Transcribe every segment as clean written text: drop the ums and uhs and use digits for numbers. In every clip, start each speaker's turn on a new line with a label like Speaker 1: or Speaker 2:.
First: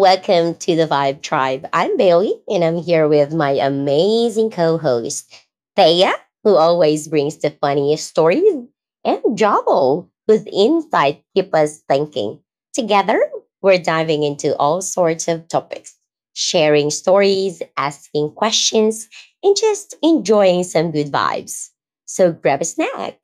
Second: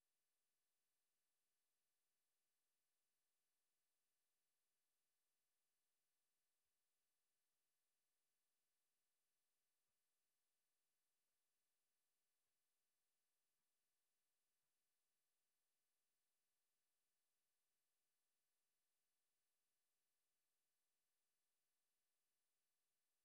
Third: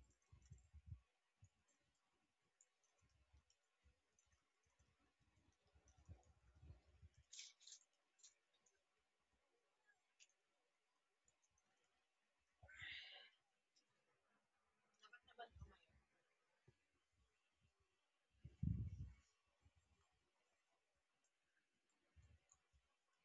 Speaker 1: welcome to the Vibe Tribe. I'm Bailey and I'm here with my amazing co host, Thea, who always brings the funniest stories, and Joel, whose insights keep us thinking. Together, we're diving into all sorts of topics, sharing stories, asking questions, and just enjoying some good vibes. So grab a snack,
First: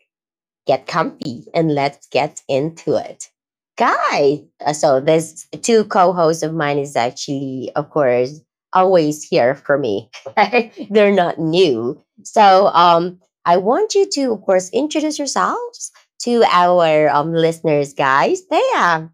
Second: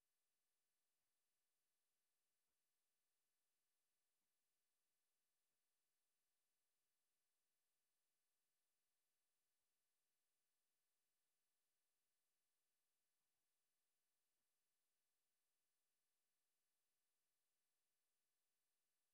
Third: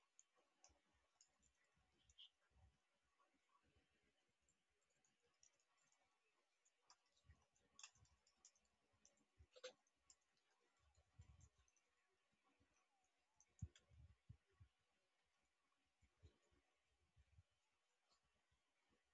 Speaker 1: get comfy, and let's get into it. Guy, so there's two co-hosts of mine, is actually, of course, always here for me. They're not new. So I want you to, of course, introduce yourselves to our listeners, guys. Thea,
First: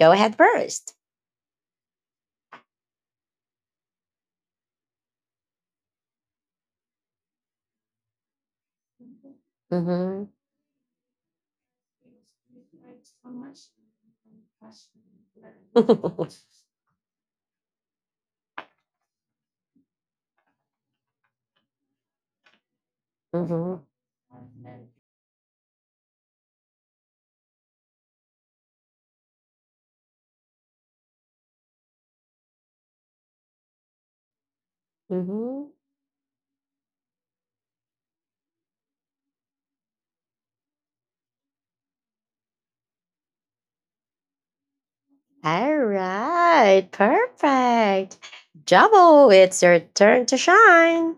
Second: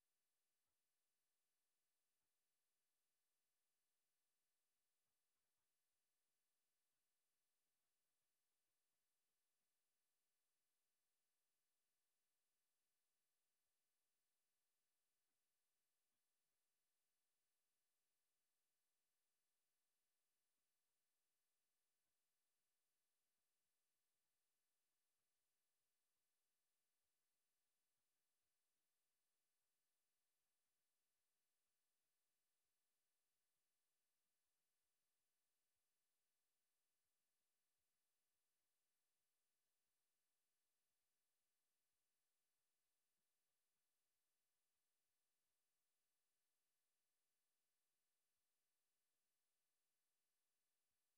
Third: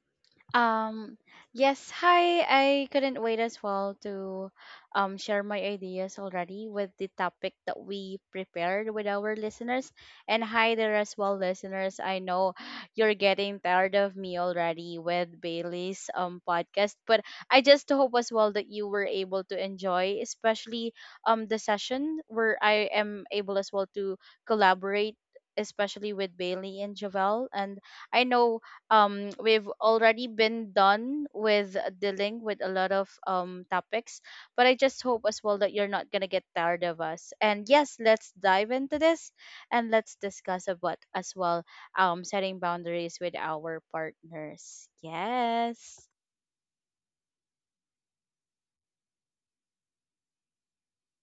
Speaker 1: go ahead first.
Speaker 2: Um, yes, hi. I couldn't wait as well to share my ideas already with the topic that we prepared with our listeners.
Speaker 1: Mm-hmm.
Speaker 2: And hi there as well, listeners. I know you're getting tired of me already with Bailey's podcast, but I just hope as well that you were able to enjoy, especially the session where I am able as well
Speaker 1: Mm-hmm.
Speaker 2: to collaborate, especially with Bailey and Javel. And I know we've already been done with dealing with a lot of topics but I just hope as well that
Speaker 1: Mm-hmm.
Speaker 2: you're not gonna get tired of us. And yes, let's dive into this and let's discuss about as well setting boundaries with our partners. Yes,
Speaker 1: All right. Perfect. Jabo, it's your turn to shine.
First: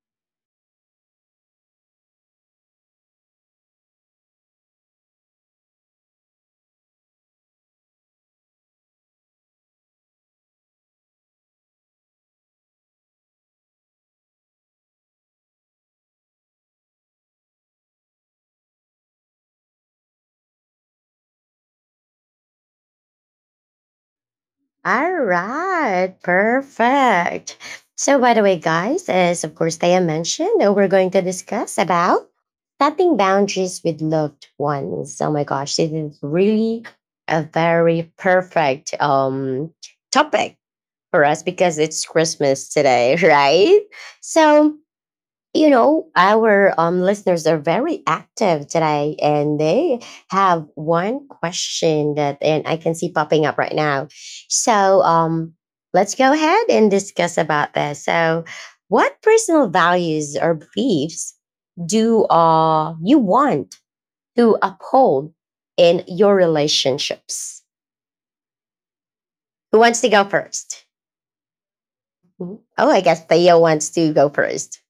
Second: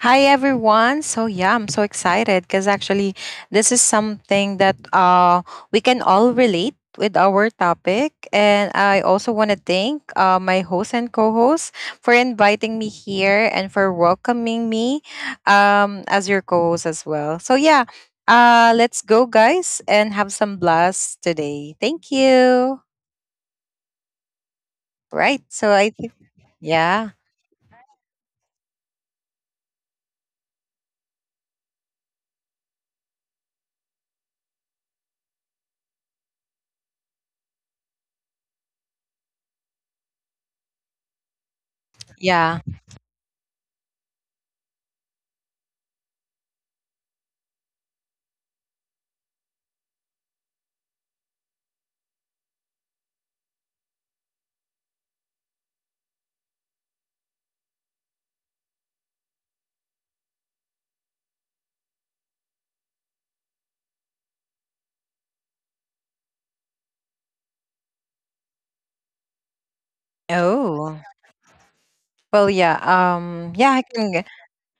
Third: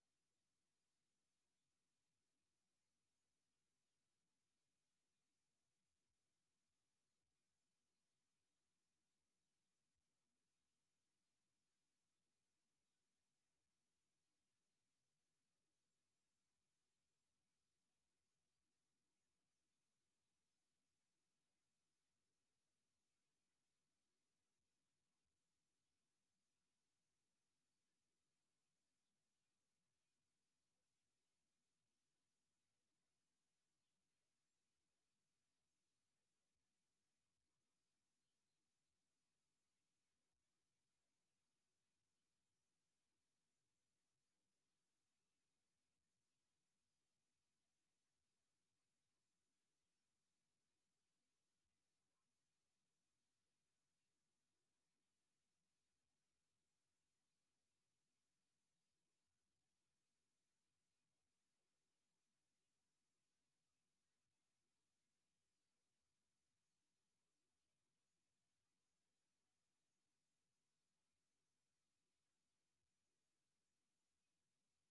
Speaker 3: Hi everyone. So yeah, I'm so excited because actually this is something that we can all relate with our topic, and I also want to thank my host and co-host for inviting me here and for welcoming me as your co-host as well. So yeah, let's go guys and have some blast today. Thank you.
Speaker 1: All
Speaker 3: Right. So I
Speaker 1: right,
Speaker 3: think yeah.
Speaker 1: perfect. So, by the way, guys, as of course Thea mentioned, we're going to discuss about setting boundaries with loved ones. Oh my gosh, this is really a very perfect topic for us because it's
Speaker 3: Yeah.
Speaker 1: Christmas today, right? So, you know, our listeners are very active today and they have one question that, and I can see popping up right now, so let's go ahead and discuss about this. So what personal values or beliefs do you want to uphold in your relationships? Who wants to go first?
Speaker 3: Oh.
Speaker 1: Mhm.
Speaker 3: Well, yeah.
Speaker 1: Oh, I guess Theo
Speaker 3: Yeah,
Speaker 1: wants
Speaker 3: I
Speaker 1: to go
Speaker 3: can.
Speaker 1: first.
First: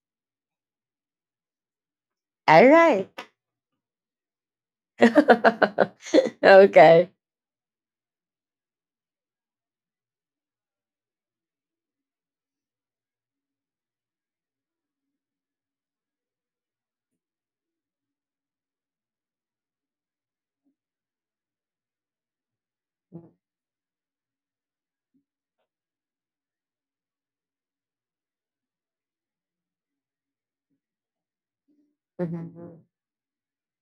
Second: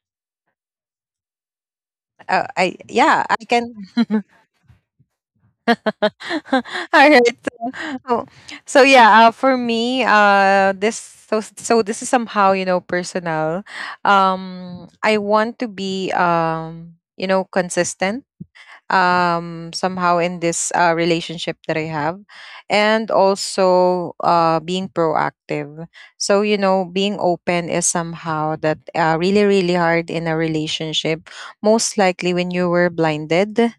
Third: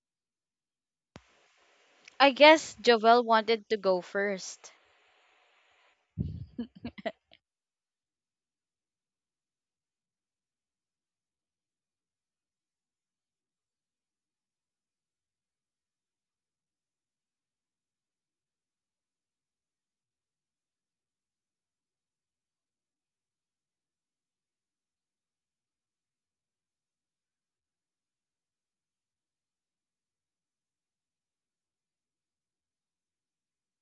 Speaker 2: I
Speaker 3: Uh,
Speaker 1: All
Speaker 2: guess
Speaker 3: I
Speaker 1: right.
Speaker 2: Jovel
Speaker 3: yeah, I
Speaker 2: wanted
Speaker 3: can.
Speaker 2: to go first.
Speaker 1: Okay.
Speaker 3: All right. So, oh, so yeah, for me, this so so this is somehow you know personal. I want to be you know consistent somehow in this relationship that I have, and also being proactive. So you know being open is somehow that really really hard in a relationship. Most likely when you
Speaker 1: Mhm,
Speaker 3: were blinded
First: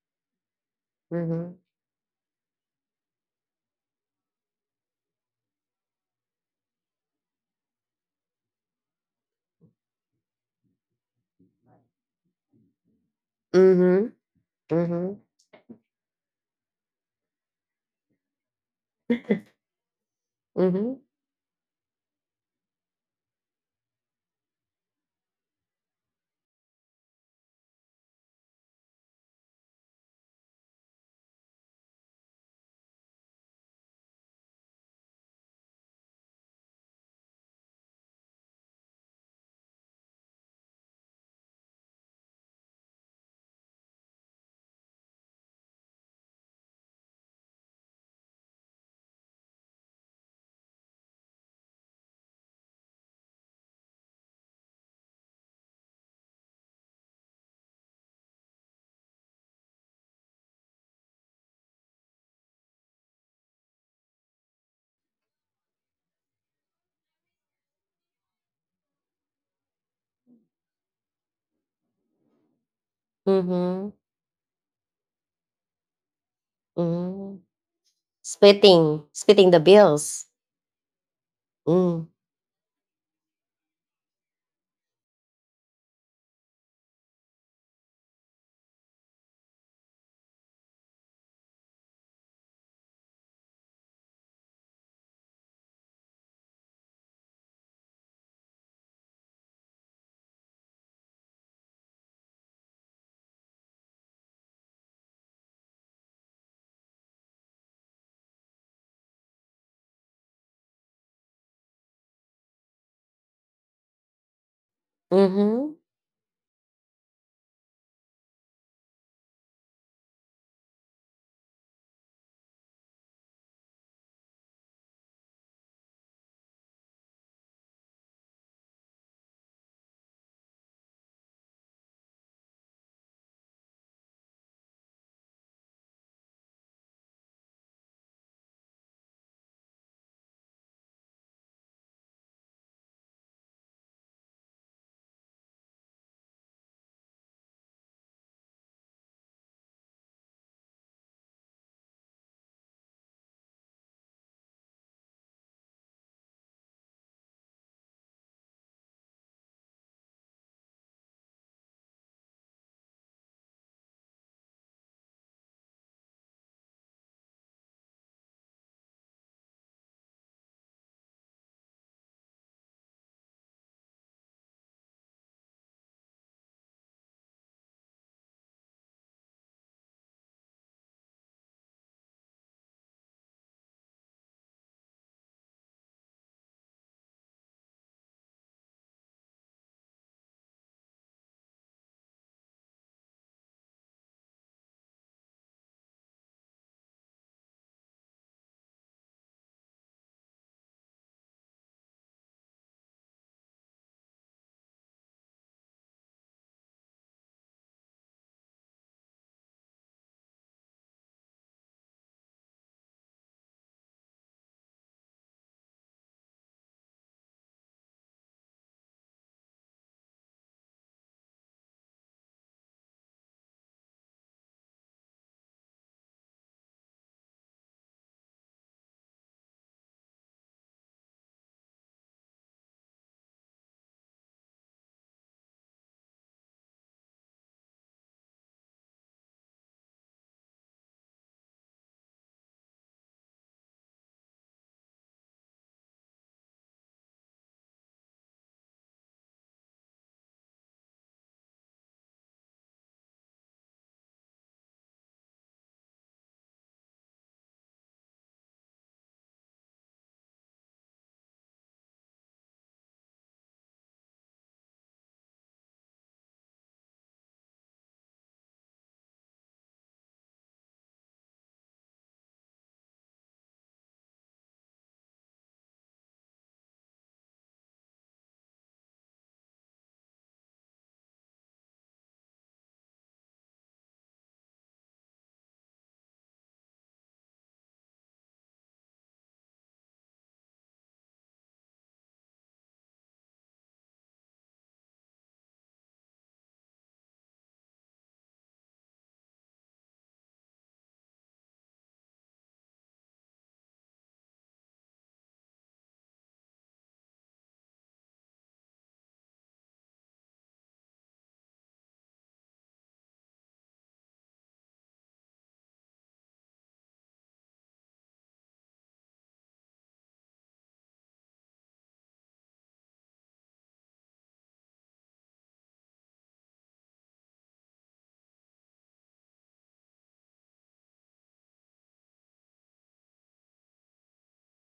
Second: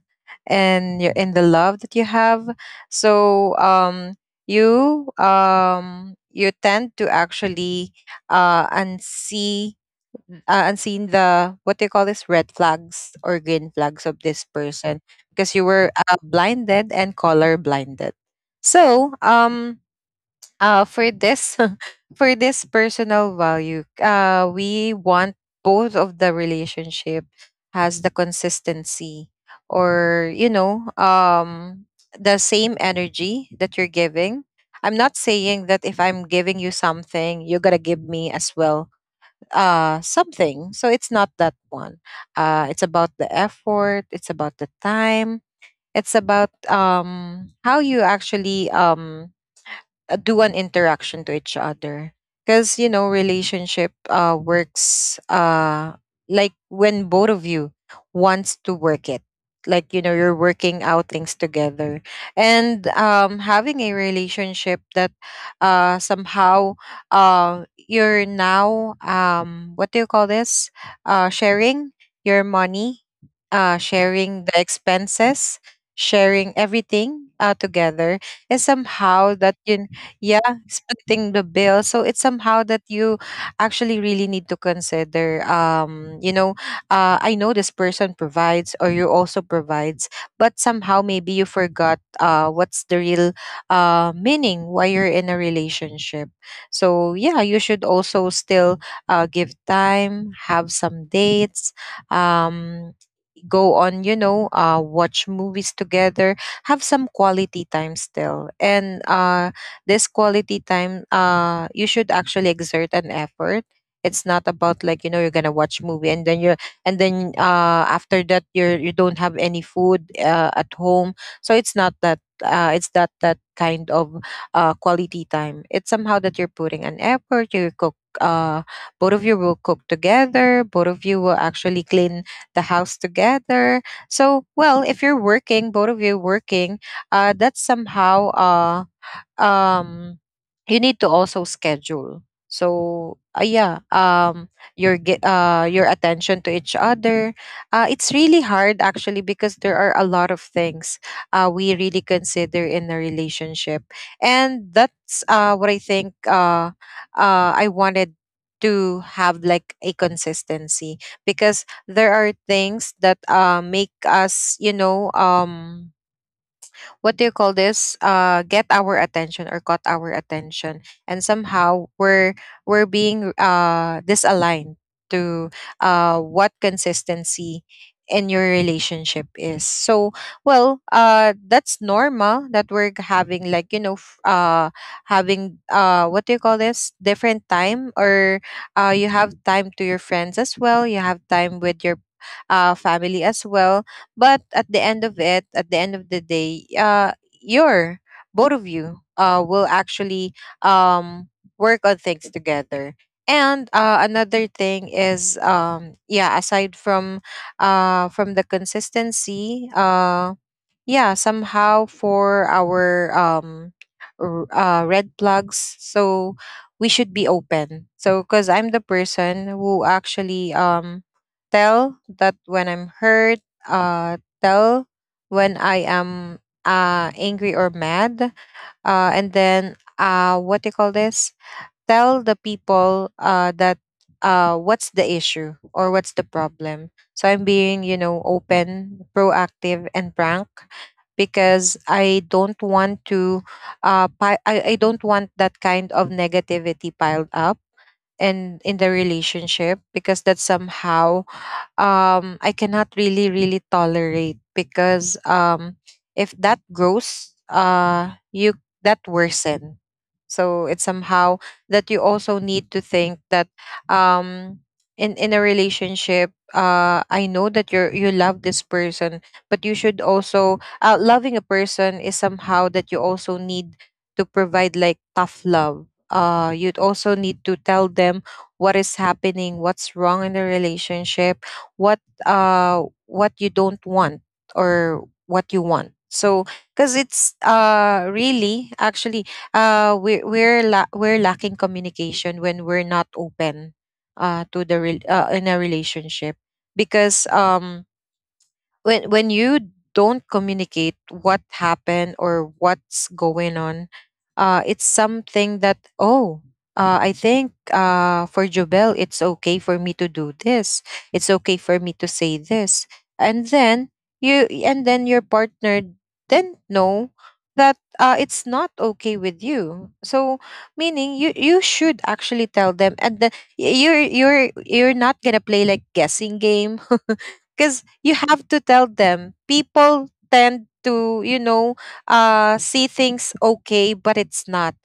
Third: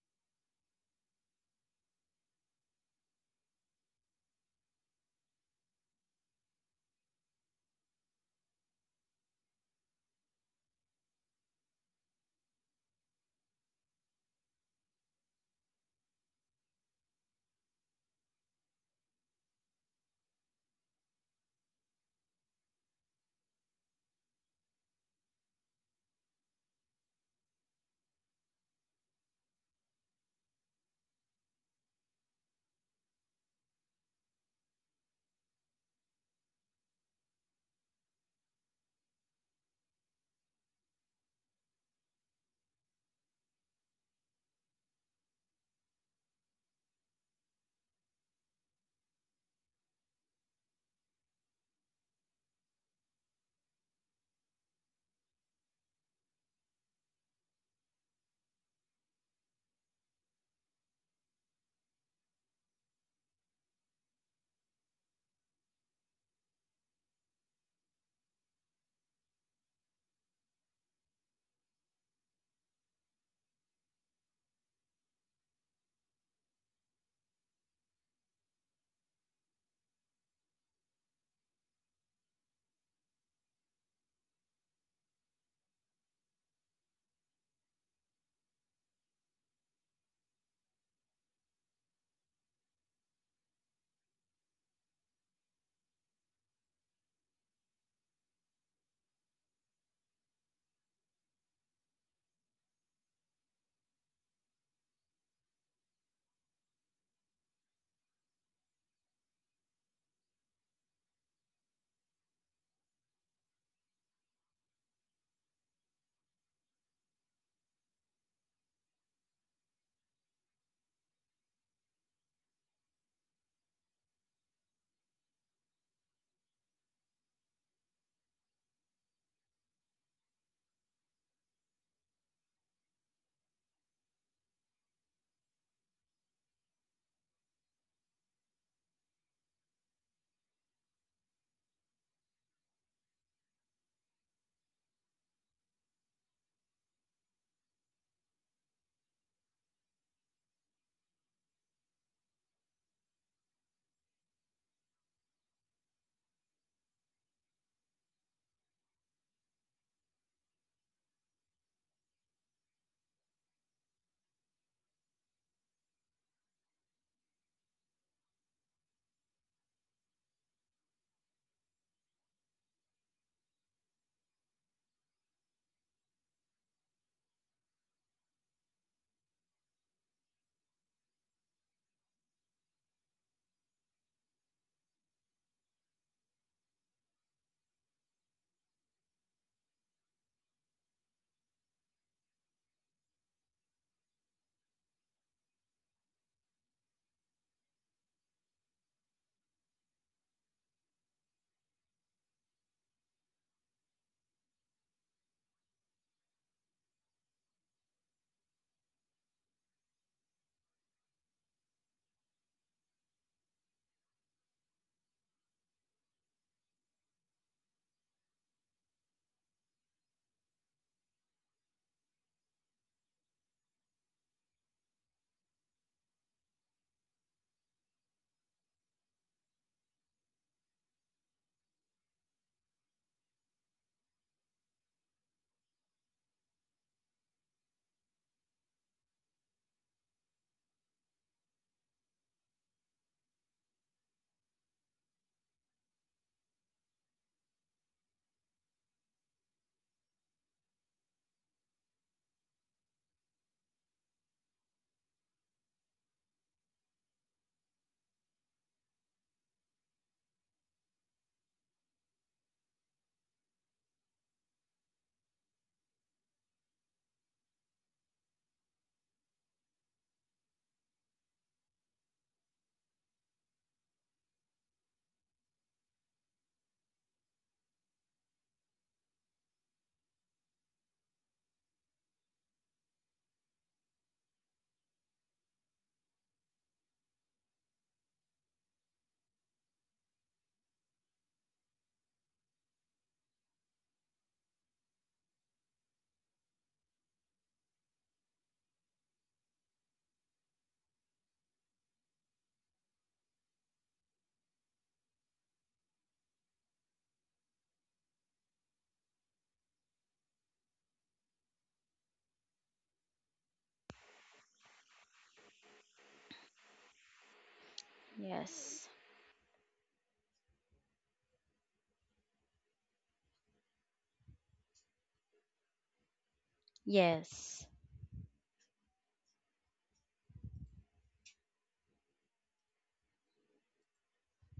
Speaker 3: and your in the
Speaker 1: mhm,
Speaker 3: love that you have, so you tend to actually uh unsee unseen the what they call this red flags or green flags
Speaker 1: mhm,
Speaker 3: of this person,
Speaker 1: mhm,
Speaker 3: because you were blinded and color blinded. So
Speaker 1: mhm,
Speaker 3: for this for this personal value, we want both of the relationship has the consistency or you know, the same energy that you're giving. I'm not saying that if I'm giving you something you're gonna give me as well something, so it's not that one. It's about the effort, it's about the time, it's about how you actually do an interaction to each other, because you know relationship works like when both of you wants to work it, like you know you're working out things together. And having a relationship that somehow you're now what do you call this sharing your money,
Speaker 1: mhm,
Speaker 3: sharing the expenses, sharing
Speaker 1: mhm.
Speaker 3: everything together
Speaker 1: Splitting,
Speaker 3: is
Speaker 1: splitting the
Speaker 3: somehow that
Speaker 1: bills.
Speaker 3: you— yeah, splitting the
Speaker 1: Mm.
Speaker 3: bill. So it's somehow that you actually really need to consider, you know, I know this person provides or you also provides, but somehow maybe you forgot what's the real meaning why you're in a relationship. So yeah, you should also still give time, have some dates, um go on, you know, watch movies together, have some quality time still. And this quality time, you should actually exert an effort. It's not about like you know you're gonna
Speaker 1: Mhm,
Speaker 3: watch movie and then you're— and then after that, you're— you don't have any food at home. So it's not that it's that— that kind of quality time. It's somehow that you're putting an effort. You cook. Uh, both of you will cook together. Both of you will actually clean the house together. So, well, if you're working, both of you working, that's somehow uh, um, you need to also schedule. So yeah, your your attention to each other, it's really hard actually because there are a lot of things we really consider in a relationship. And that's what I wanted to have like a consistency, because there are things that make us you know, what do you call this get our attention or caught our attention, and somehow we're— being disaligned to what consistency in your relationship is. So, well, that's normal that we're having like, you know, having what do you call this different time, or you have time to your friends as well, you have time with your family as well. But at the end of it, at the end of the day, you're— both of you will actually, um, work on things together. And another thing is, yeah, aside from the consistency, yeah somehow for our red plugs. So we should be open, so because I'm the person who actually tell that when I'm hurt, tell when I am angry or mad, and then what do you call this tell the people that what's the issue or what's the problem. So I'm being, you know, open, proactive, and frank, because I don't want to I don't want that kind of negativity piled up and in the relationship, because that somehow, I cannot really really tolerate because if that grows, you— that worsen. So it's somehow that you also need to think that, um in a relationship, I know that you're— you love this person, but you should also loving a person is somehow that you also need to provide like tough love. You'd also need to tell them what is happening, what's wrong in the relationship, what what you don't want or what you want. So because it's really actually we're, la- we're lacking communication when we're not open in a relationship, because when you don't communicate what happened or what's going on, it's something that— oh, I think for Jobel, it's okay for me to do this. It's okay for me to say this, and then you— and then your partner then know that it's not
Speaker 2: Yes.
Speaker 3: okay with you. So, meaning you— should actually tell them, and then you're— not gonna play like guessing game. Because
Speaker 2: Yes.
Speaker 3: you have to tell them. People tend to, you know, see things okay, but it's not.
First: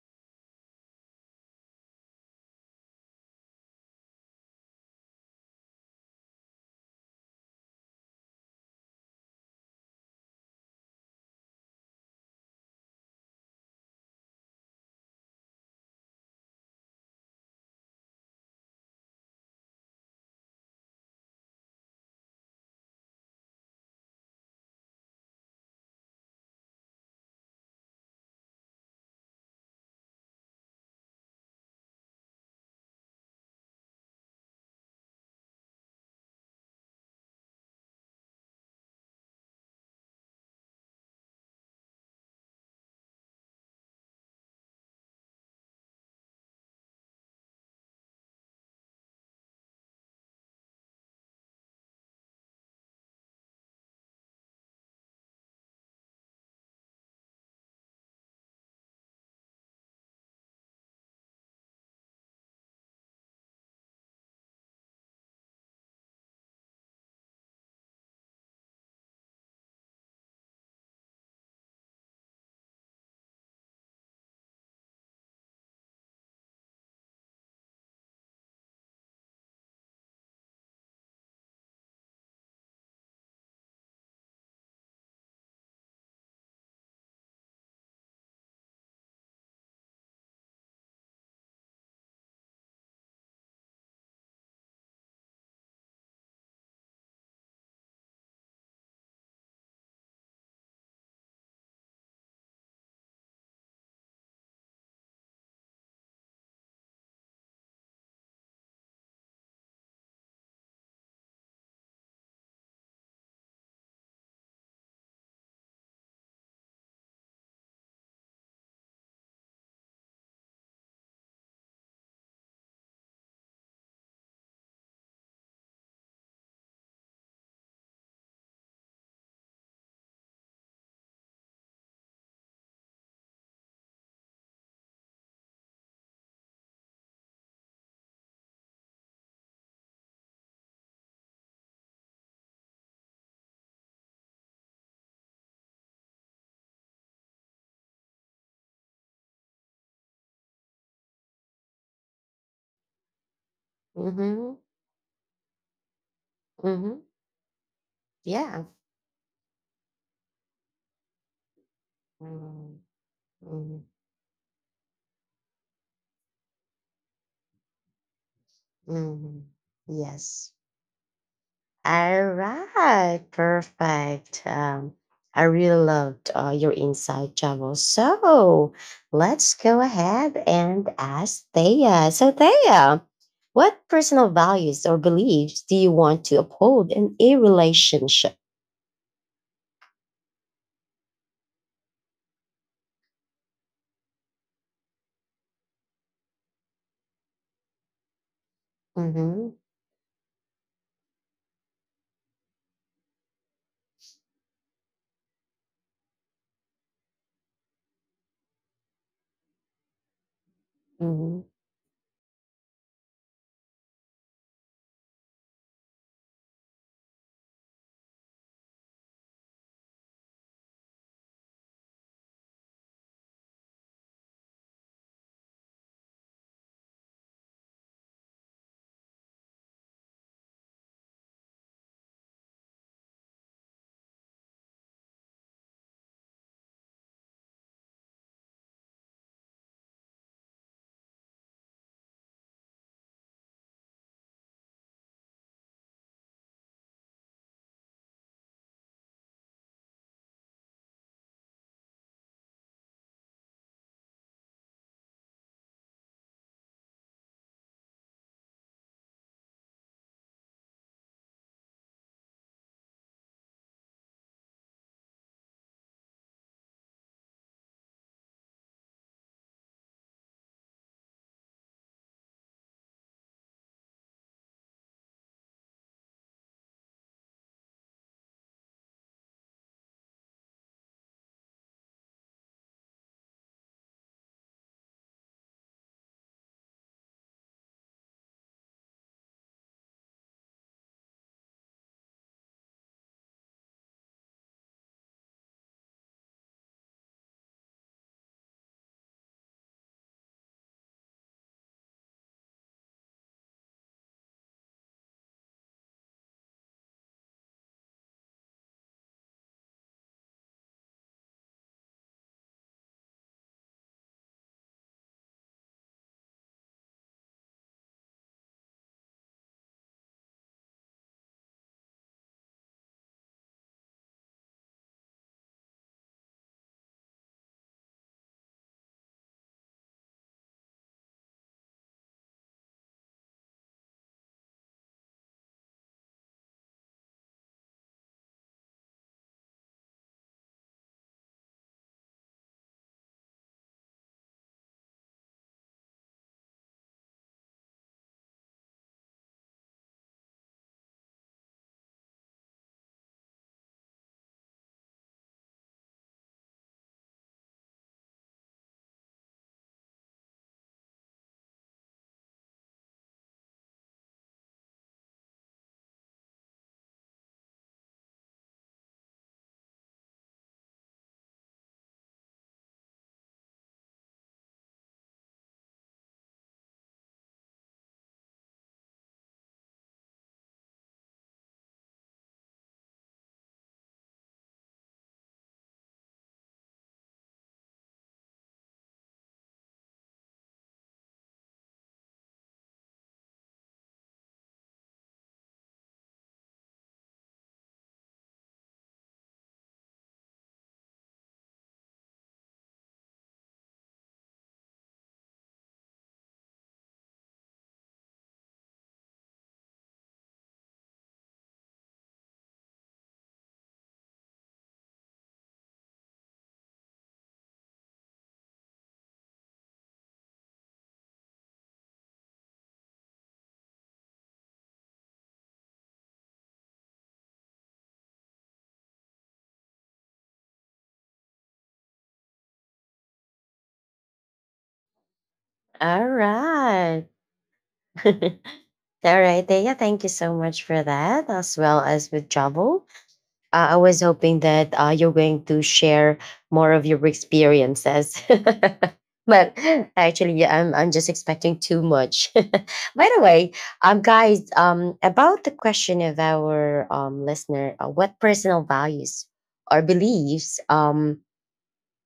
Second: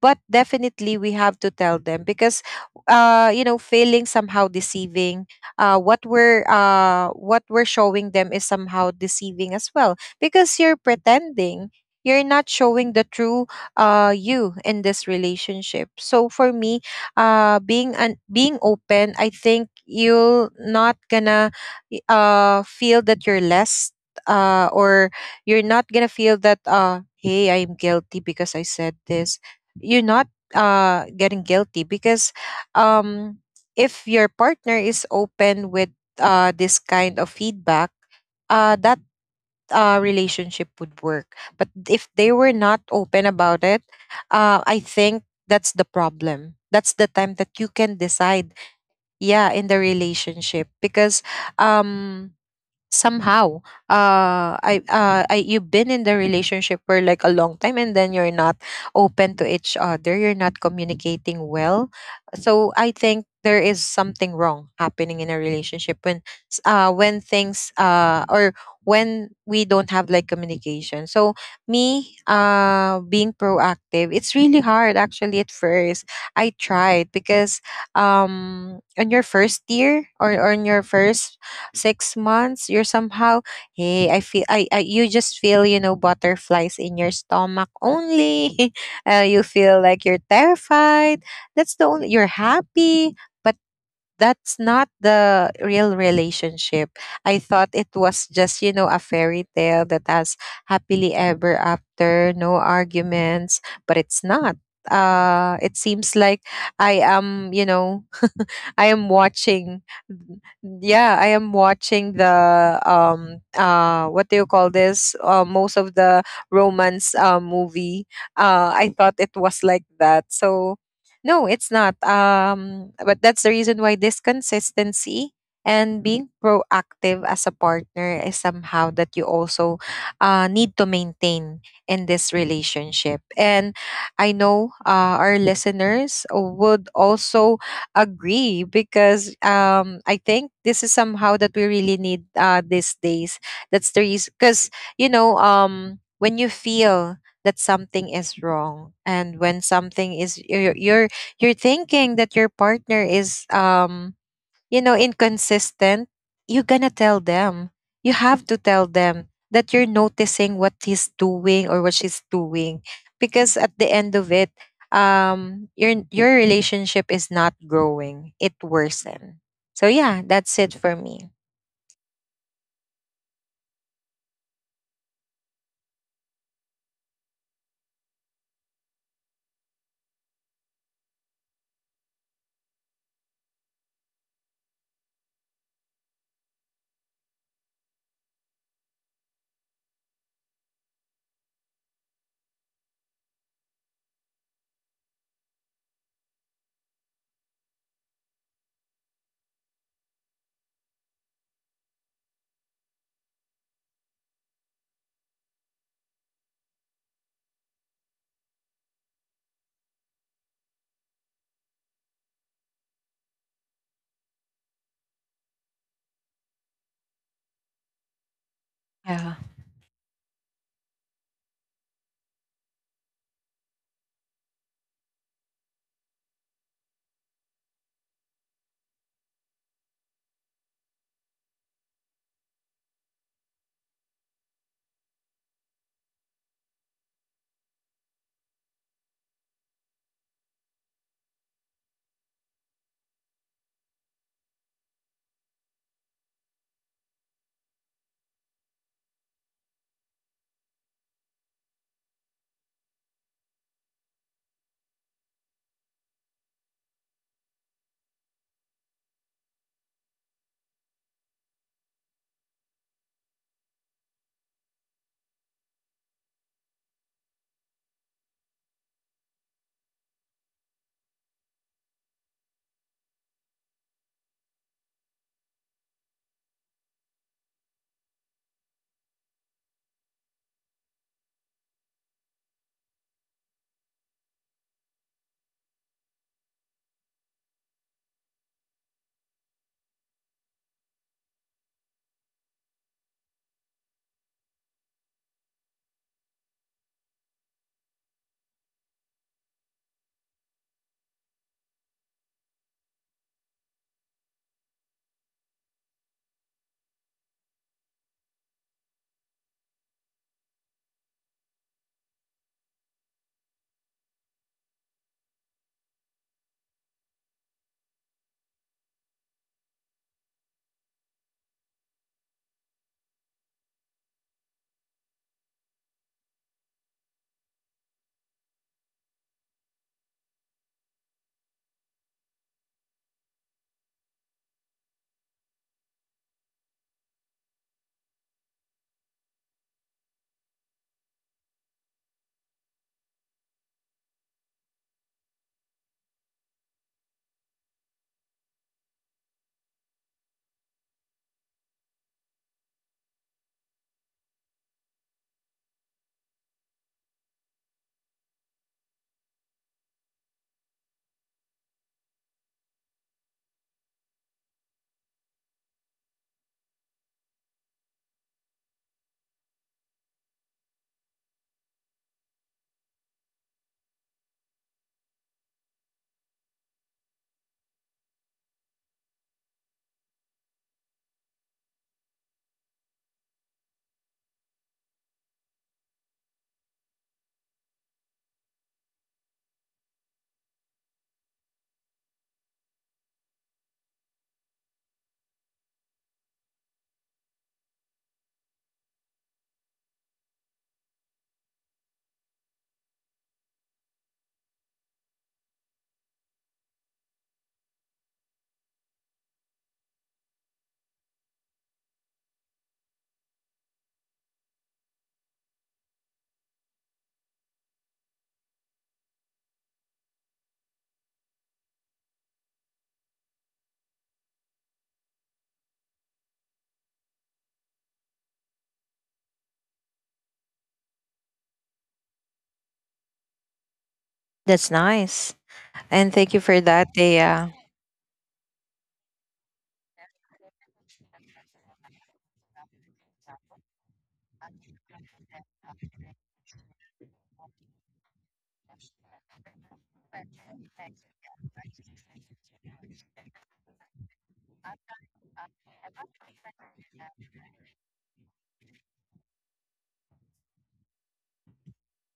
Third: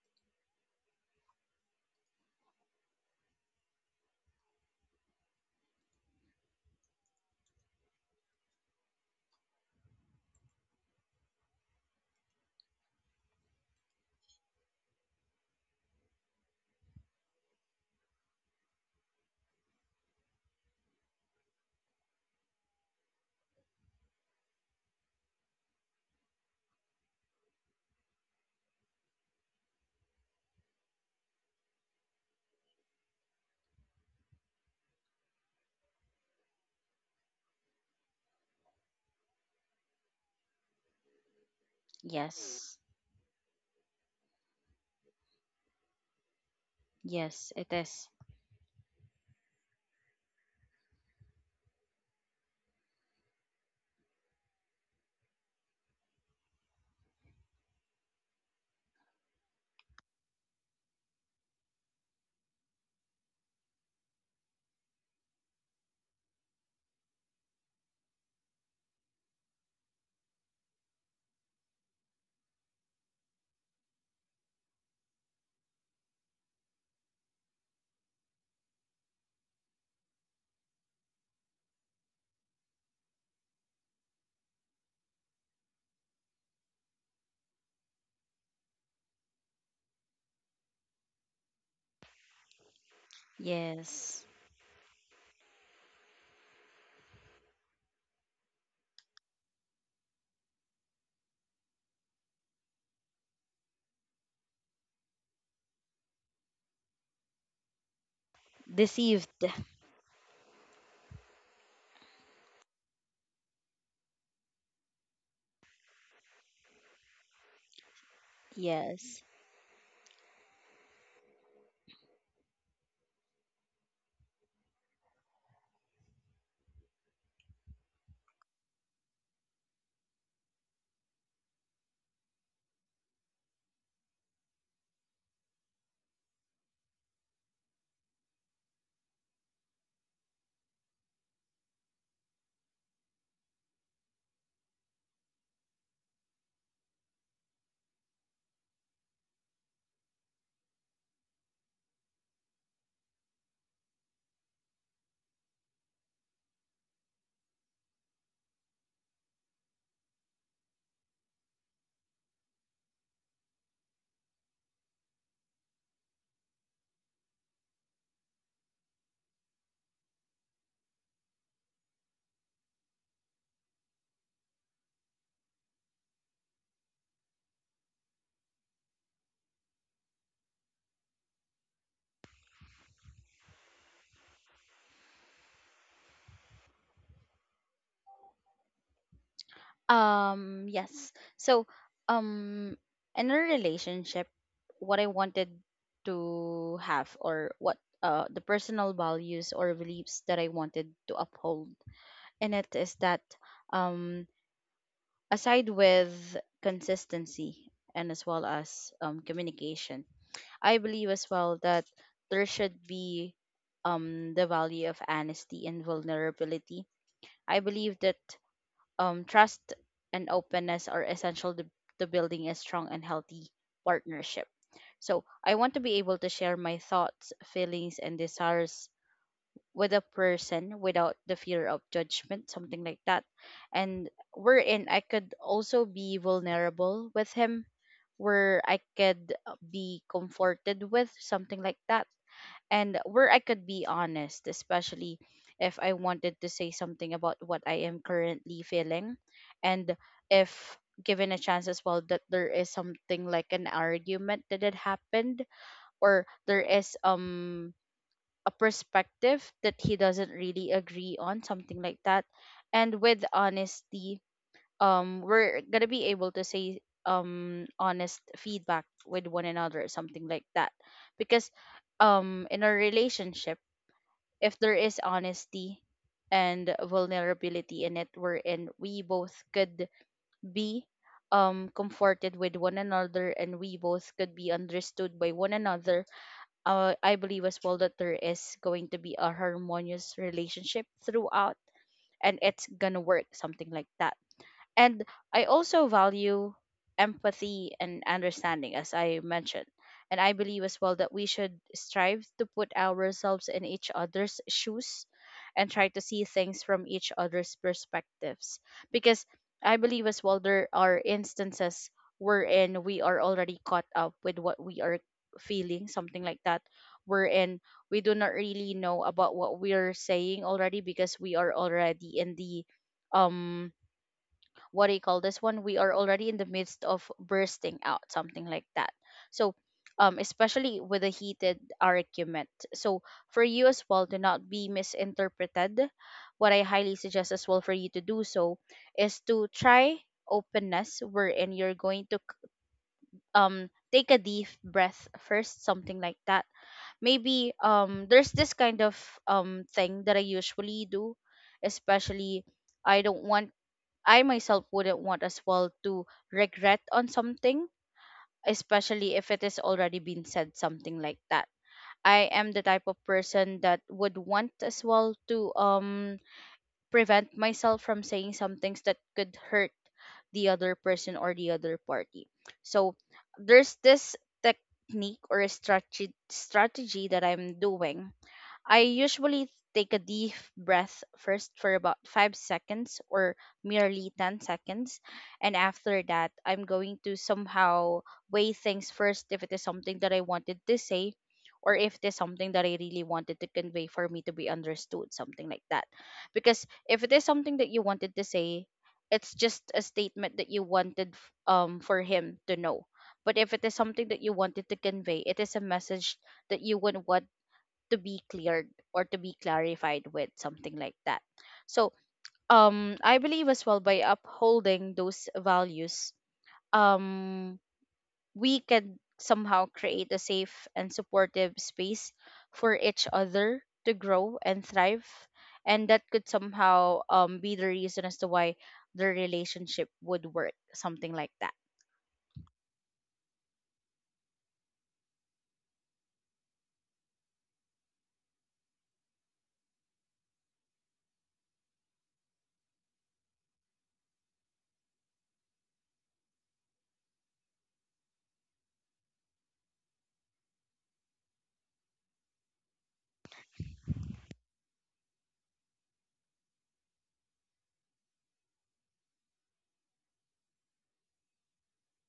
Speaker 3: But definitely we have to tell them, because you know feeling somehow deceiving, what we're showing them is somehow deceiving as well, because you're pretending, you're not showing the true you in this relationship. So for me, being open, I think you'll not gonna feel that you're less or you're not gonna feel that hey, I'm guilty because I said this. You're not getting guilty because um if your partner is open with this kind of feedback, that relationship would work. But if they were
Speaker 2: Yes.
Speaker 3: not open about it, I think that's the problem, that's the time
Speaker 2: Yes,
Speaker 3: that you
Speaker 2: it
Speaker 3: can
Speaker 2: is.
Speaker 3: decide yeah in the relationship, because um somehow I you've been in the relationship for like a long time and then you're not open to each other, you're not communicating well. So I think there is something wrong happening in a relationship when, when things or when we don't have like communication. So me being proactive, it's really hard actually at first. I tried because on your first year or on your first 6 months you're somehow— hey, I feel— I you just feel you know butterflies in your stomach only. You feel like you're terrified, that's the only you're happy. But
Speaker 2: Yes,
Speaker 3: that's not the real relationship. I thought it was just you know a fairy tale that has happily ever after, no arguments. But it's not. It seems like I am you know— I am
Speaker 2: deceived.
Speaker 3: watching— yeah, I am watching the what do you call this? Most of the romance movie. I thought
Speaker 2: Yes.
Speaker 3: it was like that. So no, it's not. But that's the reason why this consistency and being proactive as a partner is somehow that you also need to maintain in this relationship. And I know our listeners would also agree because I think this is somehow that we really need these days. That's the reason, because you know, when you feel that something is wrong and when something is— you're— you're thinking that your partner is,
Speaker 1: mhm,
Speaker 3: you know, inconsistent, you're gonna
Speaker 1: mhm.
Speaker 3: tell them. You have to
Speaker 1: Yeah.
Speaker 3: tell them that you're noticing what he's doing or what she's doing.
Speaker 1: Mm,
Speaker 3: Because at the
Speaker 1: mhm,
Speaker 3: end of it, your relationship is not growing. It worsen.
Speaker 1: mhm.
Speaker 3: So yeah, that's
Speaker 1: Yes.
Speaker 3: it for me.
Speaker 1: All right, perfect. I really loved your insight, Javo. So let's go ahead and ask Thea. So, Thea, what personal values or beliefs do you want to uphold in a relationship?
Speaker 2: Um, yes. So, um, in a relationship, what I wanted to have, or what the personal values
Speaker 1: Mm-hmm.
Speaker 2: or beliefs that I wanted to uphold in it, is that um aside with consistency and as well as communication, I believe as
Speaker 1: Mm-hmm.
Speaker 2: well that there should be the value of honesty and vulnerability. I believe that
Speaker 3: Yeah.
Speaker 2: trust and openness are essential to building a strong and healthy partnership. So, I want to be able to share my thoughts, feelings, and desires with a person without the fear of judgment, something like that. And wherein I could also be vulnerable with him, where I could be comforted with, something like that, and where I could be honest, especially if I wanted to say something about what I am currently feeling. And if given a chance as well that there is something like an argument that had happened, or there is a perspective that he doesn't really agree on, something like that. And with honesty, we're gonna be able to say honest feedback with one another, something like that. Because in a relationship, if there is honesty and vulnerability in it, wherein we both could be comforted with one another and we both could be understood by one another, I believe as well that there is going to be a harmonious relationship throughout and it's gonna work, something like that. And I also value empathy and understanding, as I mentioned. And I believe as well that we should strive to put ourselves in each other's shoes and try to see things from each other's perspectives. Because I believe as well there are instances wherein we are already caught up with what we are feeling, something like that, wherein we do not really know about what we're saying already because we are already in the um what do you call this one? We are already in the midst of bursting out, something like that. So, especially with a heated argument. So, for you as well to not be misinterpreted, what I highly suggest as well for you to do so is to try openness, wherein you're going to take a deep breath first, something like that. Maybe there's this kind of thing that I usually do, especially I don't want I myself wouldn't want as well to regret on something, especially if it has already been said, something like that. I am the type of person that would want as well to prevent myself from saying some things that could hurt the other person or the other party. So there's this technique or a strategy that I'm doing. I usually take a deep breath first for about 5 seconds or merely 10 seconds. And after that, I'm going to somehow weigh things first, if it is something that I wanted to say, or if it is something that I really wanted to convey for me to be understood, something like that. Because if it is something that you wanted to say, it's just a statement that you wanted for him to know. But if it is something that you wanted to convey, it is a message that you would want to be cleared or to be clarified with, something like that. So, I believe as well by upholding those values, um we can somehow create a safe and supportive space for each other to grow and thrive, and that could somehow be the reason as to why the relationship would work, something like that.
Speaker 3: That's nice. And
Speaker 1: All
Speaker 3: thank you for that,
Speaker 1: right.
Speaker 3: Thea.
Speaker 1: All right, Thea, thank you so much for that, as well as with Javo. I was hoping that you're going to share more of your experiences. But actually, yeah, I'm just expecting too much. By the way, guys, about the question of our listener, what personal values or beliefs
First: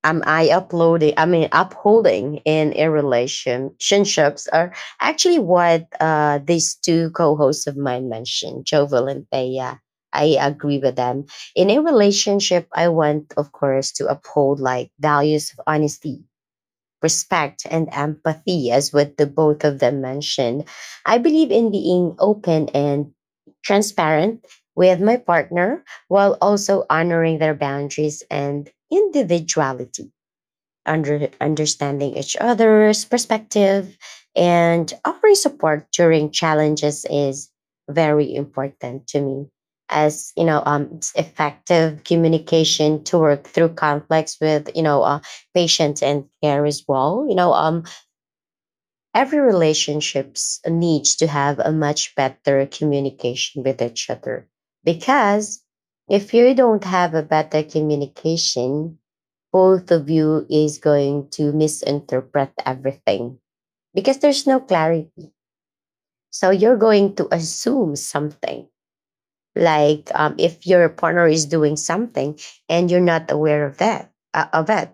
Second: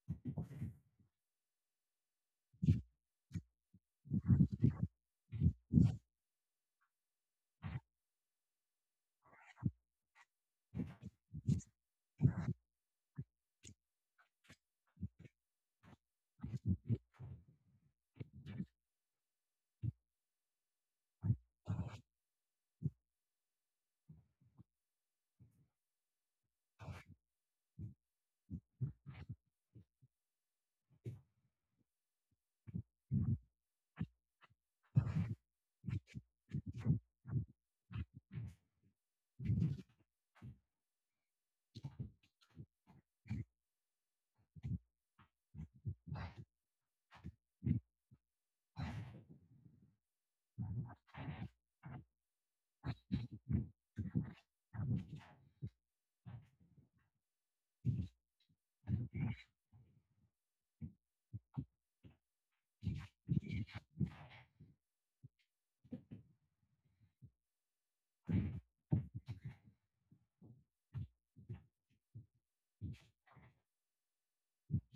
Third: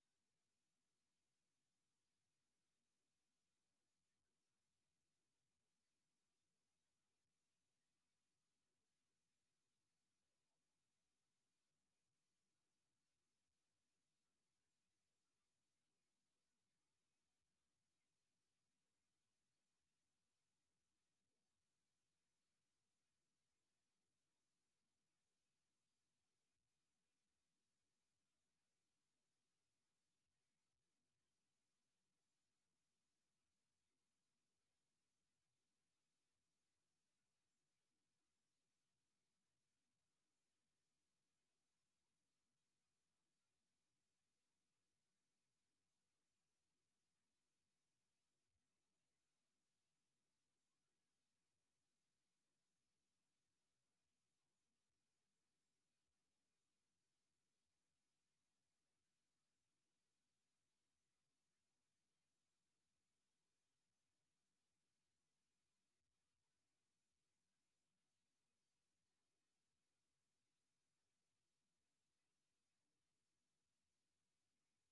Speaker 1: am I uploading, I mean, upholding in a relationships are actually what these two co hosts of mine mentioned, Jovel and Thea. I agree with them. In a relationship, I want, of course, to uphold like values of honesty, respect, and empathy, as what the both of them mentioned. I believe in being open and transparent with my partner while also honoring their boundaries and individuality, understanding each other's perspective and offering support during challenges, is very important to me. As you know, it's effective communication to work through conflicts with, patients and care, as well, every relationships needs to have a much better communication with each other, because if you don't have a better communication, both of you is going to misinterpret everything because there's no clarity. So you're going to assume something, like, if your partner is doing something and you're not aware of that, of it.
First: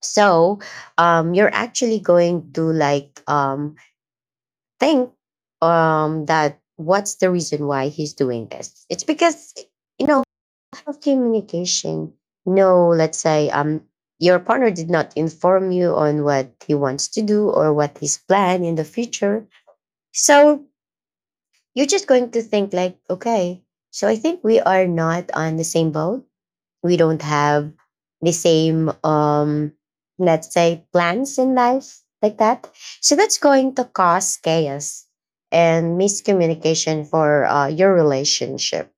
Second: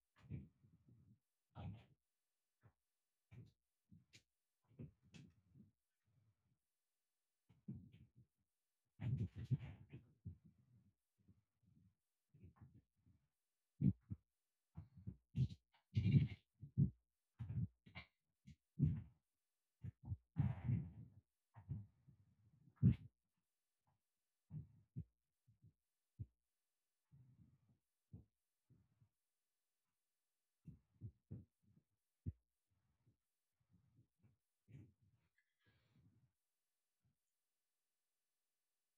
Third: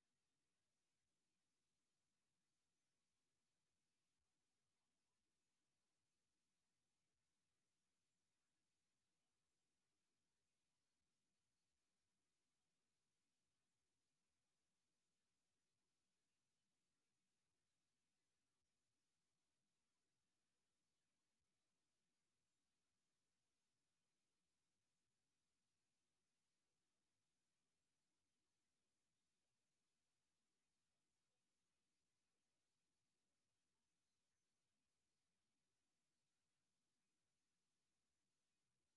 Speaker 1: So you're actually going to, like, think, that, what's the reason why he's doing this? It's because, you know lack of communication. No, let's say your partner did not inform you on what he wants to do or what his plan in the future. So you're just going to think like, okay, so I think we are not on the same boat, we don't have the same, let's say, plans in life like that. So that's going to cause chaos and miscommunication for your relationship,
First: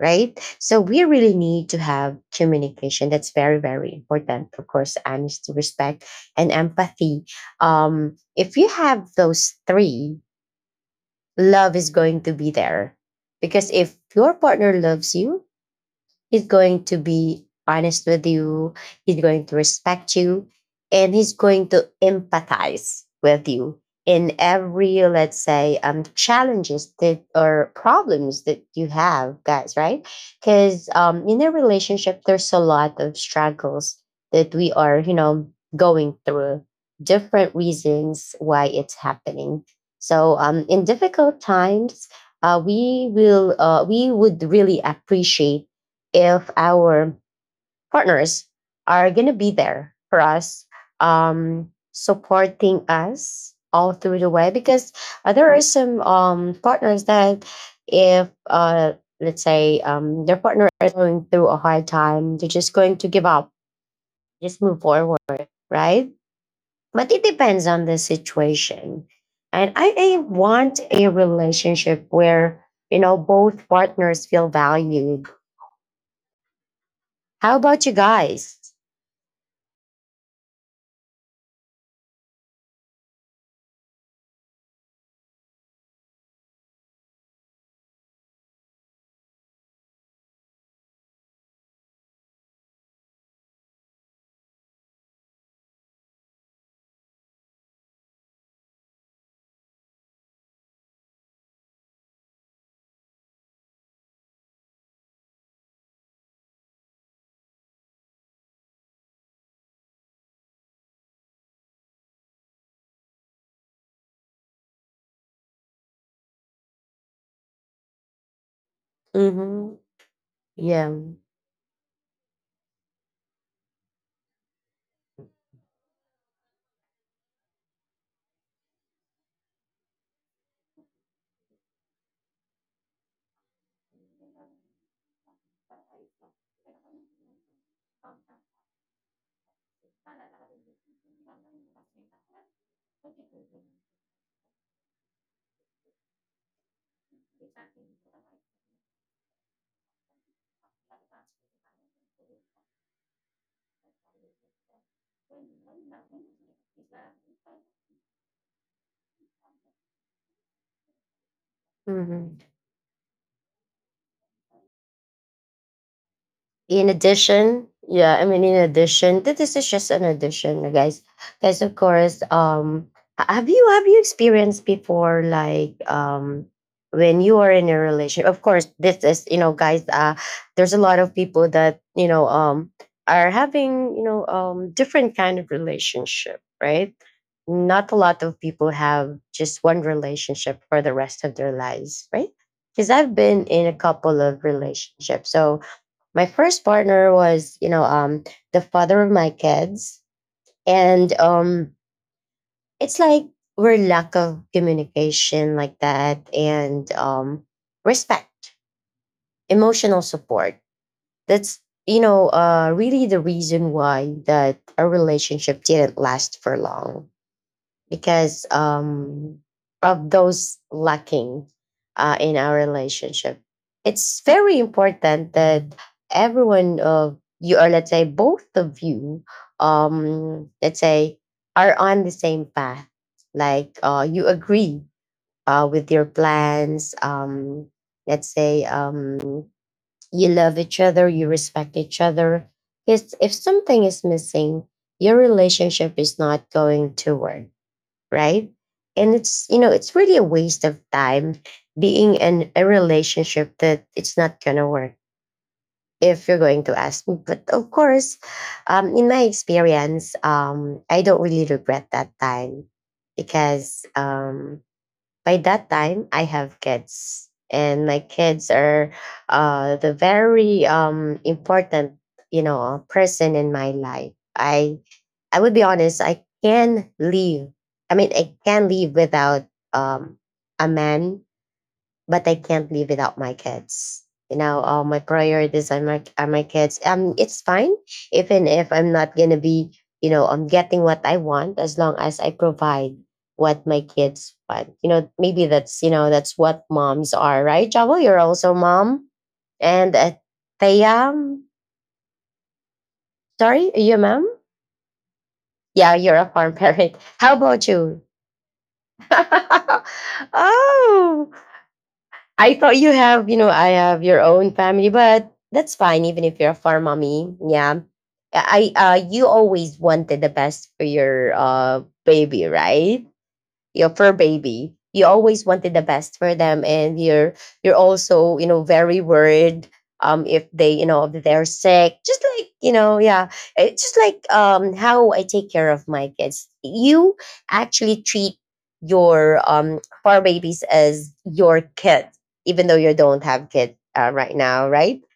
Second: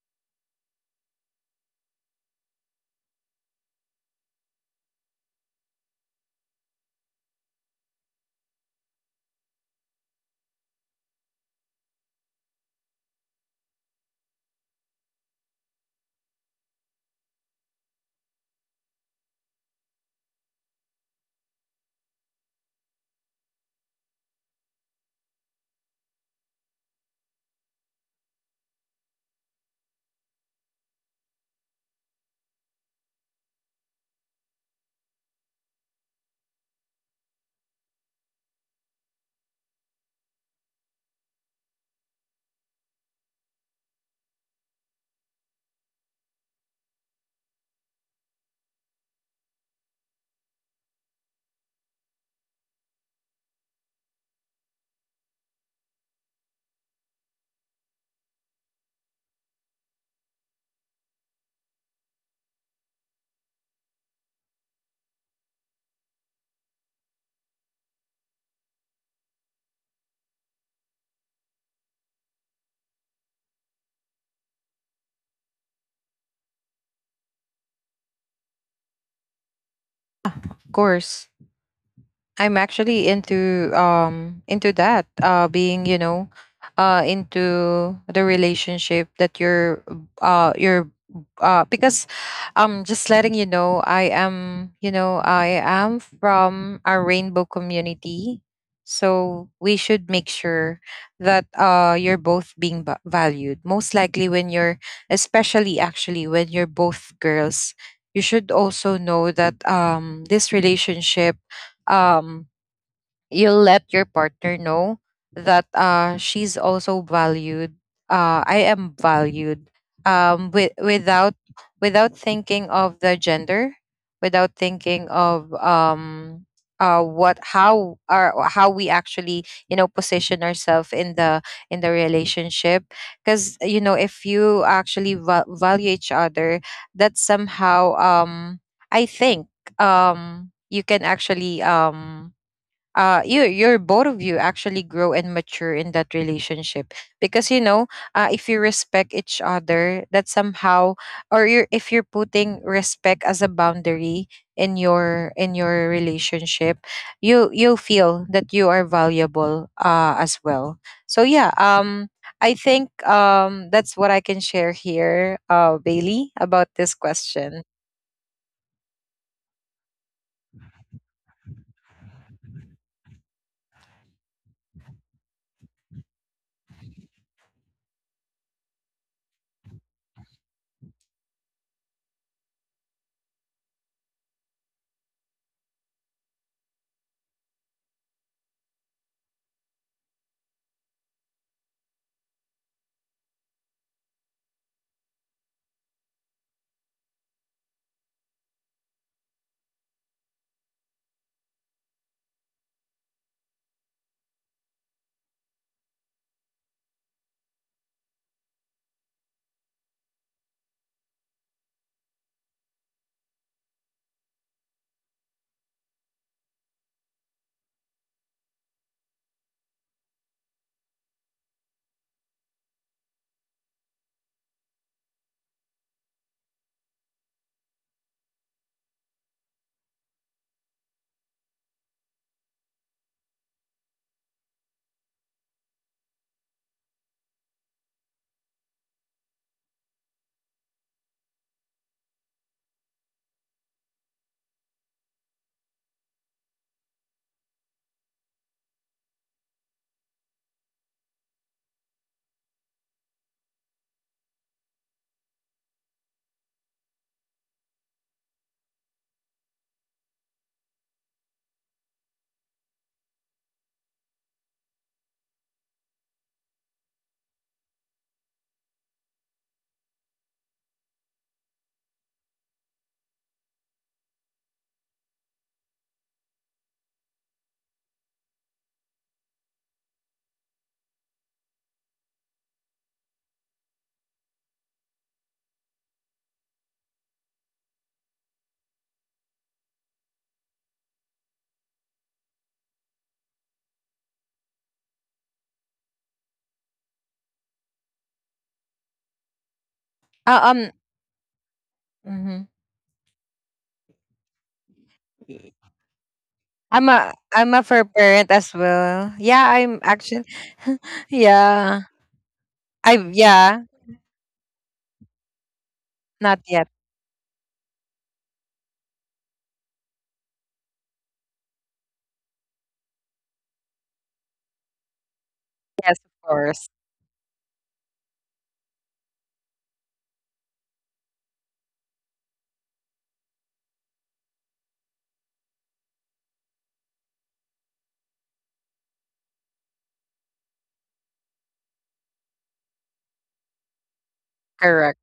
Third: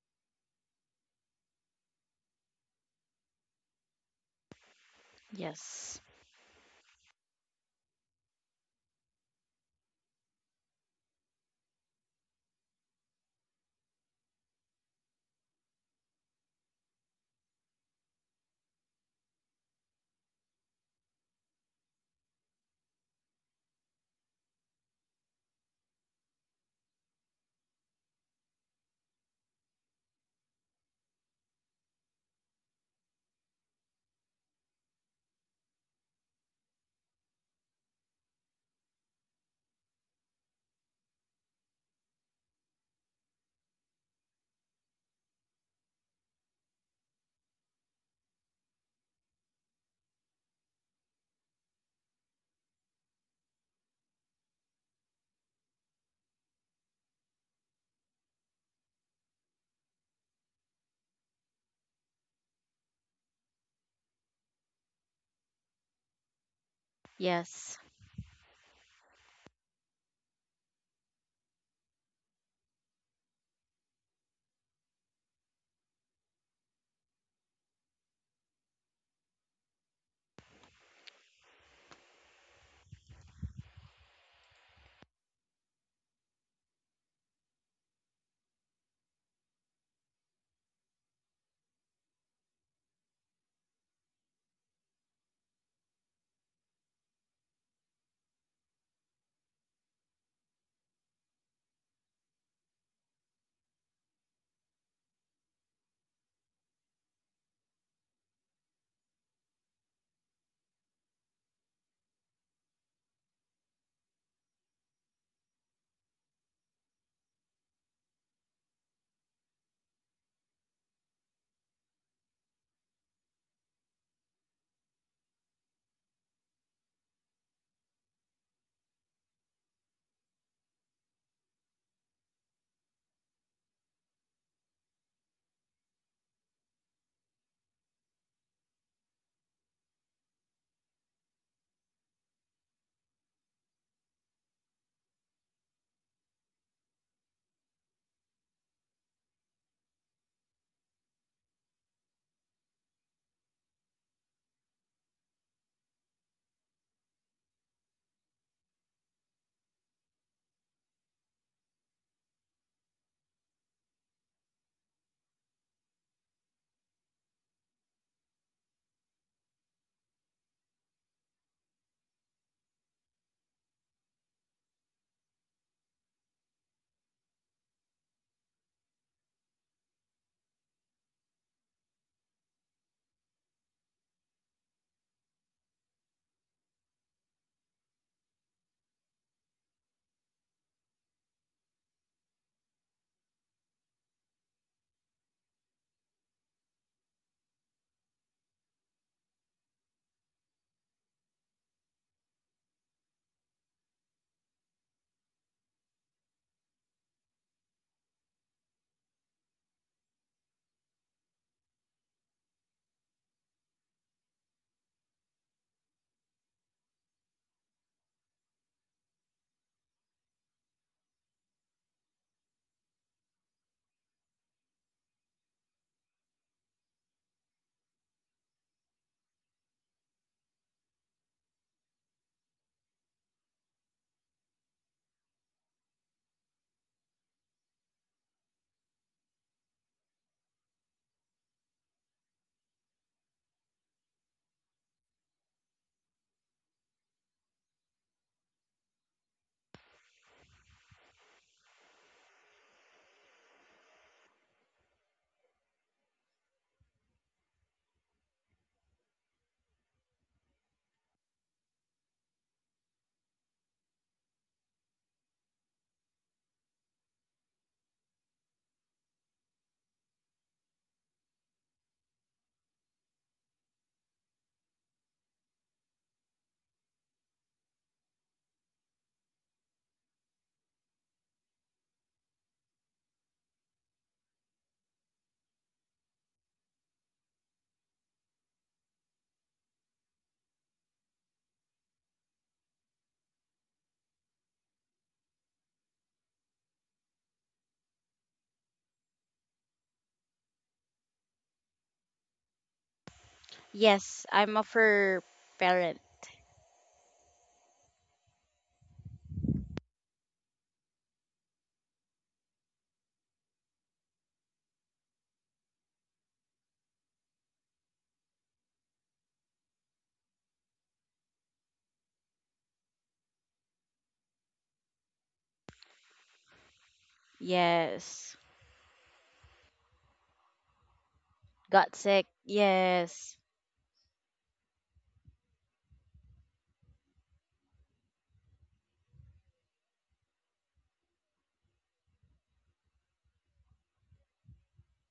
Speaker 1: right? So we really need to have communication. That's very very important. Of course, honesty,
Speaker 2: Yes.
Speaker 1: respect, and empathy. If you have those three, love is going to be there, because if your partner loves you, he's going to be honest with you. He's going to respect you and he's going to empathize with you in every, let's say, challenges that, or problems that you have, guys, right? Because, in a relationship, there's a lot of struggles that we are, you know, going through, different reasons why it's happening. So in difficult times, we would really appreciate if our partners are going to be there for us, supporting us all through the way. Because there are some partners that, if let's say their partner is going through a hard time, they're just going to give up, just move forward, right? But it depends
Speaker 2: Yes.
Speaker 1: on the situation. And I want a relationship where, you know, both partners feel valued. How about you guys?
Speaker 3: Of course. I'm actually into that being, into the relationship that you're because just letting you know, I am, I am from a rainbow community, so we should make sure that you're both being valued, most likely when you're, especially actually, when you're both girls. You should also know that this relationship, um you'll let your partner know that she's also valued, I am
Speaker 1: Mhm.
Speaker 3: valued, with,
Speaker 1: Yeah.
Speaker 3: without, without thinking of the gender, without thinking of what, how are, how we actually, position ourselves in the relationship. Because if you actually value each other, that somehow, I think, you can actually, you, you're both of you actually grow and mature in that relationship. Because if you respect each other, that somehow, or you're, if you're putting respect as a boundary in your relationship, you feel that you are valuable as well. So yeah,
Speaker 1: Mhm.
Speaker 3: I think that's what I can share here, Bailey, about
Speaker 1: In
Speaker 3: this question.
Speaker 1: addition, yeah, I mean, in addition, this is just an addition, guys. Guys, of course, have you experienced before, like, when you are in a relationship? Of course, this is, guys. There's a lot of people that, are having, different kind of relationship, right? Not a lot of people have just one relationship for the rest of their lives, right? Because I've been in a couple of relationships, so my first partner was, the father of my kids, and it's like we're lack of communication like that, and respect, emotional support, that's, really the reason why that our relationship didn't last for long, because of those lacking in our relationship. It's very important that everyone of you, or let's say both of you, let's say, are on the same path. Like, you agree with your plans. Let's say you love each other, you respect each other. Because if something is missing, your relationship is not going to work, right? And it's, you know, it's really a waste of time being in a relationship that it's not gonna work, if you're going to ask me. But of course, in my experience, I don't really regret that time, because by that time I have kids, and my kids are the very important, you know, person in my life. I would be honest, I can leave. I mean, I can leave without um, a man, but I can't leave without my kids. You know, all my priorities are my, are my kids. It's fine, even if I'm not gonna be, you know, I'm getting what I want, as long as I provide what my kids want. You know, maybe that's, that's what moms are, right? Jawel, you're also mom, and
Speaker 3: uh, um
Speaker 1: Thea,
Speaker 3: mhm.
Speaker 1: sorry, are you a mom?
Speaker 2: Yes, I'm a fur
Speaker 1: Yeah,
Speaker 2: parent.
Speaker 1: you're a farm
Speaker 3: I'm
Speaker 1: parent.
Speaker 3: a
Speaker 1: How
Speaker 3: I'm a
Speaker 1: about
Speaker 3: fur
Speaker 1: you?
Speaker 3: parent as well. Yeah, I'm actually
Speaker 1: Oh,
Speaker 3: yeah.
Speaker 1: I thought you
Speaker 3: I
Speaker 1: have, you know, I
Speaker 3: Yeah,
Speaker 1: have your own family, but that's fine, even if you're a
Speaker 3: not yet.
Speaker 1: farm mommy. Yeah. You always wanted the best for your, baby, right? Your fur baby. You always wanted the
Speaker 3: Yes,
Speaker 1: best for
Speaker 3: of
Speaker 1: them,
Speaker 3: course.
Speaker 1: and you're also,
Speaker 2: Yes.
Speaker 1: you know, very worried if they, you know, if they're sick.
Speaker 2: Got
Speaker 1: Just
Speaker 2: sick.
Speaker 1: like, you know, yeah,
Speaker 2: Yes.
Speaker 1: it's just like, how I take care of my kids. You actually treat your fur babies as your kids, even though you don't have kids right now, right?
Speaker 3: Correct.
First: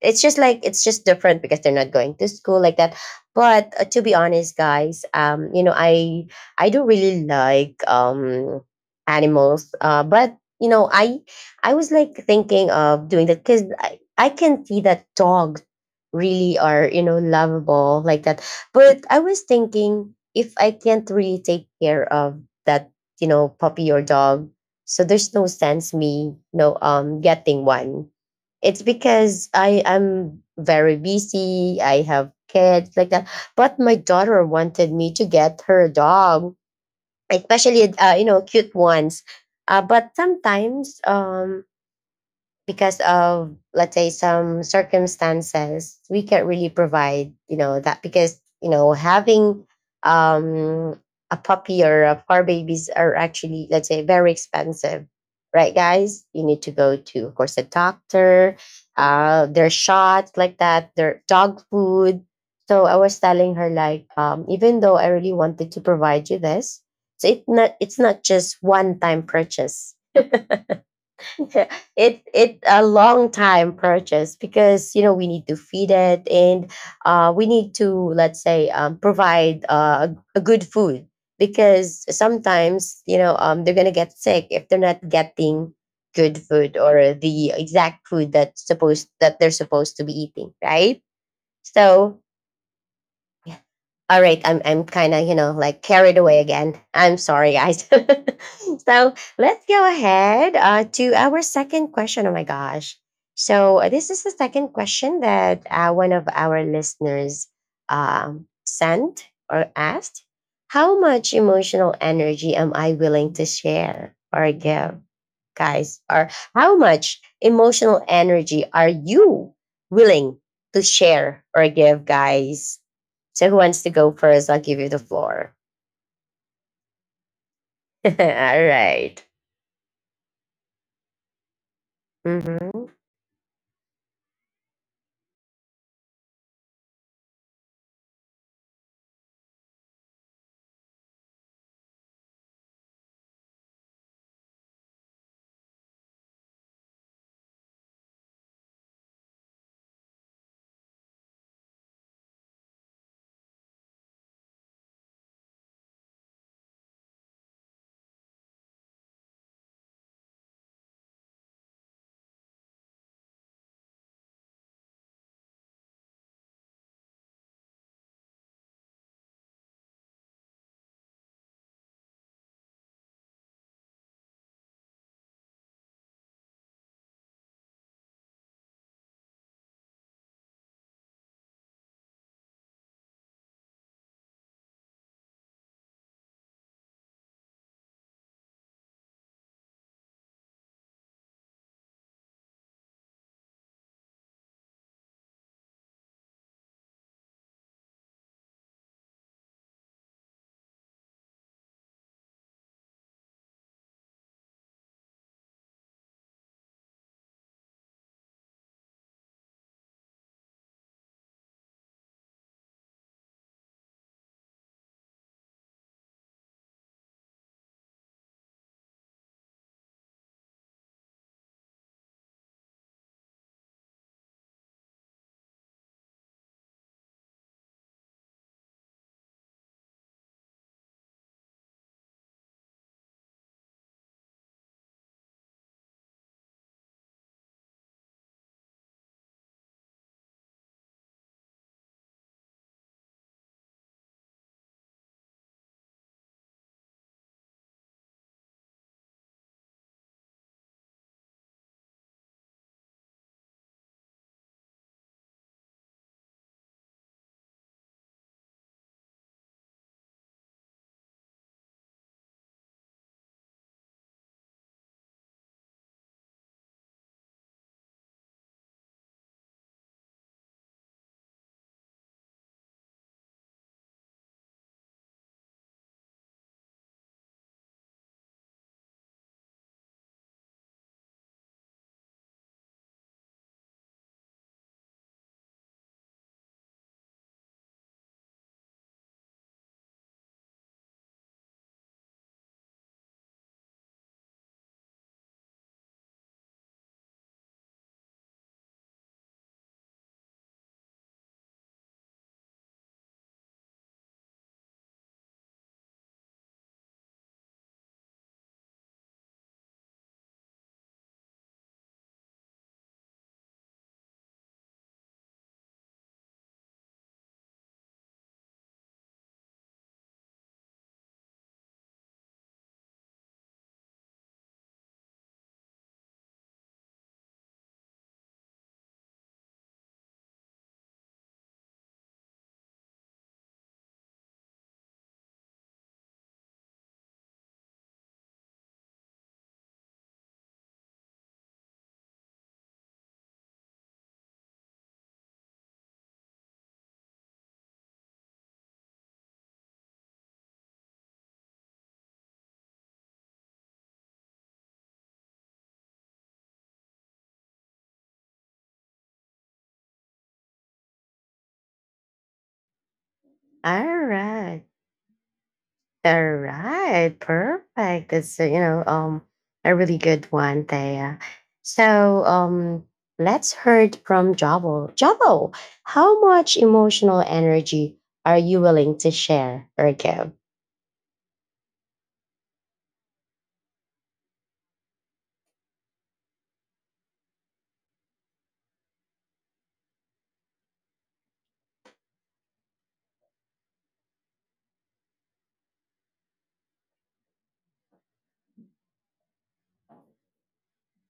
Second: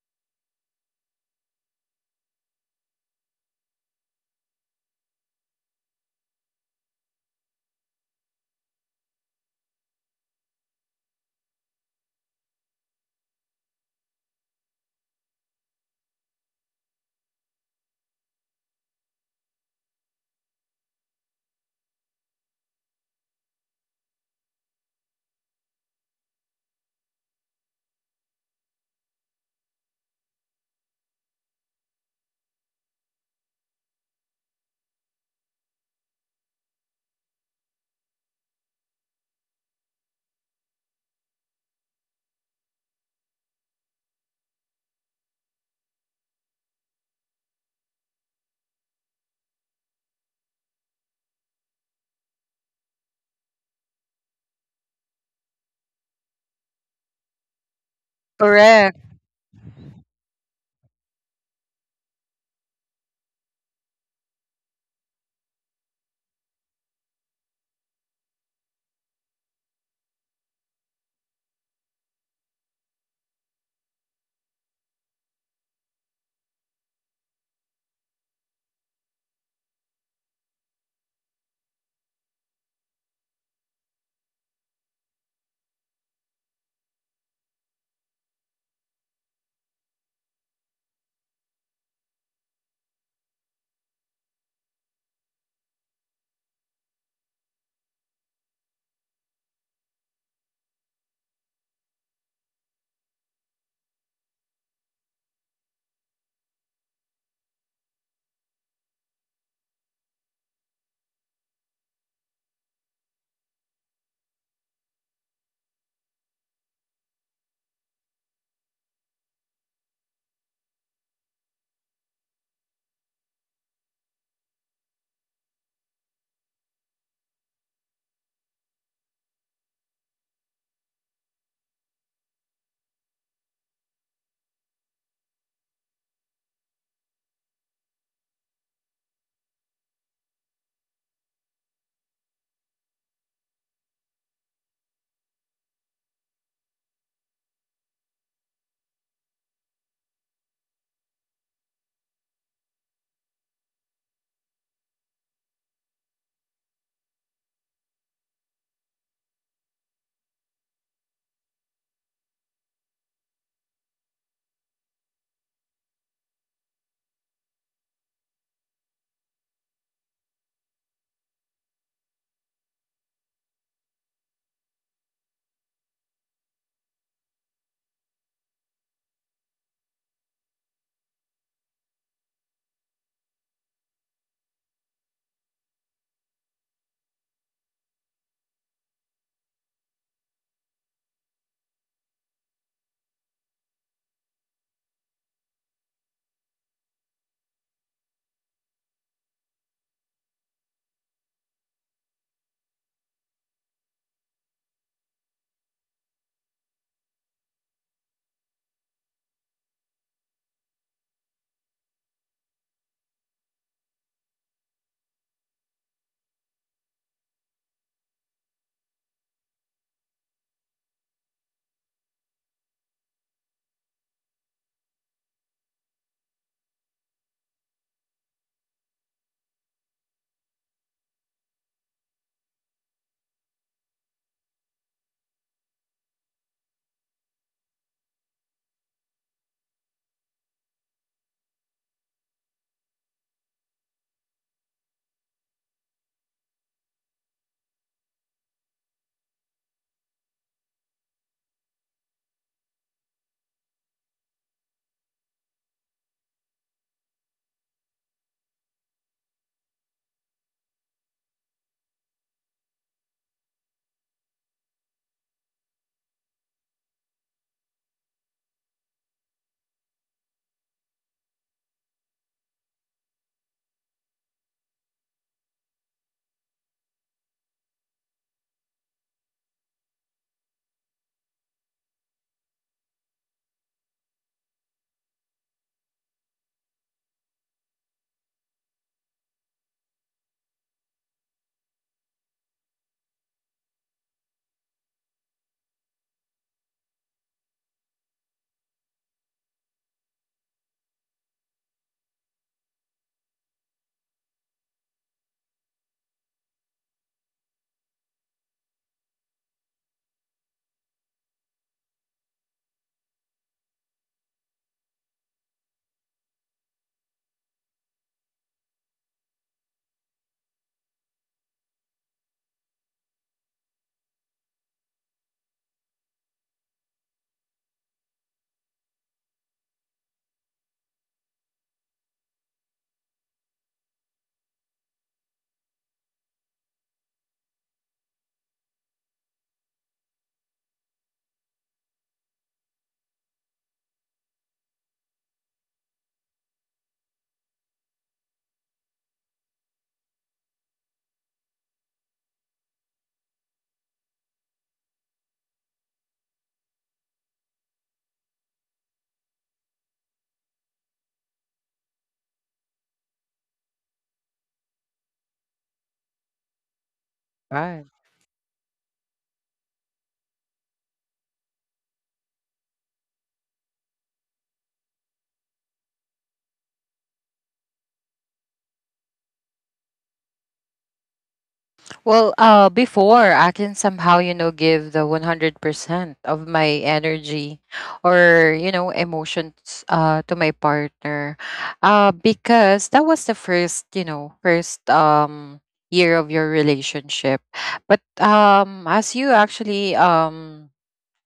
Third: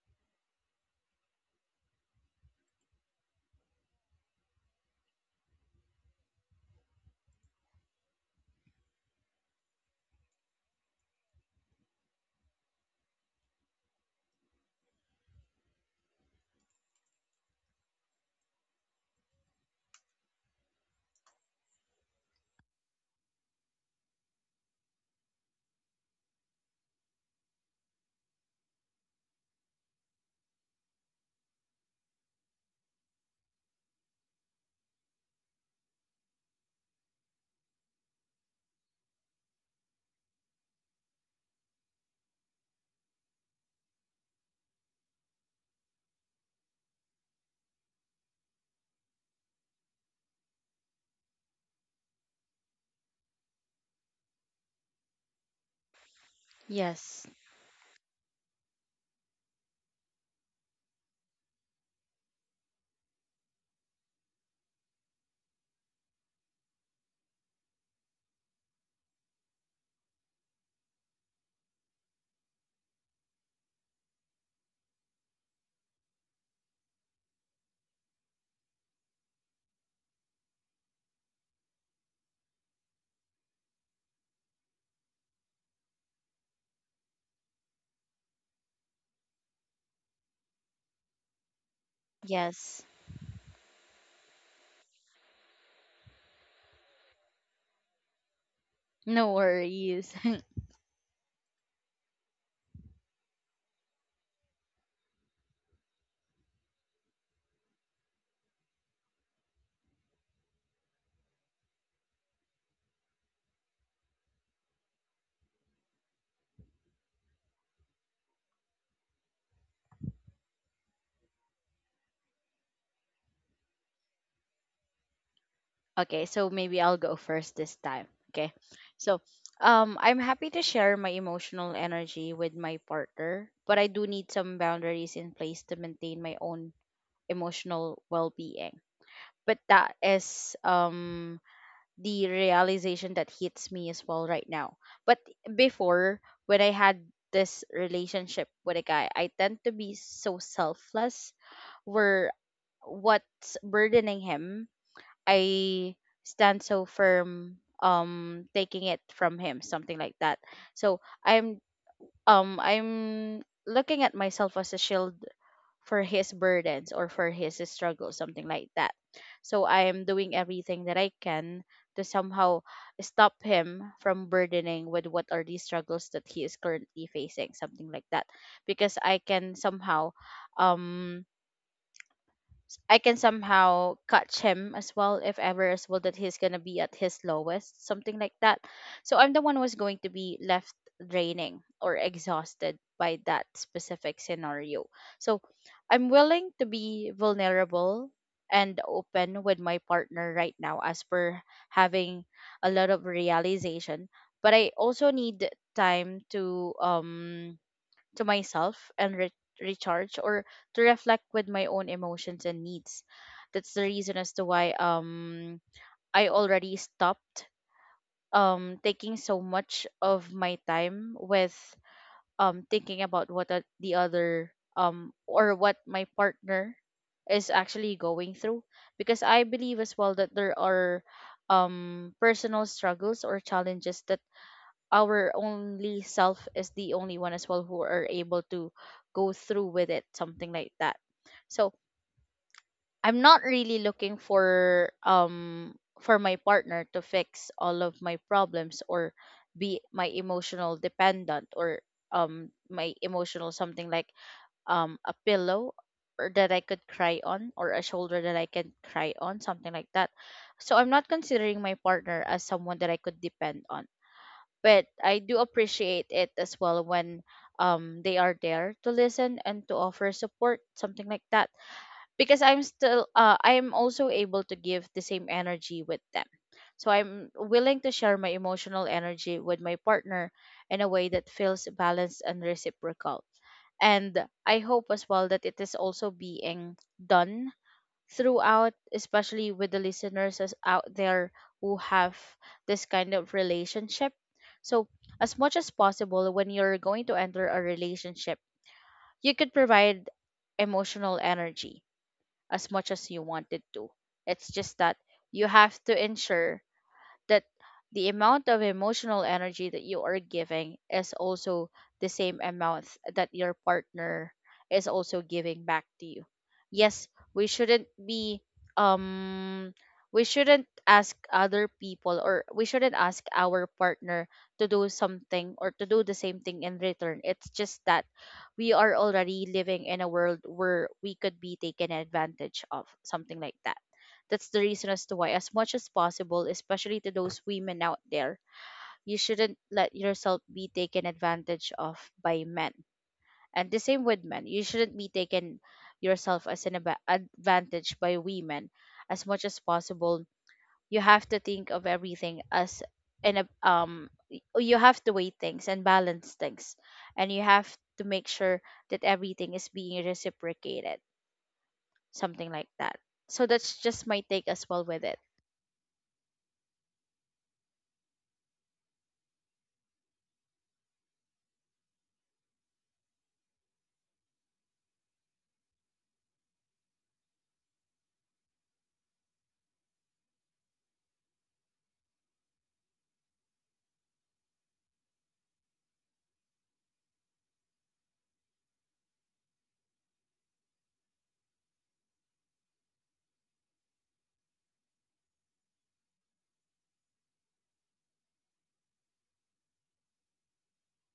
Speaker 1: It's just like, it's just different because they're not going to school like that. But to be honest guys, I do not really like animals. But, you know, I was like thinking of doing that, because I can see that dogs really are, you know, lovable like that. But I was thinking, if I can't really take care of that, you know, puppy or dog, so there's no sense me, getting one. It's because I am very busy. I have kids like that. But my daughter wanted me to get her a dog, especially you know, cute ones. But sometimes because of, let's say, some circumstances, we can't really provide, you know, that, because, you know, having um a puppy or a fur babies are actually, let's say, very expensive, right guys? You need to go to,
Speaker 2: Yes.
Speaker 1: of course, a doctor,
Speaker 3: Correct.
Speaker 1: their shots like that, their dog food. So I was telling her like, even though I really wanted to provide you this, so it's not just one time purchase. It a long time purchase, because, you know, we need to feed it, and we need to, let's say, provide a good food. Because sometimes, they're gonna get sick if they're not getting good food, or the exact food that they're supposed to be eating, right? So
Speaker 2: Yes.
Speaker 1: all right, I'm kind of, you know, like carried away again. I'm sorry, guys. So
Speaker 2: No
Speaker 1: let's go
Speaker 2: worries.
Speaker 1: ahead to our second question. Oh my gosh! So this is the second question that one of our listeners sent or asked. How much emotional energy am I willing to share or give? Guys, are how much emotional energy are you willing to share or give, guys? So, who wants to go first? I'll give you the floor.
Speaker 2: Okay, so maybe I'll go first this time.
Speaker 1: All
Speaker 2: Okay.
Speaker 1: right.
Speaker 2: So, I'm happy to share my emotional energy with
Speaker 1: Mm-hmm.
Speaker 2: my
Speaker 1: All
Speaker 2: partner, but I do need some boundaries in place to maintain my own emotional well-being. But that is the realization that hits me as well right now. But before, when I had this relationship with a guy, I tend to be so selfless where what's burdening him, I stand so firm taking it from him, something like that. So I'm looking at myself as a shield for his burdens or for his struggles, something like that. So I am doing everything that I can to somehow stop him from burdening with what are the struggles that he is currently facing, something like that. Because um I can somehow catch him as well if ever as well that he's gonna be at his lowest, something like that. So I'm the one who's going to be left draining or exhausted by that specific scenario. So I'm willing to be vulnerable and open with my partner right now as per having a lot of realization. But I also need time to myself and recharge, or to reflect with my own emotions and needs. That's the reason as to why I already stopped taking so much of my time with thinking about what the other or what my partner is actually going through, because I believe as well that there are personal struggles or challenges that our only self is the only one as well who are able to go through with it, something like that. So I'm not really looking for my partner to fix all of my problems, or be my emotional dependent, or my emotional something like a pillow or that I could cry on, or a shoulder that I can cry on, something like that. So I'm not considering my partner as someone that I could depend on, but I do appreciate it as well when they are there to listen and to offer support, something like that. Because I'm still I'm also able to give the same energy with them. So I'm willing to share my emotional energy with my partner in a way that feels balanced and reciprocal, and I hope as well that it is also being done throughout, especially with the listeners out there who have this kind of relationship. So, as much as possible, when you're going to enter a relationship, you could provide emotional energy as much as you wanted to. It's just that you have to ensure that the amount of emotional energy that you are giving is also the same amount that your partner is also giving back to you. Yes, we shouldn't be um we shouldn't ask other people, or we shouldn't ask our partner to do something or to do the same thing in return. It's just that we are already living in a world where we could be taken advantage of, something like that. That's the reason as to why, as much as possible, especially to those women out there, you shouldn't let yourself be taken advantage of by men. And the same with men, you shouldn't be taken yourself as an advantage by women. As much as possible, you have to think of everything as an you have to weigh things and balance things, and you have to make sure that everything is being reciprocated, something like that. So that's just my take as
Speaker 1: right.
Speaker 2: well with it.
Speaker 1: All right.
Speaker 3: Right.
Speaker 1: Perfect. It's, a really good one there. So, um, let's heard from Javo. Javo, how much emotional energy are you willing to share or give?
Speaker 3: Well, before I can somehow, give the 100% of my energy or, emotions to my partner. Because that was the first year of your relationship. But as you actually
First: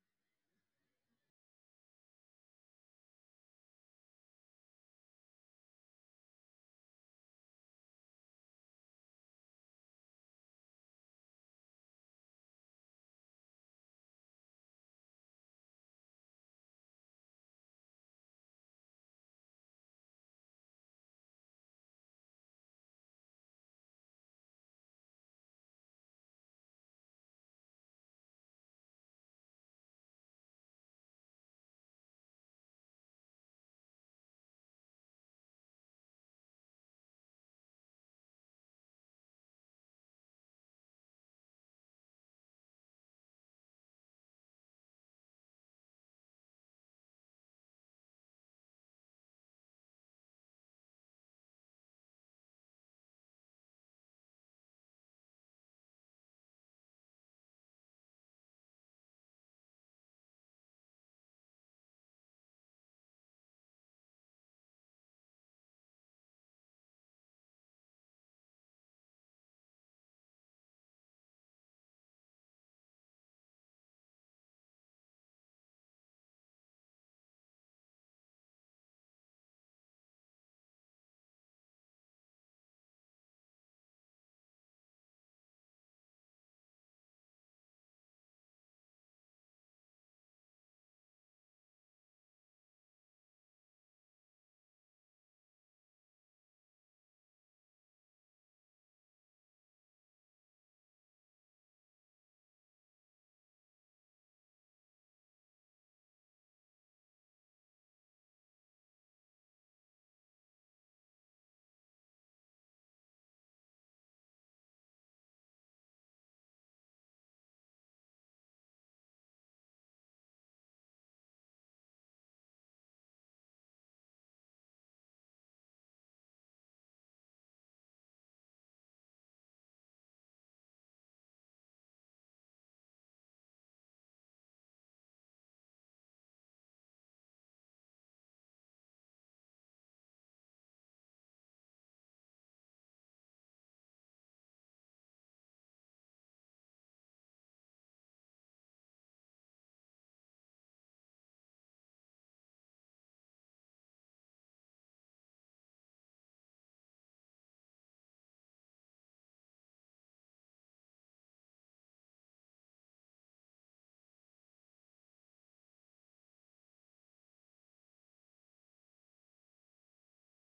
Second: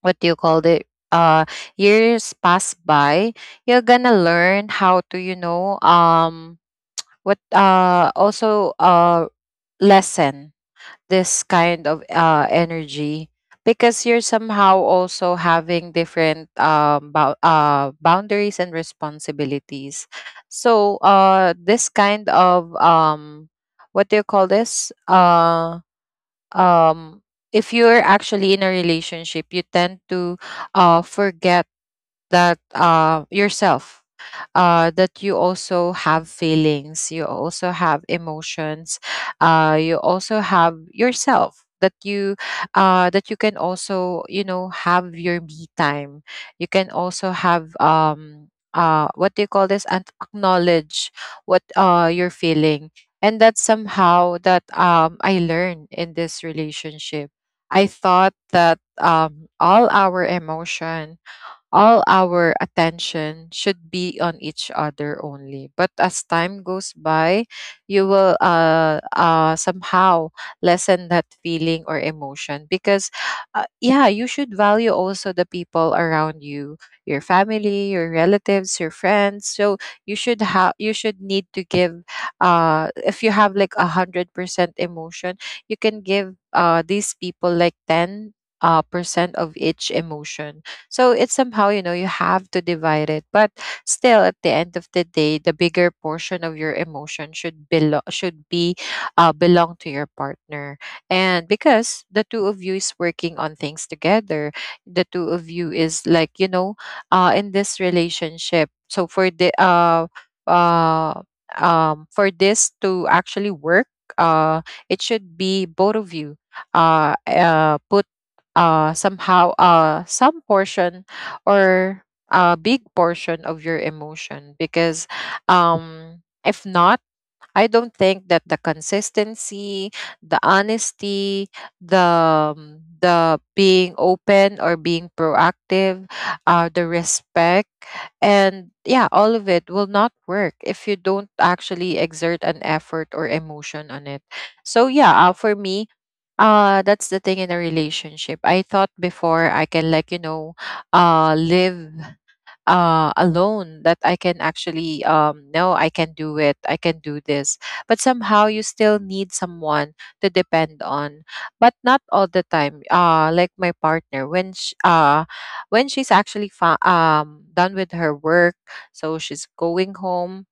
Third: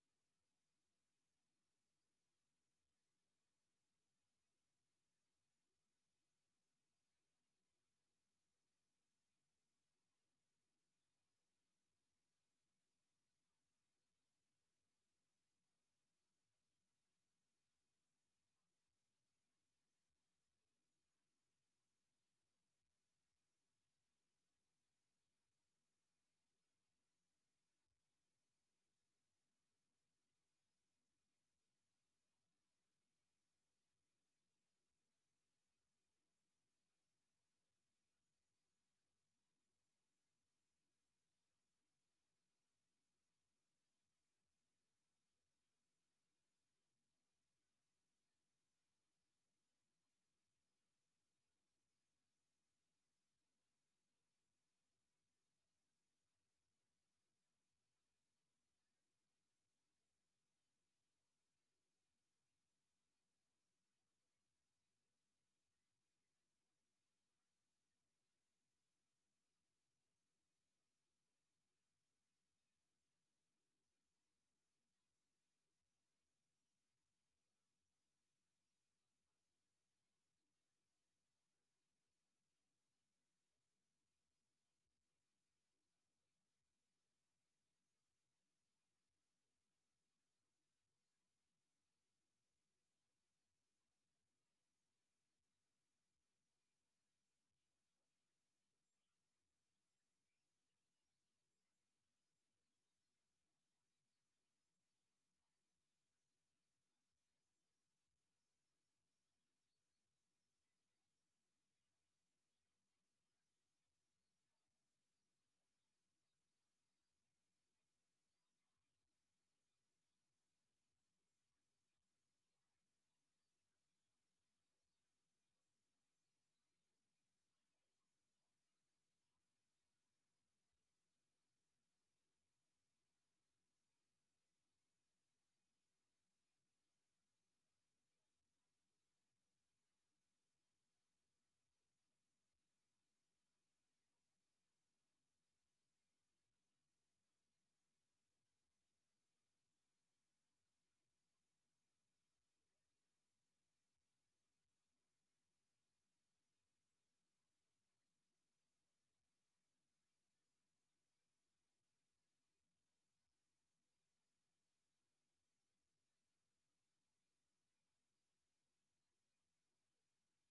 Speaker 3: what do you call it, years pass by, you're gonna learn how to, what also lessen this kind of energy, because you're somehow also having different boundaries and responsibilities. So this kind of what do you call this, um if you're actually in a relationship, you tend to forget that, yourself, that you also have feelings, you also have emotions, you also have yourself that you, that you can also, have your me time, you can also have what do you call this, and acknowledge what, you're feeling. And that's somehow that, I learned in this relationship. I thought that, all our emotion, all our attention should be on each other only. But as time goes by, you will somehow lessen that feeling or emotion, because, yeah, you should value also the people around you, your family, your relatives, your friends. So you should have, you should need to give. If you have like 100% emotion, you can give these people like ten percent of each emotion, so it's somehow, you know, you have to divide it. But still, at the end of the day, the bigger portion of your emotion should belong, should be, belong to your partner. And because the two of you is working on things together, the two of you is like, you know, in this relationship. So for the uh for this to actually work, uh it should be both of you, put some portion, or a big portion, of your emotion. Because if not, I don't think that the consistency, the honesty, the being open or being proactive, the respect, and yeah, all of it will not work if you don't actually exert an effort or emotion on it. So yeah, for me, that's the thing in a relationship. I thought before I can, like, you know, live alone, that I can actually, no, I can do it, I can do this. But somehow you still need someone to depend on, but not all the time. Like my partner, when sh when she's actually done with her work, so she's going home,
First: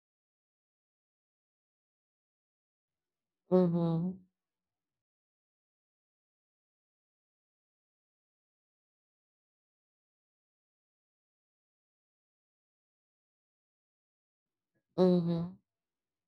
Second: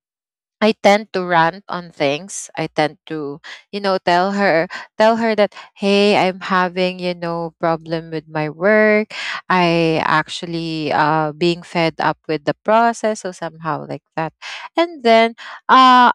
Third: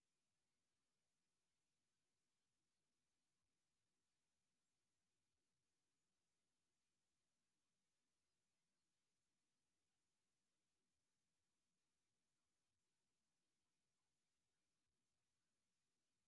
Speaker 3: I tend to rant on things. I tend to, you know,
Speaker 1: Mm-hmm.
Speaker 3: tell her that, hey, I'm having, you know, problem with my work. I actually being fed up with the process, so somehow like that. And then,
Speaker 1: Mhm,
Speaker 3: uh,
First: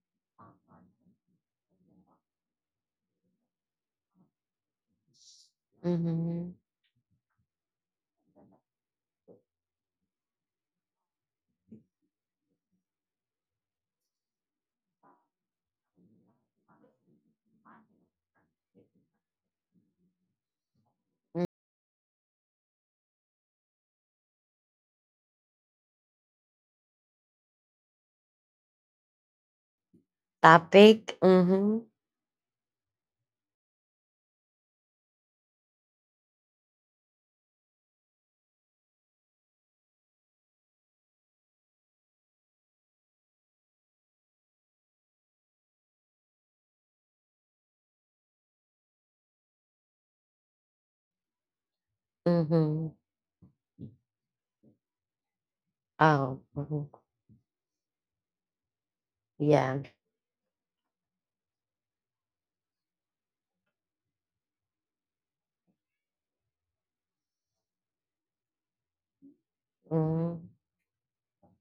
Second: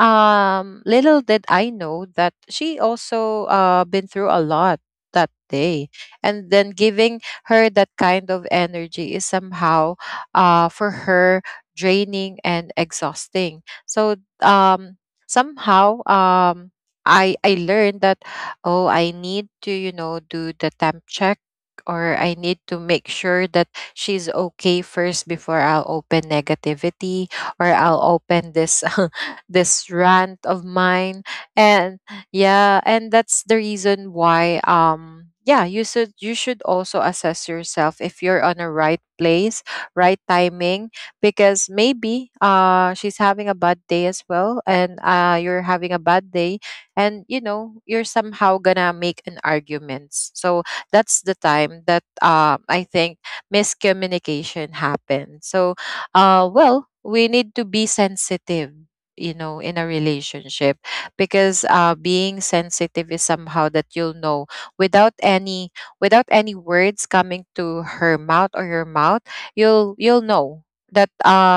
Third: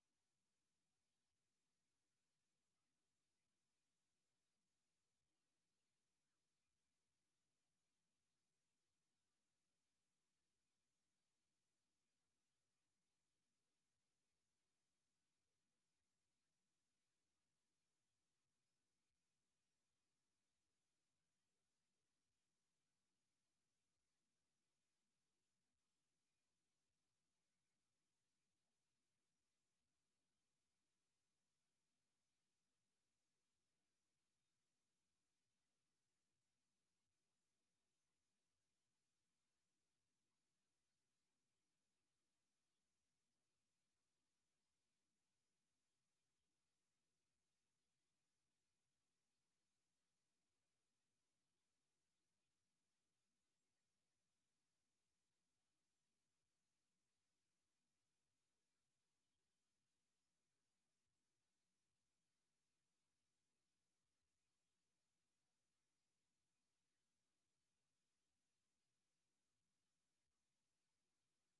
Speaker 3: little did I know that she also been through a lot that day, and
Speaker 1: mhm,
Speaker 3: then giving her that kind of energy is somehow, for her, draining and exhausting. So, um somehow I learned that, oh, I need to, you know, do the temp check,
Speaker 1: mm.
Speaker 3: or I need to make sure that she's okay first, before I'll open negativity or I'll open this this rant of
Speaker 1: Topic?
Speaker 3: mine.
Speaker 1: Mhm,
Speaker 3: And yeah, and that's the reason why, yeah, you should, you should also assess yourself if you're on a right place, right timing, because maybe she's having a bad day as well, and you're having a bad day, and you know, you're somehow gonna make an argument. So that's the time that, I
Speaker 1: mhm.
Speaker 3: think, miscommunication happened. So
Speaker 1: Oh,
Speaker 3: well,
Speaker 1: mhm.
Speaker 3: we need to be sensitive, you know, in a
Speaker 1: Yeah.
Speaker 3: relationship, because being sensitive is somehow that you'll know, without any, without any words coming to her mouth or your mouth, you'll know
Speaker 1: Mhm,
Speaker 3: that,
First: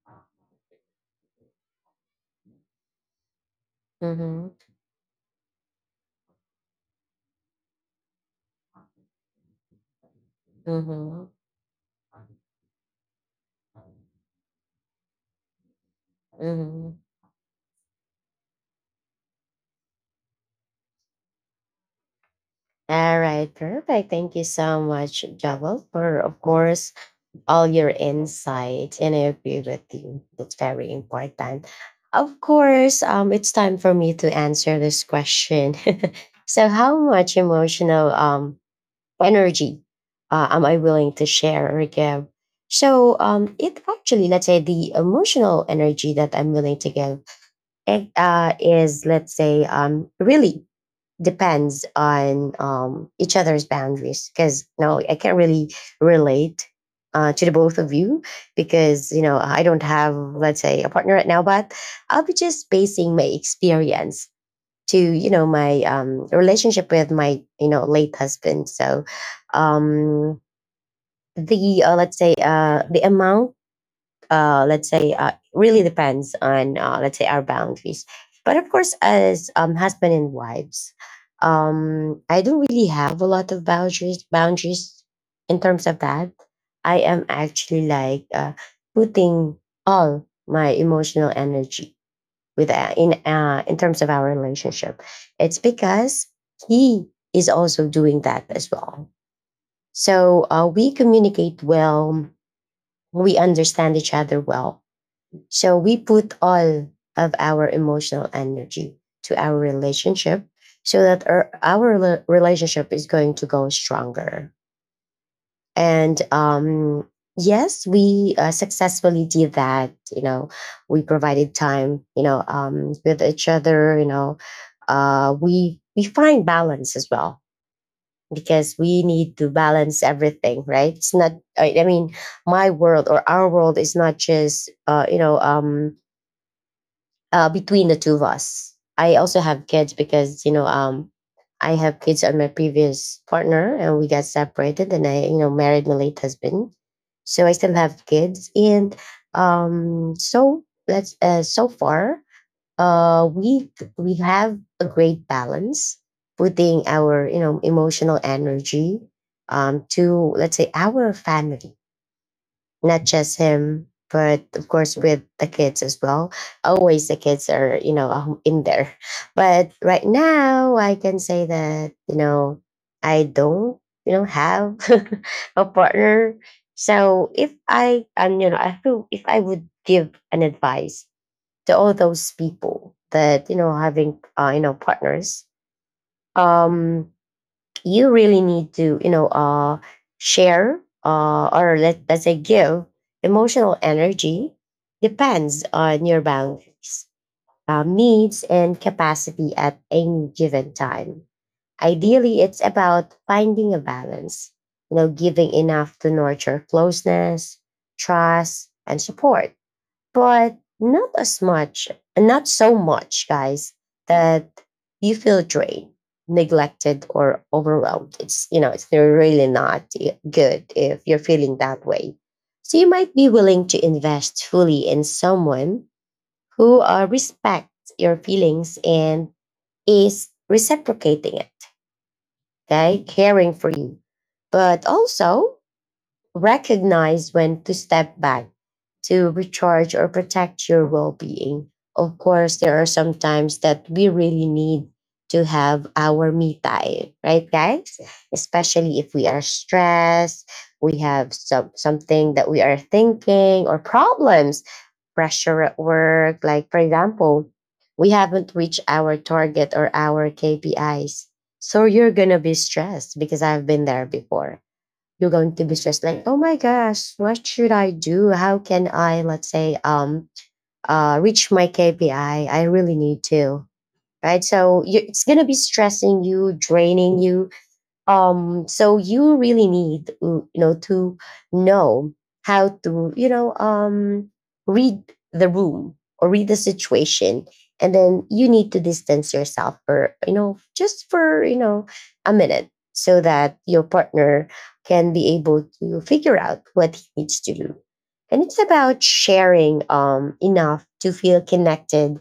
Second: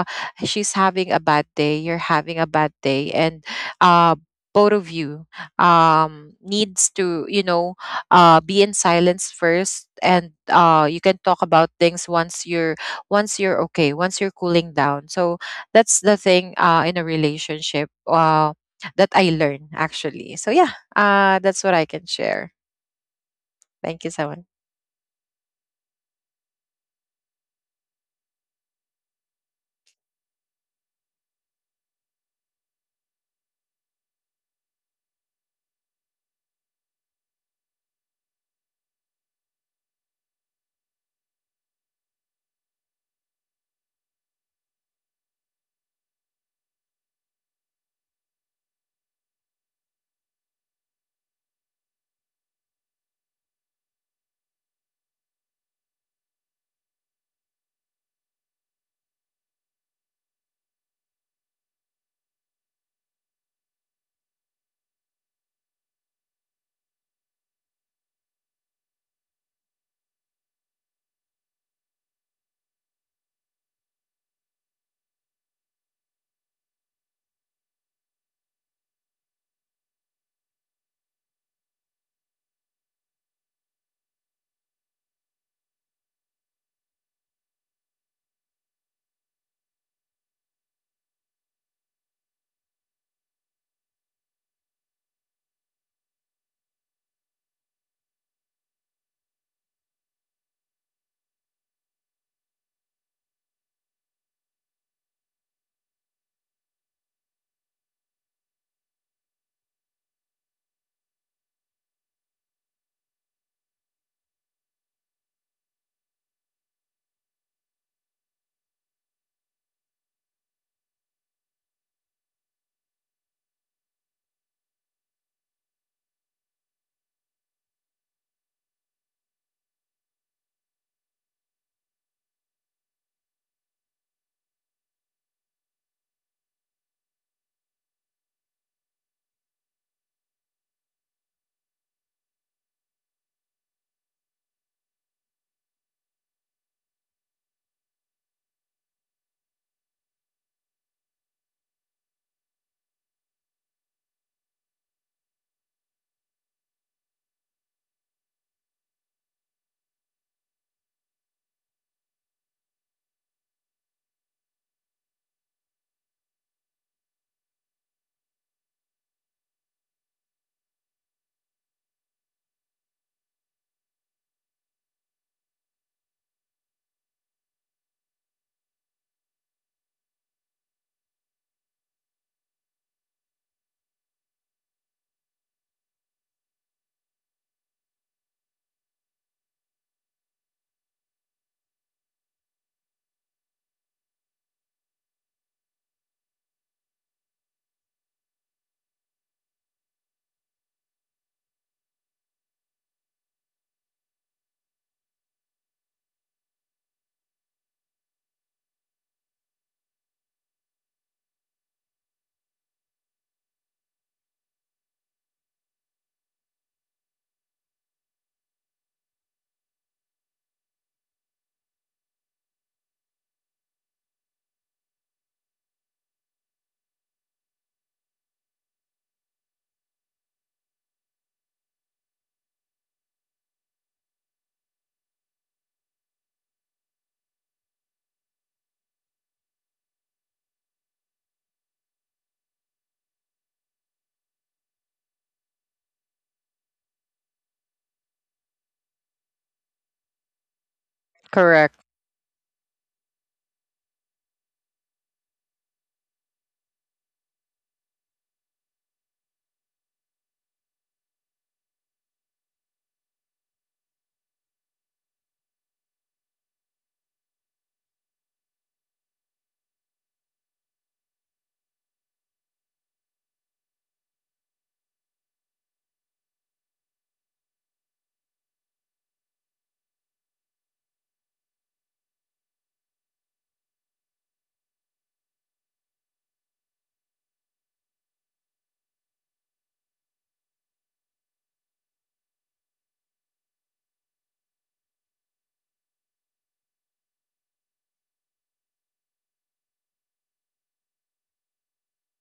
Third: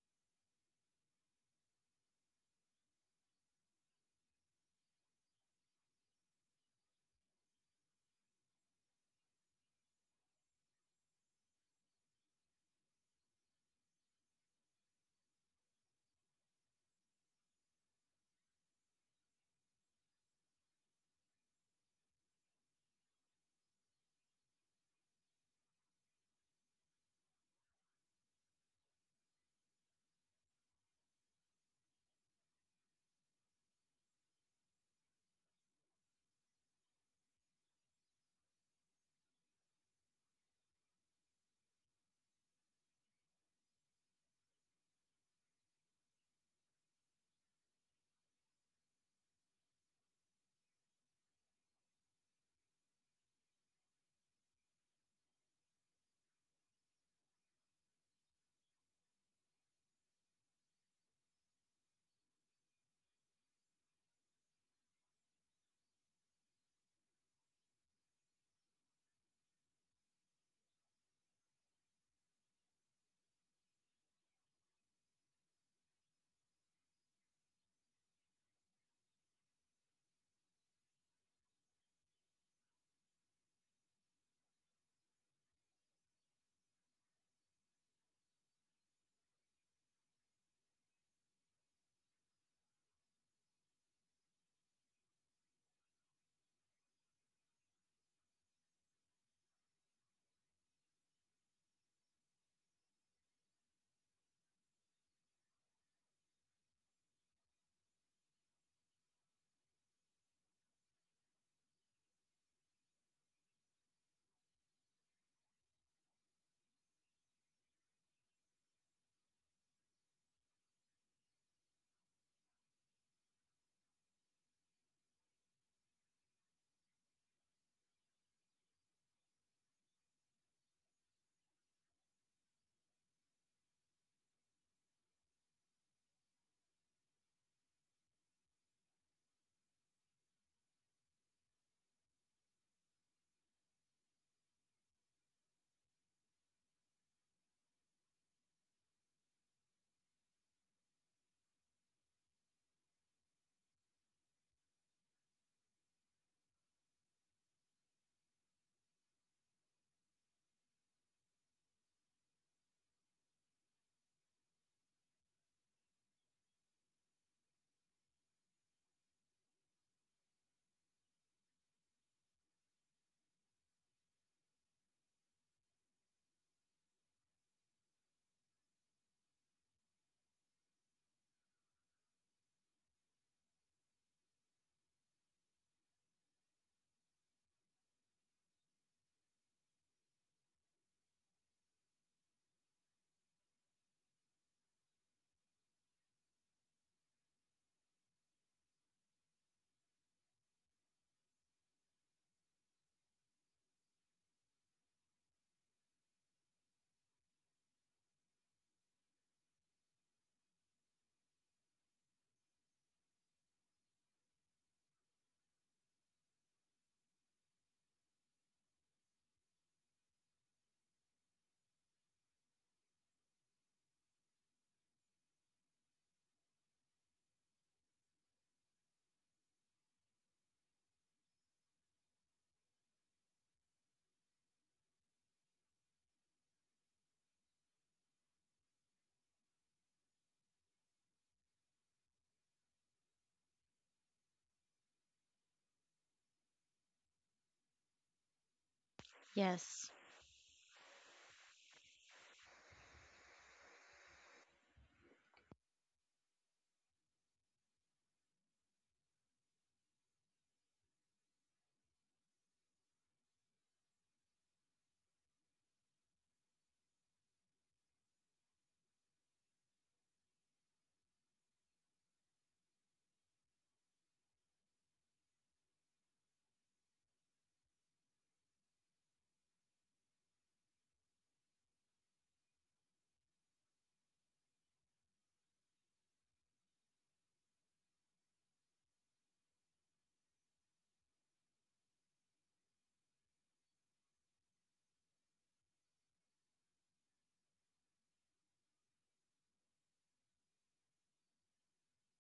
Speaker 3: she's having a bad day, you're having a bad day, and uh
Speaker 1: mhm,
Speaker 3: both of you, needs to, you know, be in silence first, and you can
Speaker 1: mhm,
Speaker 3: talk about things once you're, once you're okay, once you're cooling down. So that's the thing, in
Speaker 1: mhm.
Speaker 3: a relationship, that I learn actually. So yeah, that's what I can share.
Speaker 1: All right,
Speaker 3: Thank
Speaker 1: perfect.
Speaker 3: you so.
Speaker 1: Thank you so much, Joel, for, of course, all your insight. And I agree with you. It's very important. Of course, it's time for me to answer this question. So, how much emotional energy am I willing to share or give? So it actually, let's say, the emotional energy that I'm willing to give it, is, let's say, really depends on each other's boundaries. Because no, I can't really relate to the both of you because I don't have, let's say, a partner right now. But I'll be just basing my experience to my relationship with my late husband. So um, the let's say the amount, let's say, really depends on, let's say, our boundaries. But of course, as husband and wives, I don't really have a lot of boundaries in terms of that. I am actually like, putting all my emotional energy with in terms of our relationship. It's because he is also doing that as well. So we communicate well. We understand each other well. So we put all of our emotional energy to our relationship so that our relationship is going to go stronger. And yes, we successfully did that. You know, we provided time with each other. We find balance as well, because we need to balance everything, right? It's not, I mean, my world or our world is not just between the two of us. I also have kids because, I have kids on my previous partner, and we got separated, and I, married my late husband, so I still have kids. And so that's so far, uh, we we have a great balance, putting our emotional energy, to let's say our family, not just him, but of course with the kids as well. Always the kids are, in there. But right now, I can say that, I don't, have a partner. So if I, I feel if I would give an advice to all those people that, having, partners, um, you really need to, share, or, let's say, give emotional energy, depends on your boundaries, needs and capacity at any given time. Ideally, it's about finding a balance, giving enough to nurture closeness, trust, and support, but not as much, not so much, guys, that you feel drained, neglected, or overwhelmed. It's really really not good if you're feeling that way. So you might be willing to invest fully in someone who, respects your feelings and is reciprocating it, okay, caring for you. But also, recognize when to step back to recharge or protect your well being. Of course, there are some times that we really need to have our me time, right, guys? Especially if we are
Speaker 2: Yes.
Speaker 1: stressed, we have
Speaker 3: Correct.
Speaker 1: something that we are thinking, or problems, pressure at work. Like, for example, we haven't reached our target or our KPIs. So you're going to be stressed, because I've been there before. You're going to be stressed like, oh my gosh, what should I do? How can I, let's say, reach my KPI? I really need to. Right? So you, it's going to be stressing you, draining you, so you really need to, you know, to know how to, read the room or read the situation. And then you need to distance yourself for, just for, a minute, so that your partner can be able to figure out what he needs to do. And it's about sharing enough to feel connected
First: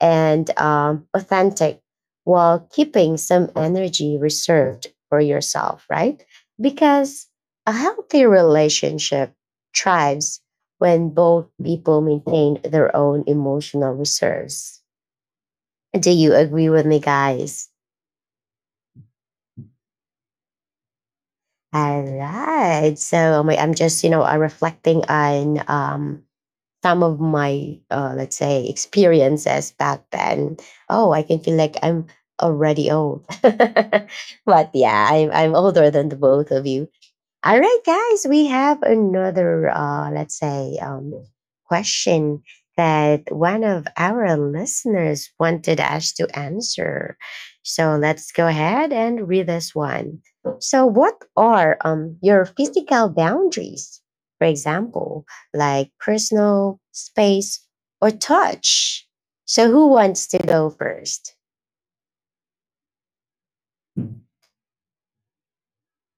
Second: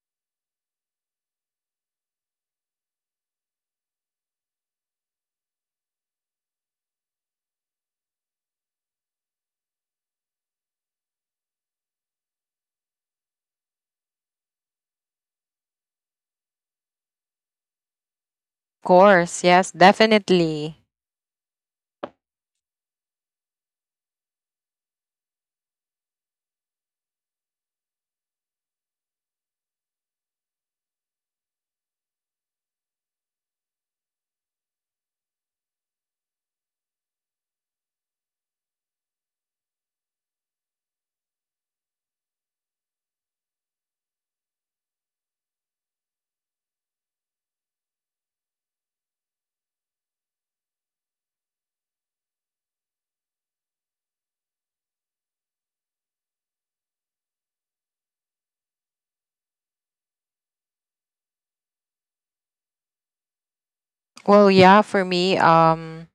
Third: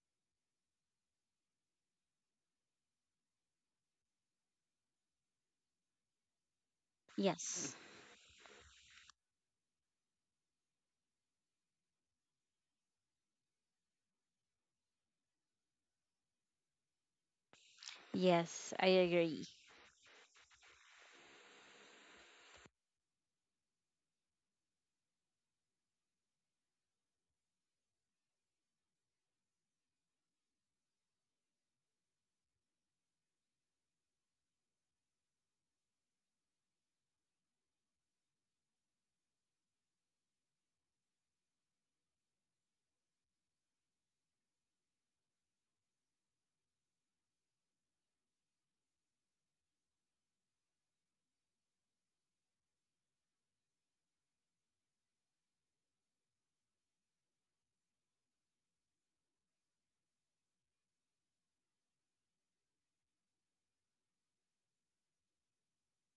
Speaker 1: and authentic, while keeping some energy reserved for yourself, right? Because a
Speaker 2: Yes.
Speaker 1: healthy relationship thrives when both people maintain their own emotional reserves. Do you agree with me, guys?
Speaker 2: Yes,
Speaker 3: Of
Speaker 2: I
Speaker 3: course.
Speaker 2: agree.
Speaker 3: Yes, definitely.
Speaker 1: All right. So I'm just, reflecting on, some of my, let's say, experiences back then. Oh, I can feel like I'm already old. But yeah, I'm older than the both of you. All right, guys, we have another, let's say, question that one of our listeners wanted us to answer. So let's go ahead and read this one. So, what are, your physical boundaries? For example, like personal space or touch. So, who wants to go first?
Speaker 3: Well, yeah, for me,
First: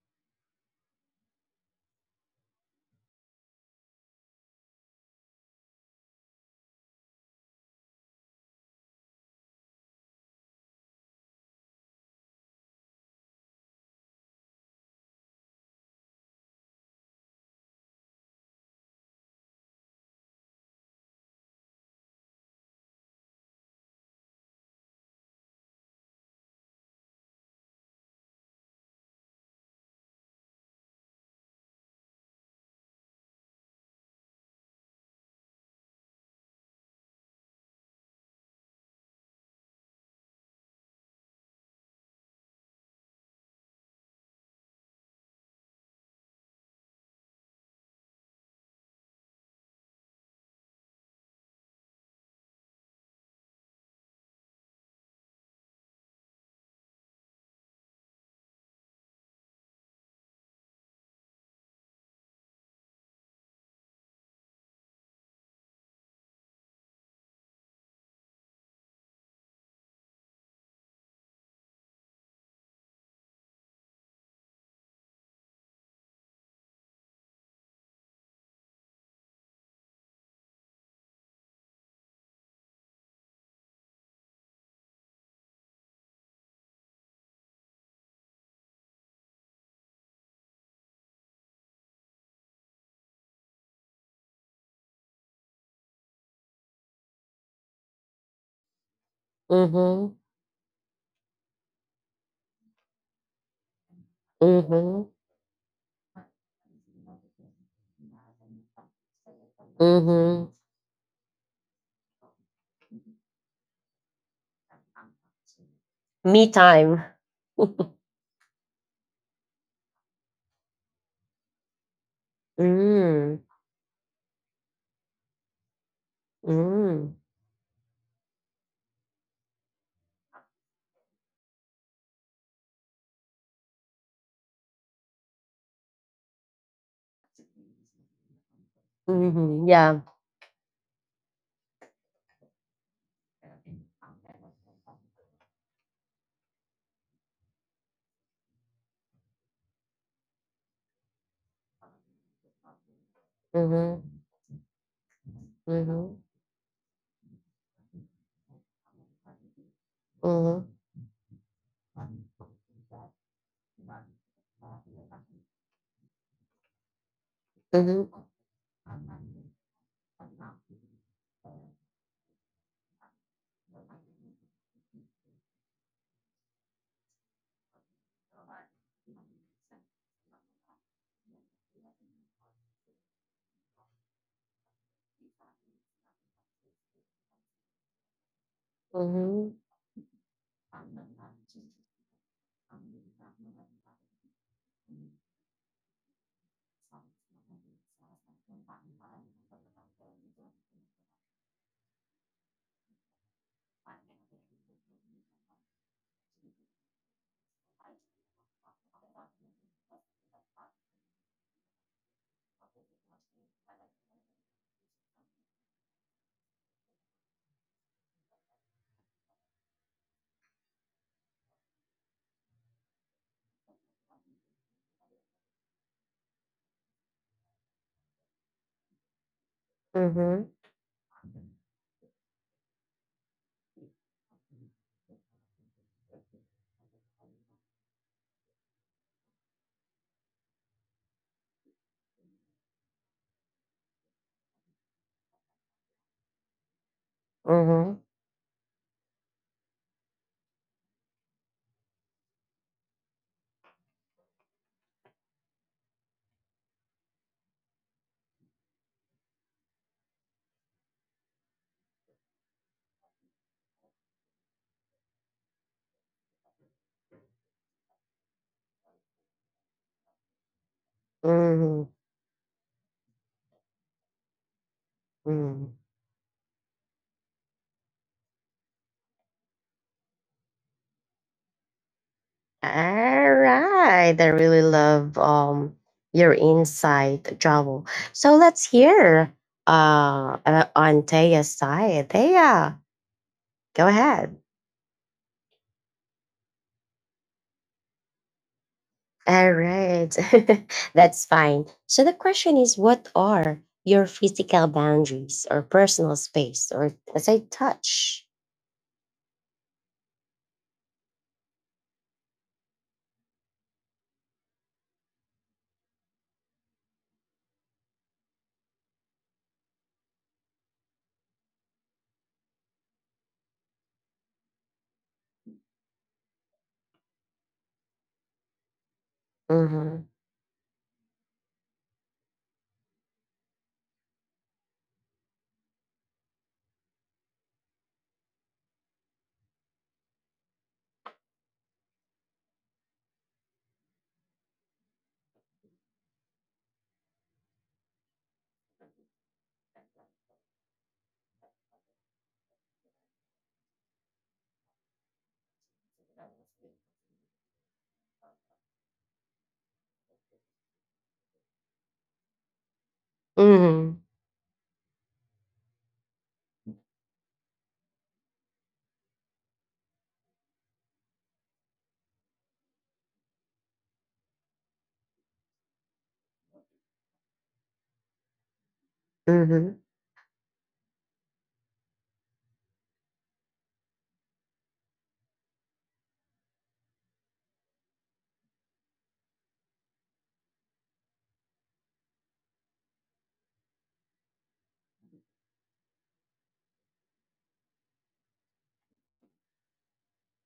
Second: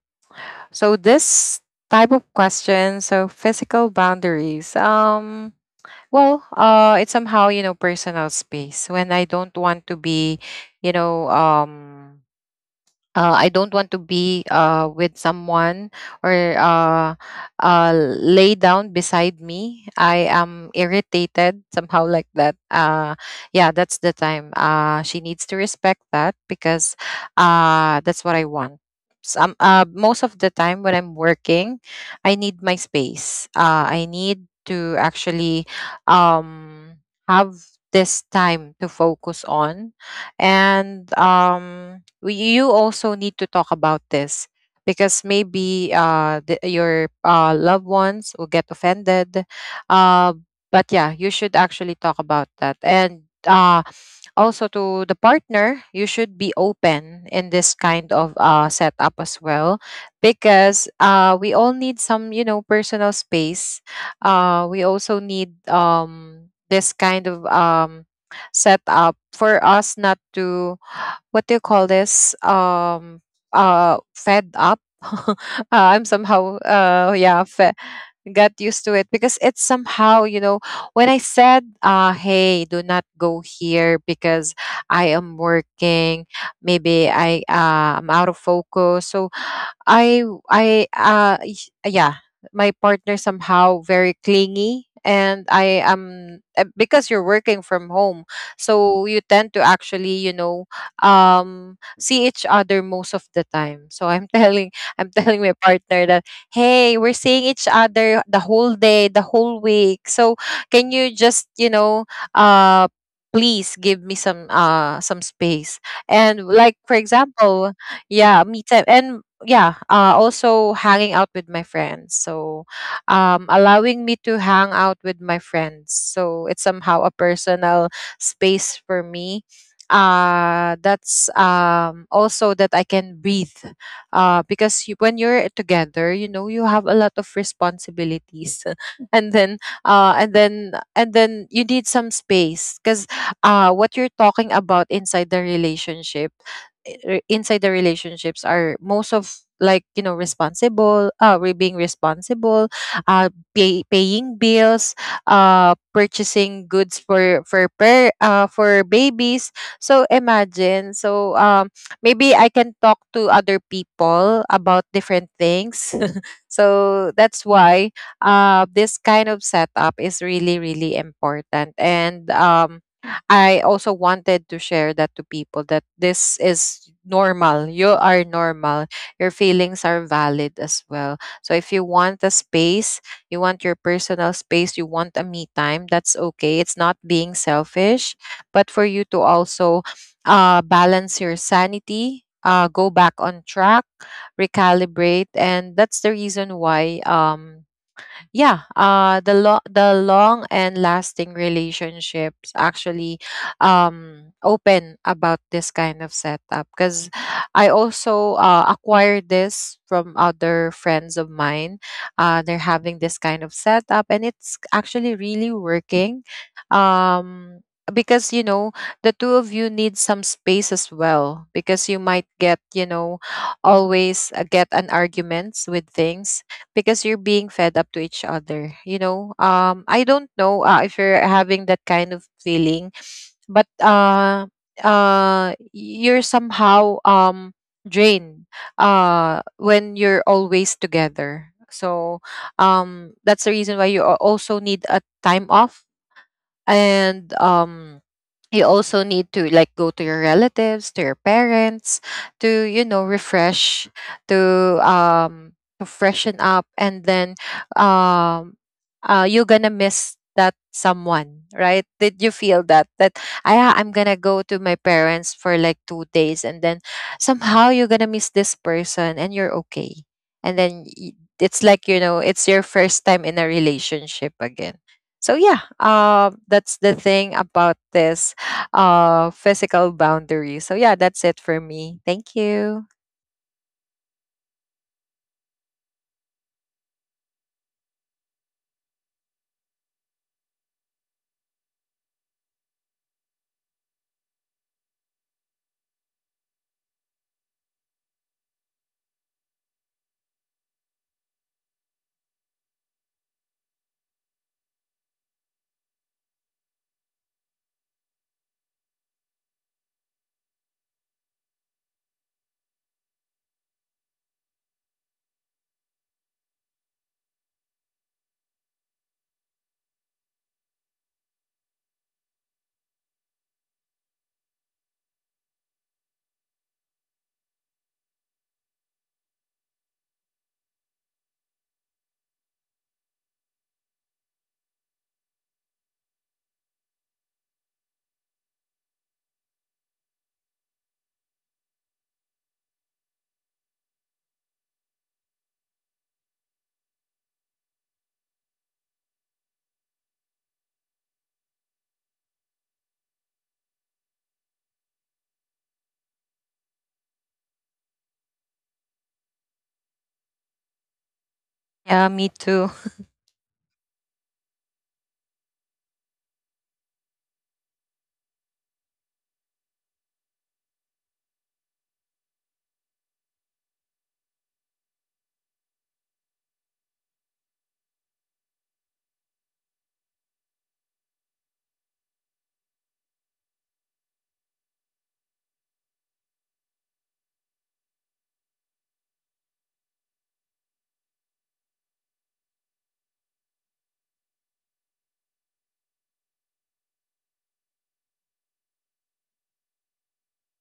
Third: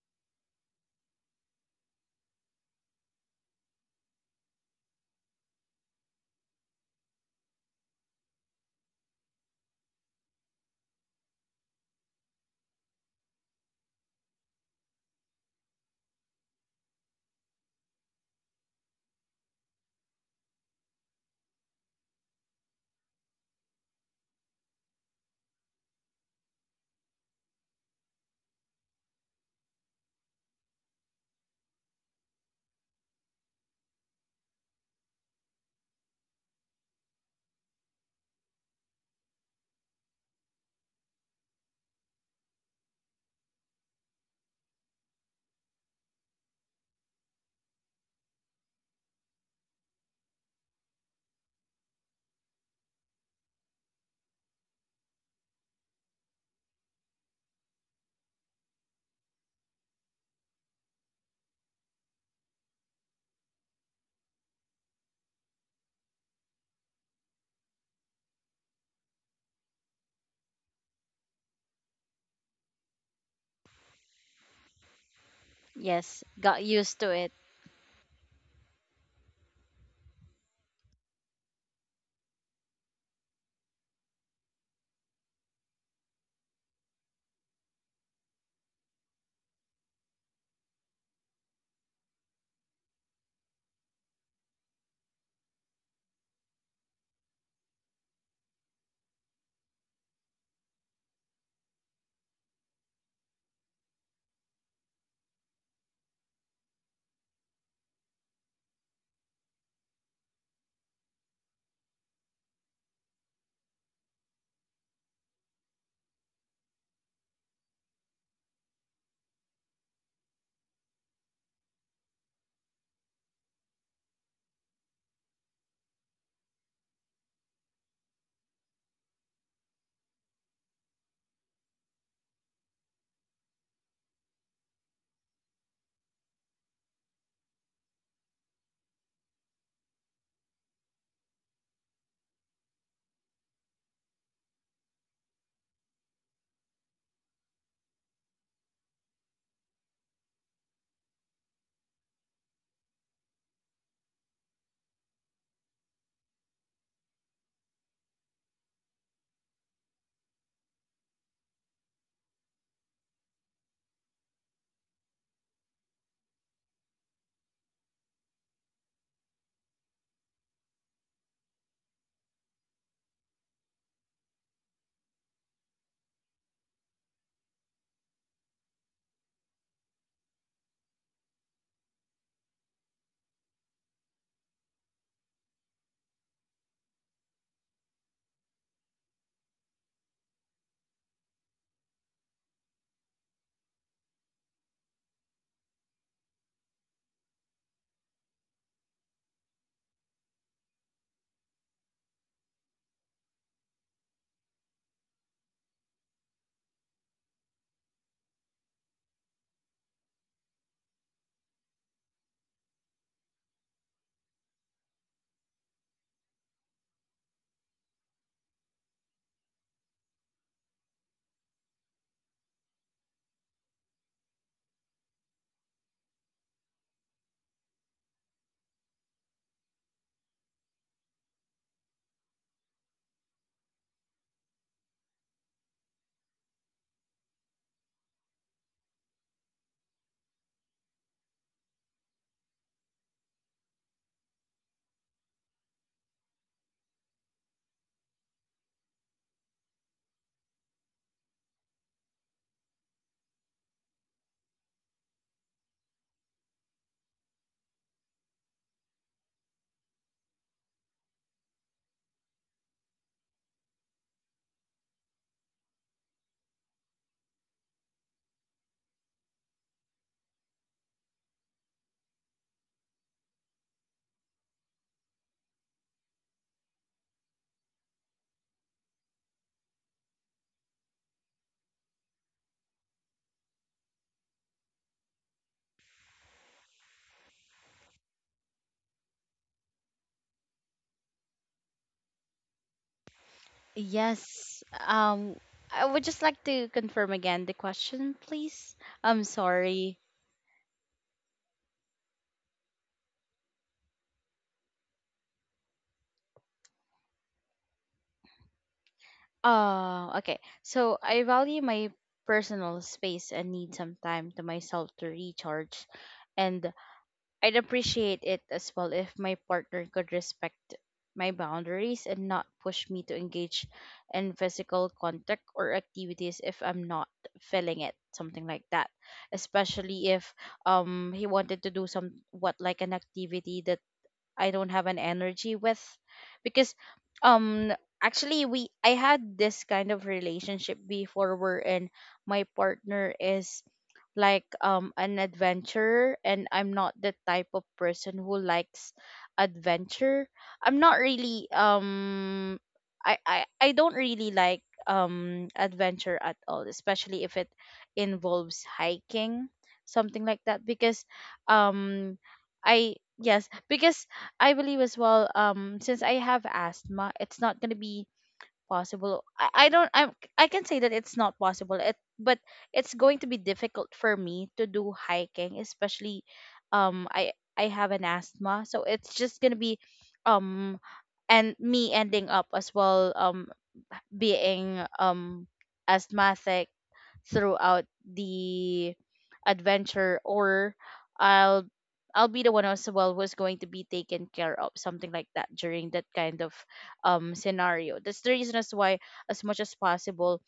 Speaker 3: so this type of question, so physical boundaries. Well, it's somehow, you know, personal space when I don't want to be, you know, I don't want to be, with someone, or uh, lay down beside me. I am irritated somehow like that. Yeah, that's the time. She needs to respect that, because that's what I want. Some, most of the time when I'm working, I need my space. I need to actually, um, have this time to focus on, and we, you also need to talk about this, because maybe the, your loved ones will get offended. Uh, but yeah, you should actually talk about that. And also to the partner, you should be open in this kind of setup as well, because we all need some, you know, personal space. We also need this kind of setup, for us not to, what do you call this, fed up I'm
Speaker 2: Yes,
Speaker 3: somehow
Speaker 2: got used to it.
Speaker 3: yeah fe- got used to it, because it's somehow, you know, when I said, hey, do not go here, because I am working. Maybe I, I'm out of focus, so I I uh y- yeah, my partner, somehow very clingy, and I am, because you're working from home, so you tend to actually,
Speaker 1: Mm-hmm.
Speaker 3: you know, see each other most of the time. So I'm telling, I'm
Speaker 1: Mm-hmm.
Speaker 3: telling my partner that, hey, we're seeing each other the whole day, the whole week, so
Speaker 1: Mm-hmm.
Speaker 3: can you just, you know, uh please give me some, some space, and
Speaker 1: Me
Speaker 3: like, for
Speaker 1: time.
Speaker 3: example, yeah, me time. And yeah, also hanging out with my friends. So
Speaker 1: Mm.
Speaker 3: allowing me to hang out with my friends, so it's somehow a
Speaker 1: Mm.
Speaker 3: personal space for me, that's, also that I can breathe. Because, you, when you're together, you know, you have a lot of responsibilities, and then,
Speaker 1: Mhm, yeah.
Speaker 3: and then you need some space, because what you're talking about inside the relationship, inside the relationships are most of, like, you know, responsible, being responsible, uh pay,
Speaker 1: Mhm,
Speaker 3: paying bills,
Speaker 1: mhm,
Speaker 3: purchasing goods for, for babies, so
Speaker 1: mhm,
Speaker 3: imagine. So maybe I can talk to other people about different things. So that's why,
Speaker 1: mhm,
Speaker 3: this kind of setup is really, really important. And I also wanted to share that to people, that this is normal. You are normal. Your feelings are valid as well. So if you want a space, you want your personal space, you want a me time, that's okay. It's not being selfish, but for you to
Speaker 1: mhm,
Speaker 3: also, balance your sanity, go back on track, recalibrate. And that's the reason why, yeah, the the long and lasting relationships actually open about this kind of setup, because I also, acquired this from other friends of mine. They're having this kind of setup, and it's actually really working. um because, you know, the two of you need some space as well, because you might get, you know, always, get an arguments with things, because you're being fed up to each other, you know, I don't
Speaker 1: mhm,
Speaker 3: know, if you're having that kind of feeling. But you're somehow drained, when you're always together. So that's the reason why you, also need a time off. And
Speaker 1: mhm,
Speaker 3: you also need to, like, go to your relatives, to your parents, to, you know, refresh, to um to freshen up. And then, um you're gonna miss that someone, right? Did you feel that, that, I'm gonna go to my parents for like 2 days, and then somehow you're gonna miss this person, and you're okay. And then, it's like, you
Speaker 1: mhm,
Speaker 3: know, it's your first time in a relationship again. So yeah,
Speaker 1: mhm.
Speaker 3: that's the thing about this, physical boundaries. So yeah, that's it for me. Thank you.
Speaker 1: All right. I really love your insight, Javo. So let's hear, on Taya's side. Taya, go ahead.
Speaker 2: Yes. I would just like to confirm again the question, please. I'm
Speaker 1: All
Speaker 2: sorry.
Speaker 1: right. That's fine. So the question is, what are your physical boundaries or personal space or as I touch?
Speaker 2: Okay. So I value my personal space and need some time to myself to recharge, and I'd appreciate it as well if my partner could respect my boundaries and not push me to engage in physical contact or activities if I'm not feeling it, something like that. Especially if he wanted to do some what like an activity that I don't have an energy with, because um actually we I had this kind of relationship before wherein my partner is like an adventurer and I'm not the type of person who likes adventure. I'm not really I don't really like adventure at all, especially if it involves hiking, something like that because
Speaker 3: Yeah, me
Speaker 2: um
Speaker 3: too.
Speaker 2: I, yes,
Speaker 1: Mhm.
Speaker 2: because I believe as well. Since I have asthma, it's not gonna be possible. I don't. I'm. I can say that it's not possible. But it's going to be difficult for me to do hiking, especially, I have an asthma, so it's just gonna be,
Speaker 1: Mhm.
Speaker 2: um, and me ending up as well. Being asthmatic throughout the adventure, or I'll I'll be the one as well who's going to be taken care of, something like that during that kind of scenario. That's the reason as why as much as possible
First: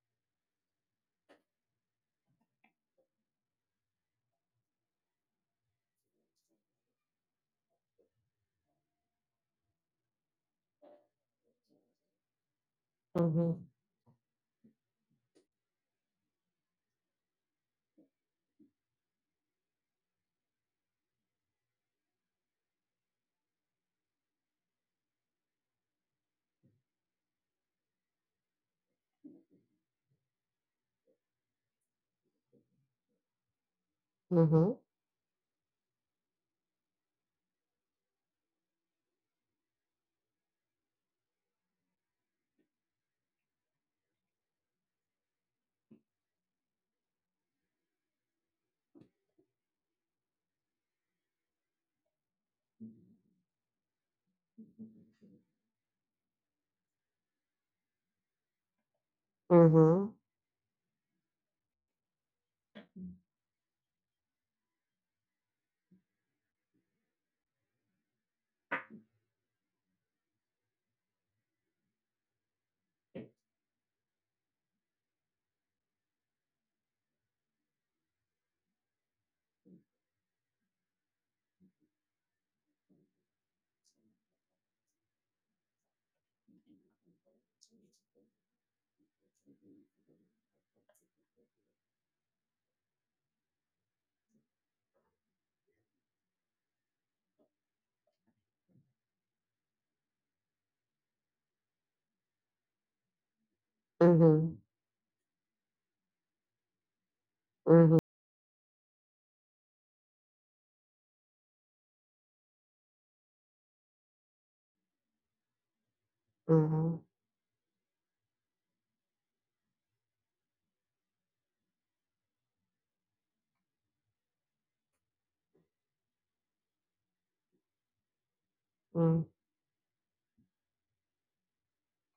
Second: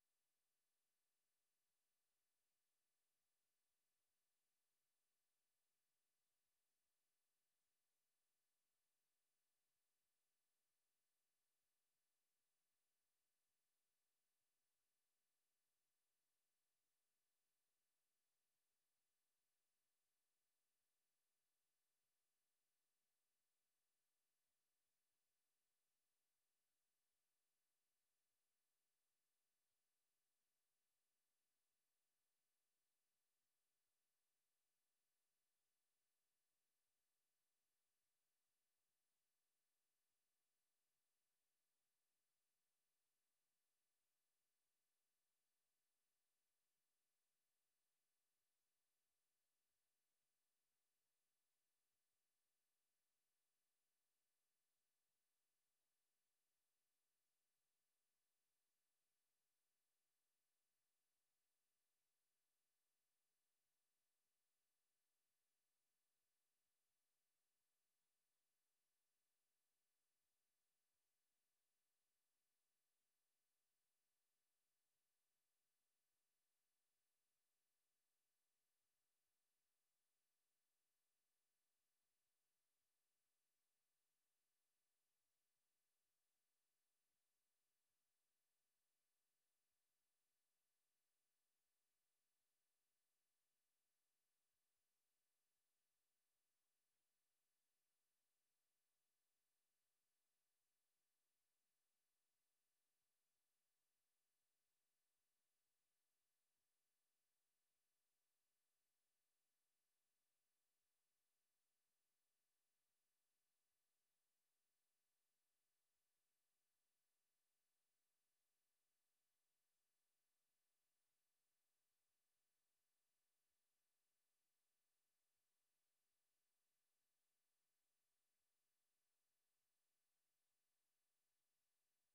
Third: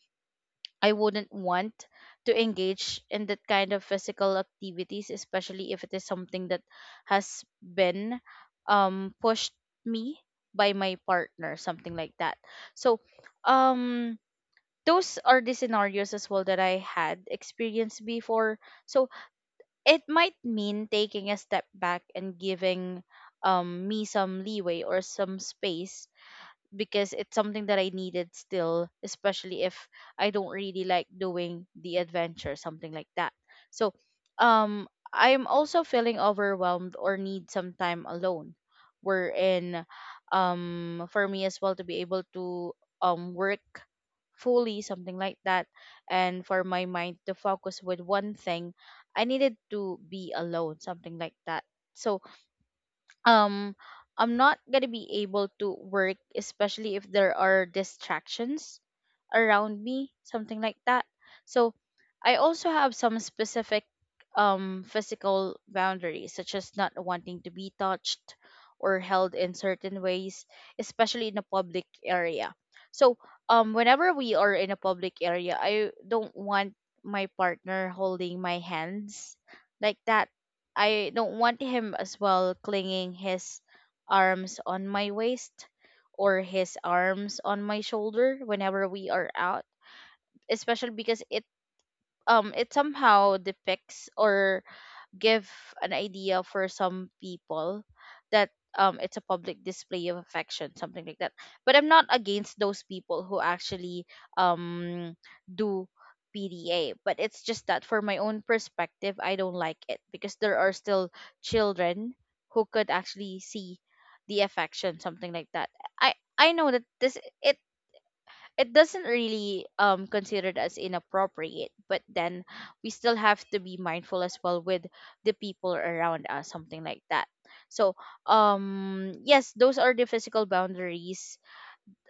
Speaker 2: I wouldn't want to engage in that kind of physical activities, especially if it is something that has been pushed me by my partner, something like that. So,
Speaker 1: Mhm.
Speaker 2: um those are the scenarios as well that I had experienced before. So it might mean taking a step back and giving me some leeway or some space because it's something that I needed still, especially if I don't really like doing the adventure, something like that. So,
Speaker 1: Mhm.
Speaker 2: I'm also feeling overwhelmed or need some time alone, wherein, for me as well to be able to work fully, something like that, and for my mind to focus with one thing, I needed to be alone, something like that. So, um I'm not gonna be able to work, especially if there are distractions around me,
Speaker 1: Mhm.
Speaker 2: something like that. So I also have some specific physical boundaries, such as not wanting to be touched or held in certain ways, especially in a public area. So, whenever we are in a public area, I don't want my partner holding my hands like that. I don't want him as well clinging his arms on my waist or his arms on my shoulder whenever we are out, especially because it somehow depicts or give an idea for some people that it's a public display of affection, something like that, but I'm not against those people who actually
Speaker 1: Mhm.
Speaker 2: um do PDA, but it's just that
Speaker 1: Mhm.
Speaker 2: for my own perspective I don't like it because there are still children who could actually see the affection, something like that. I know that
Speaker 1: Mhm.
Speaker 2: this it it doesn't really considered as inappropriate, but then we still have to be mindful as well with the people around us, something like that. So,
Speaker 1: Mhm.
Speaker 2: yes, those are the physical boundaries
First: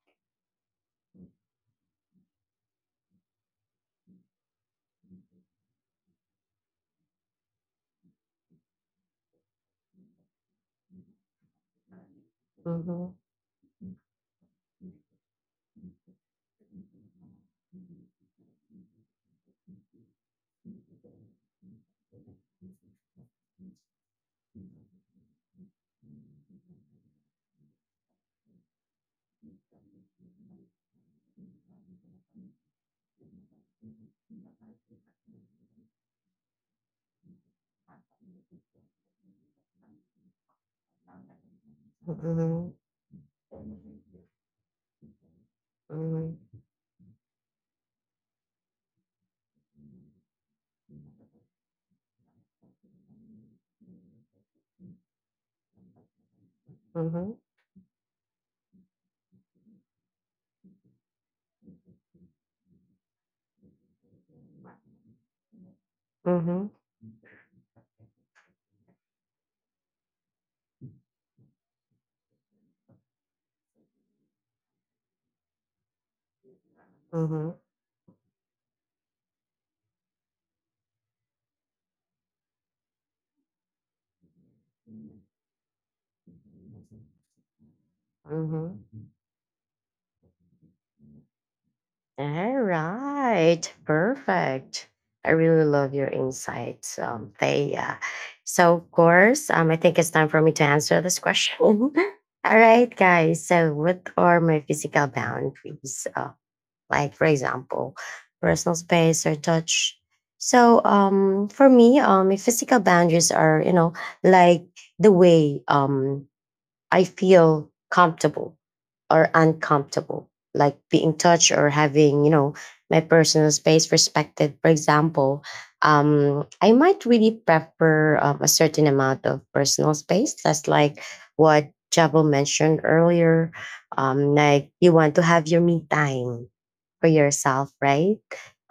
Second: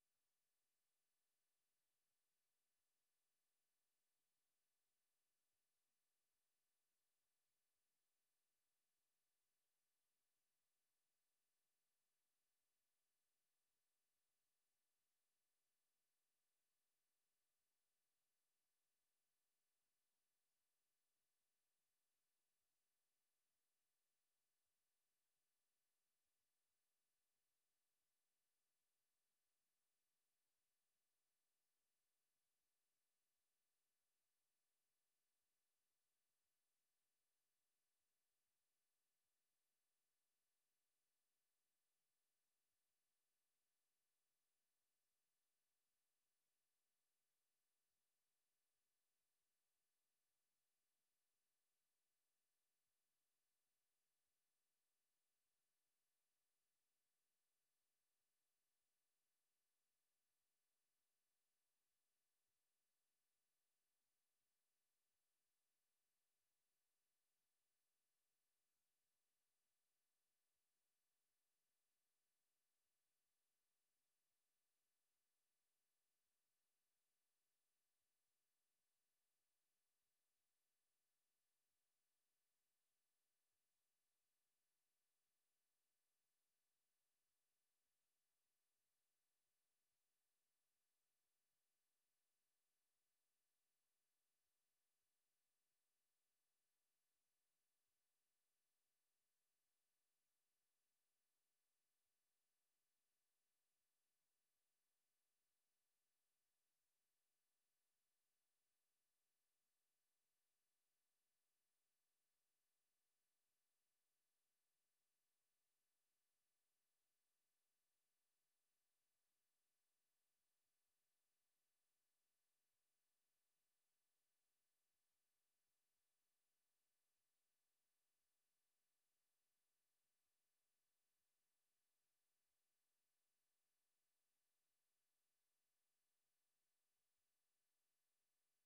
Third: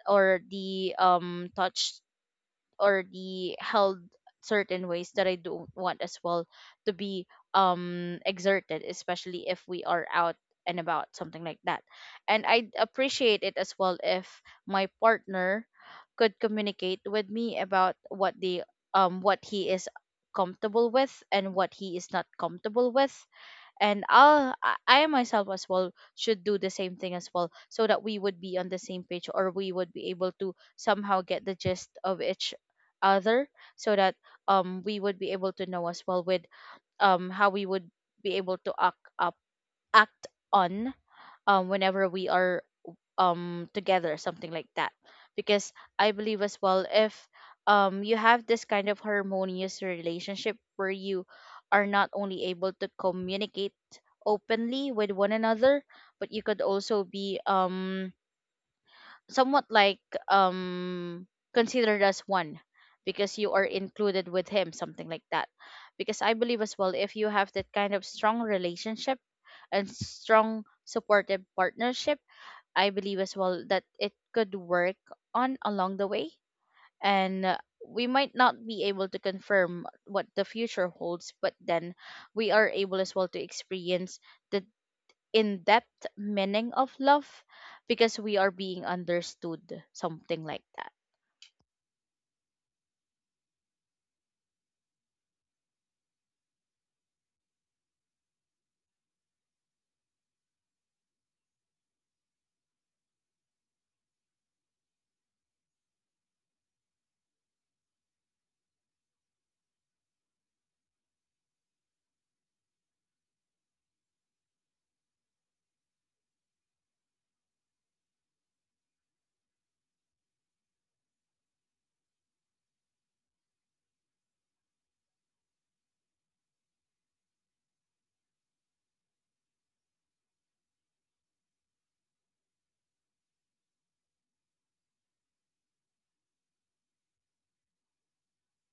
Speaker 2: or the touch already held certain ways that I don't want as well to be exerted, especially if we are out and about, something like that. And I'd
Speaker 1: Mhm.
Speaker 2: appreciate it as well if my partner could communicate with me about what he is comfortable with and what he is not comfortable with, and I myself as well should do the same thing as well, so that we would be on the same page or we would be able to somehow get the gist of each other, so that we would be able to know as well with how we would be able to act on, whenever we are
Speaker 1: Mhm.
Speaker 2: together, something like that. Because I believe as
Speaker 1: Mhm.
Speaker 2: well, if you have this kind of harmonious relationship where you are not only able to communicate openly with one another, but you could also be
Speaker 1: Mhm.
Speaker 2: somewhat like um considered as one, because you are included with him, something like that. Because I believe
Speaker 1: Mhm.
Speaker 2: as well, if you have that kind of strong relationship and strong supportive partnership, I believe as well that it could work on along the way. And
Speaker 1: Mhm.
Speaker 2: we might not be able to confirm what the future holds, but then we are able as well to experience the in depth meaning of love because we are being
Speaker 1: Mhm.
Speaker 2: understood, something like that.
Speaker 1: All right. Perfect. I really love your insights, Thea. So, of course, I think it's time for me to answer this question. All right, guys. So, what are my physical boundaries? Like, for example, personal space or touch. So for me, if physical boundaries are, like the way I feel comfortable or uncomfortable, like being touched or having, my personal space respected. For example, I might really prefer, a certain amount of personal space. That's like what Javel mentioned earlier. Like, you want to have your me time for yourself, right?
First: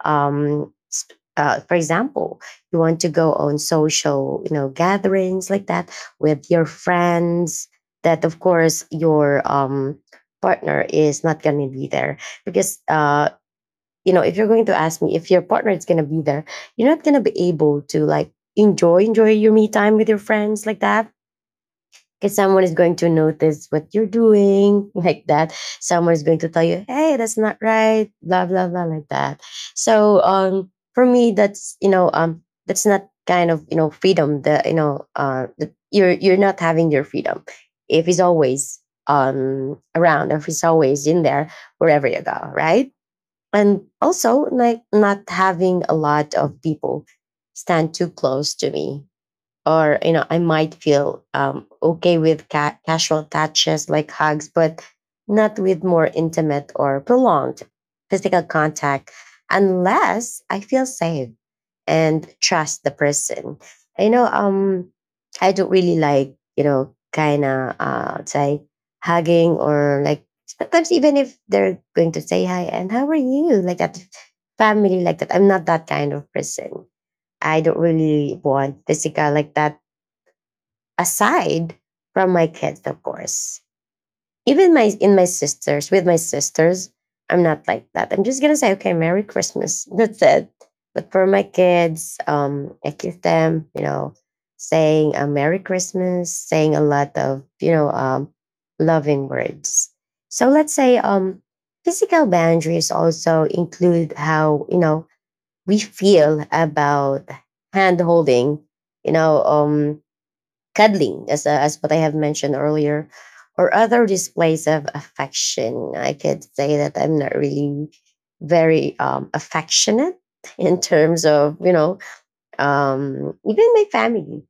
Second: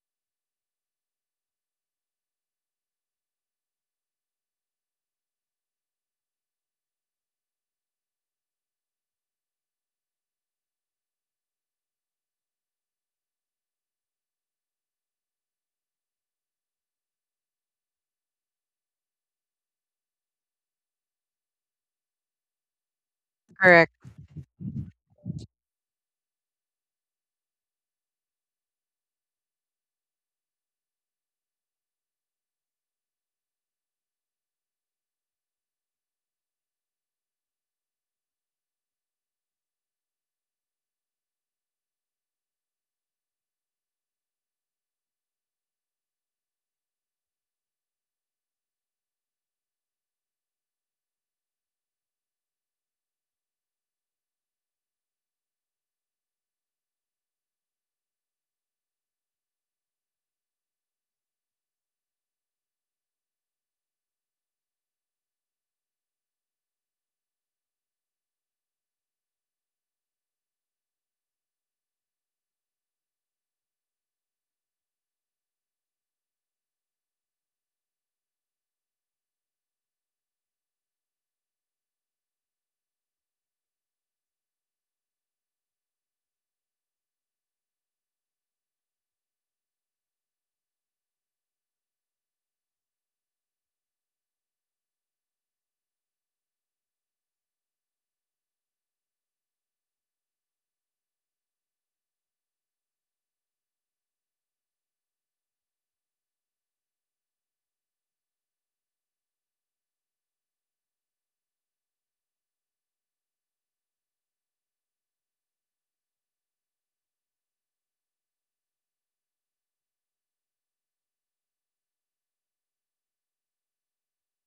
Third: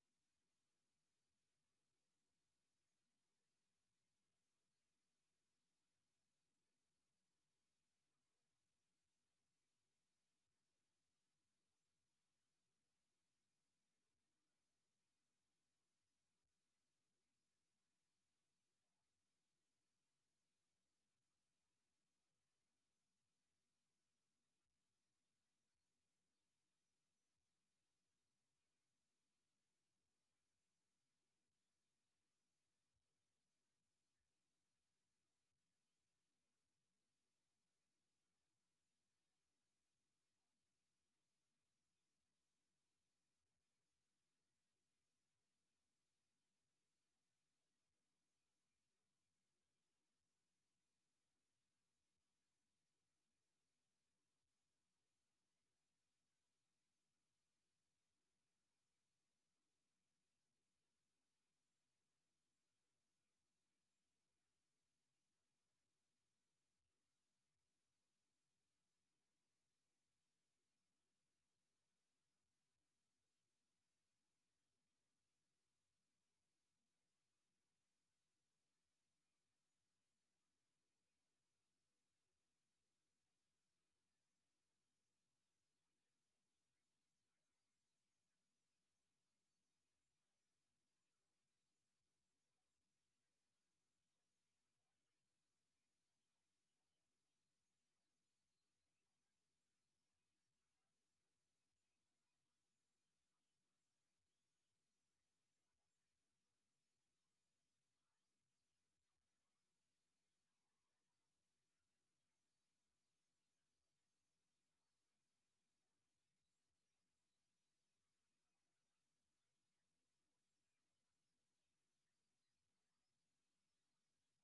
Speaker 1: Um, s- for example, you want to go on social, gatherings like that with your friends that, of course, your partner is not going to be there. Because if you're going to ask me, if your partner is going to be there, you're not going to be able to like enjoy your me time with your friends like that, because someone is going to notice what
Speaker 3: Correct.
Speaker 1: you're doing, like that. Someone is going to tell you, hey, that's not right, blah, blah, blah, like that. So for me, that's, that's not kind of, freedom that, that you're not having your freedom if he's always, around, if he's always in there, wherever you go, right? And also, like, not having a lot of people stand too close to me, or, I might feel okay with casual touches like hugs, but not with more intimate or prolonged physical contact unless I feel safe and trust the person. you know um I don't really like, kind of, say, hugging, or, like, sometimes even if they're going to say hi and how are you like that, family like that, I'm not that kind of person. I don't really want physical like that, aside from my kids, of course. Even my in my sisters, with my sisters, I'm not like that. I'm just gonna say, okay, Merry Christmas. That's it. But for my kids, I kiss them, saying a Merry Christmas, saying a lot of, loving words. So let's say, physical boundaries also include how, we feel about hand holding, you know, um cuddling, as what I have mentioned earlier, or other displays of affection. I could say that I'm not really very affectionate in terms of, even my family.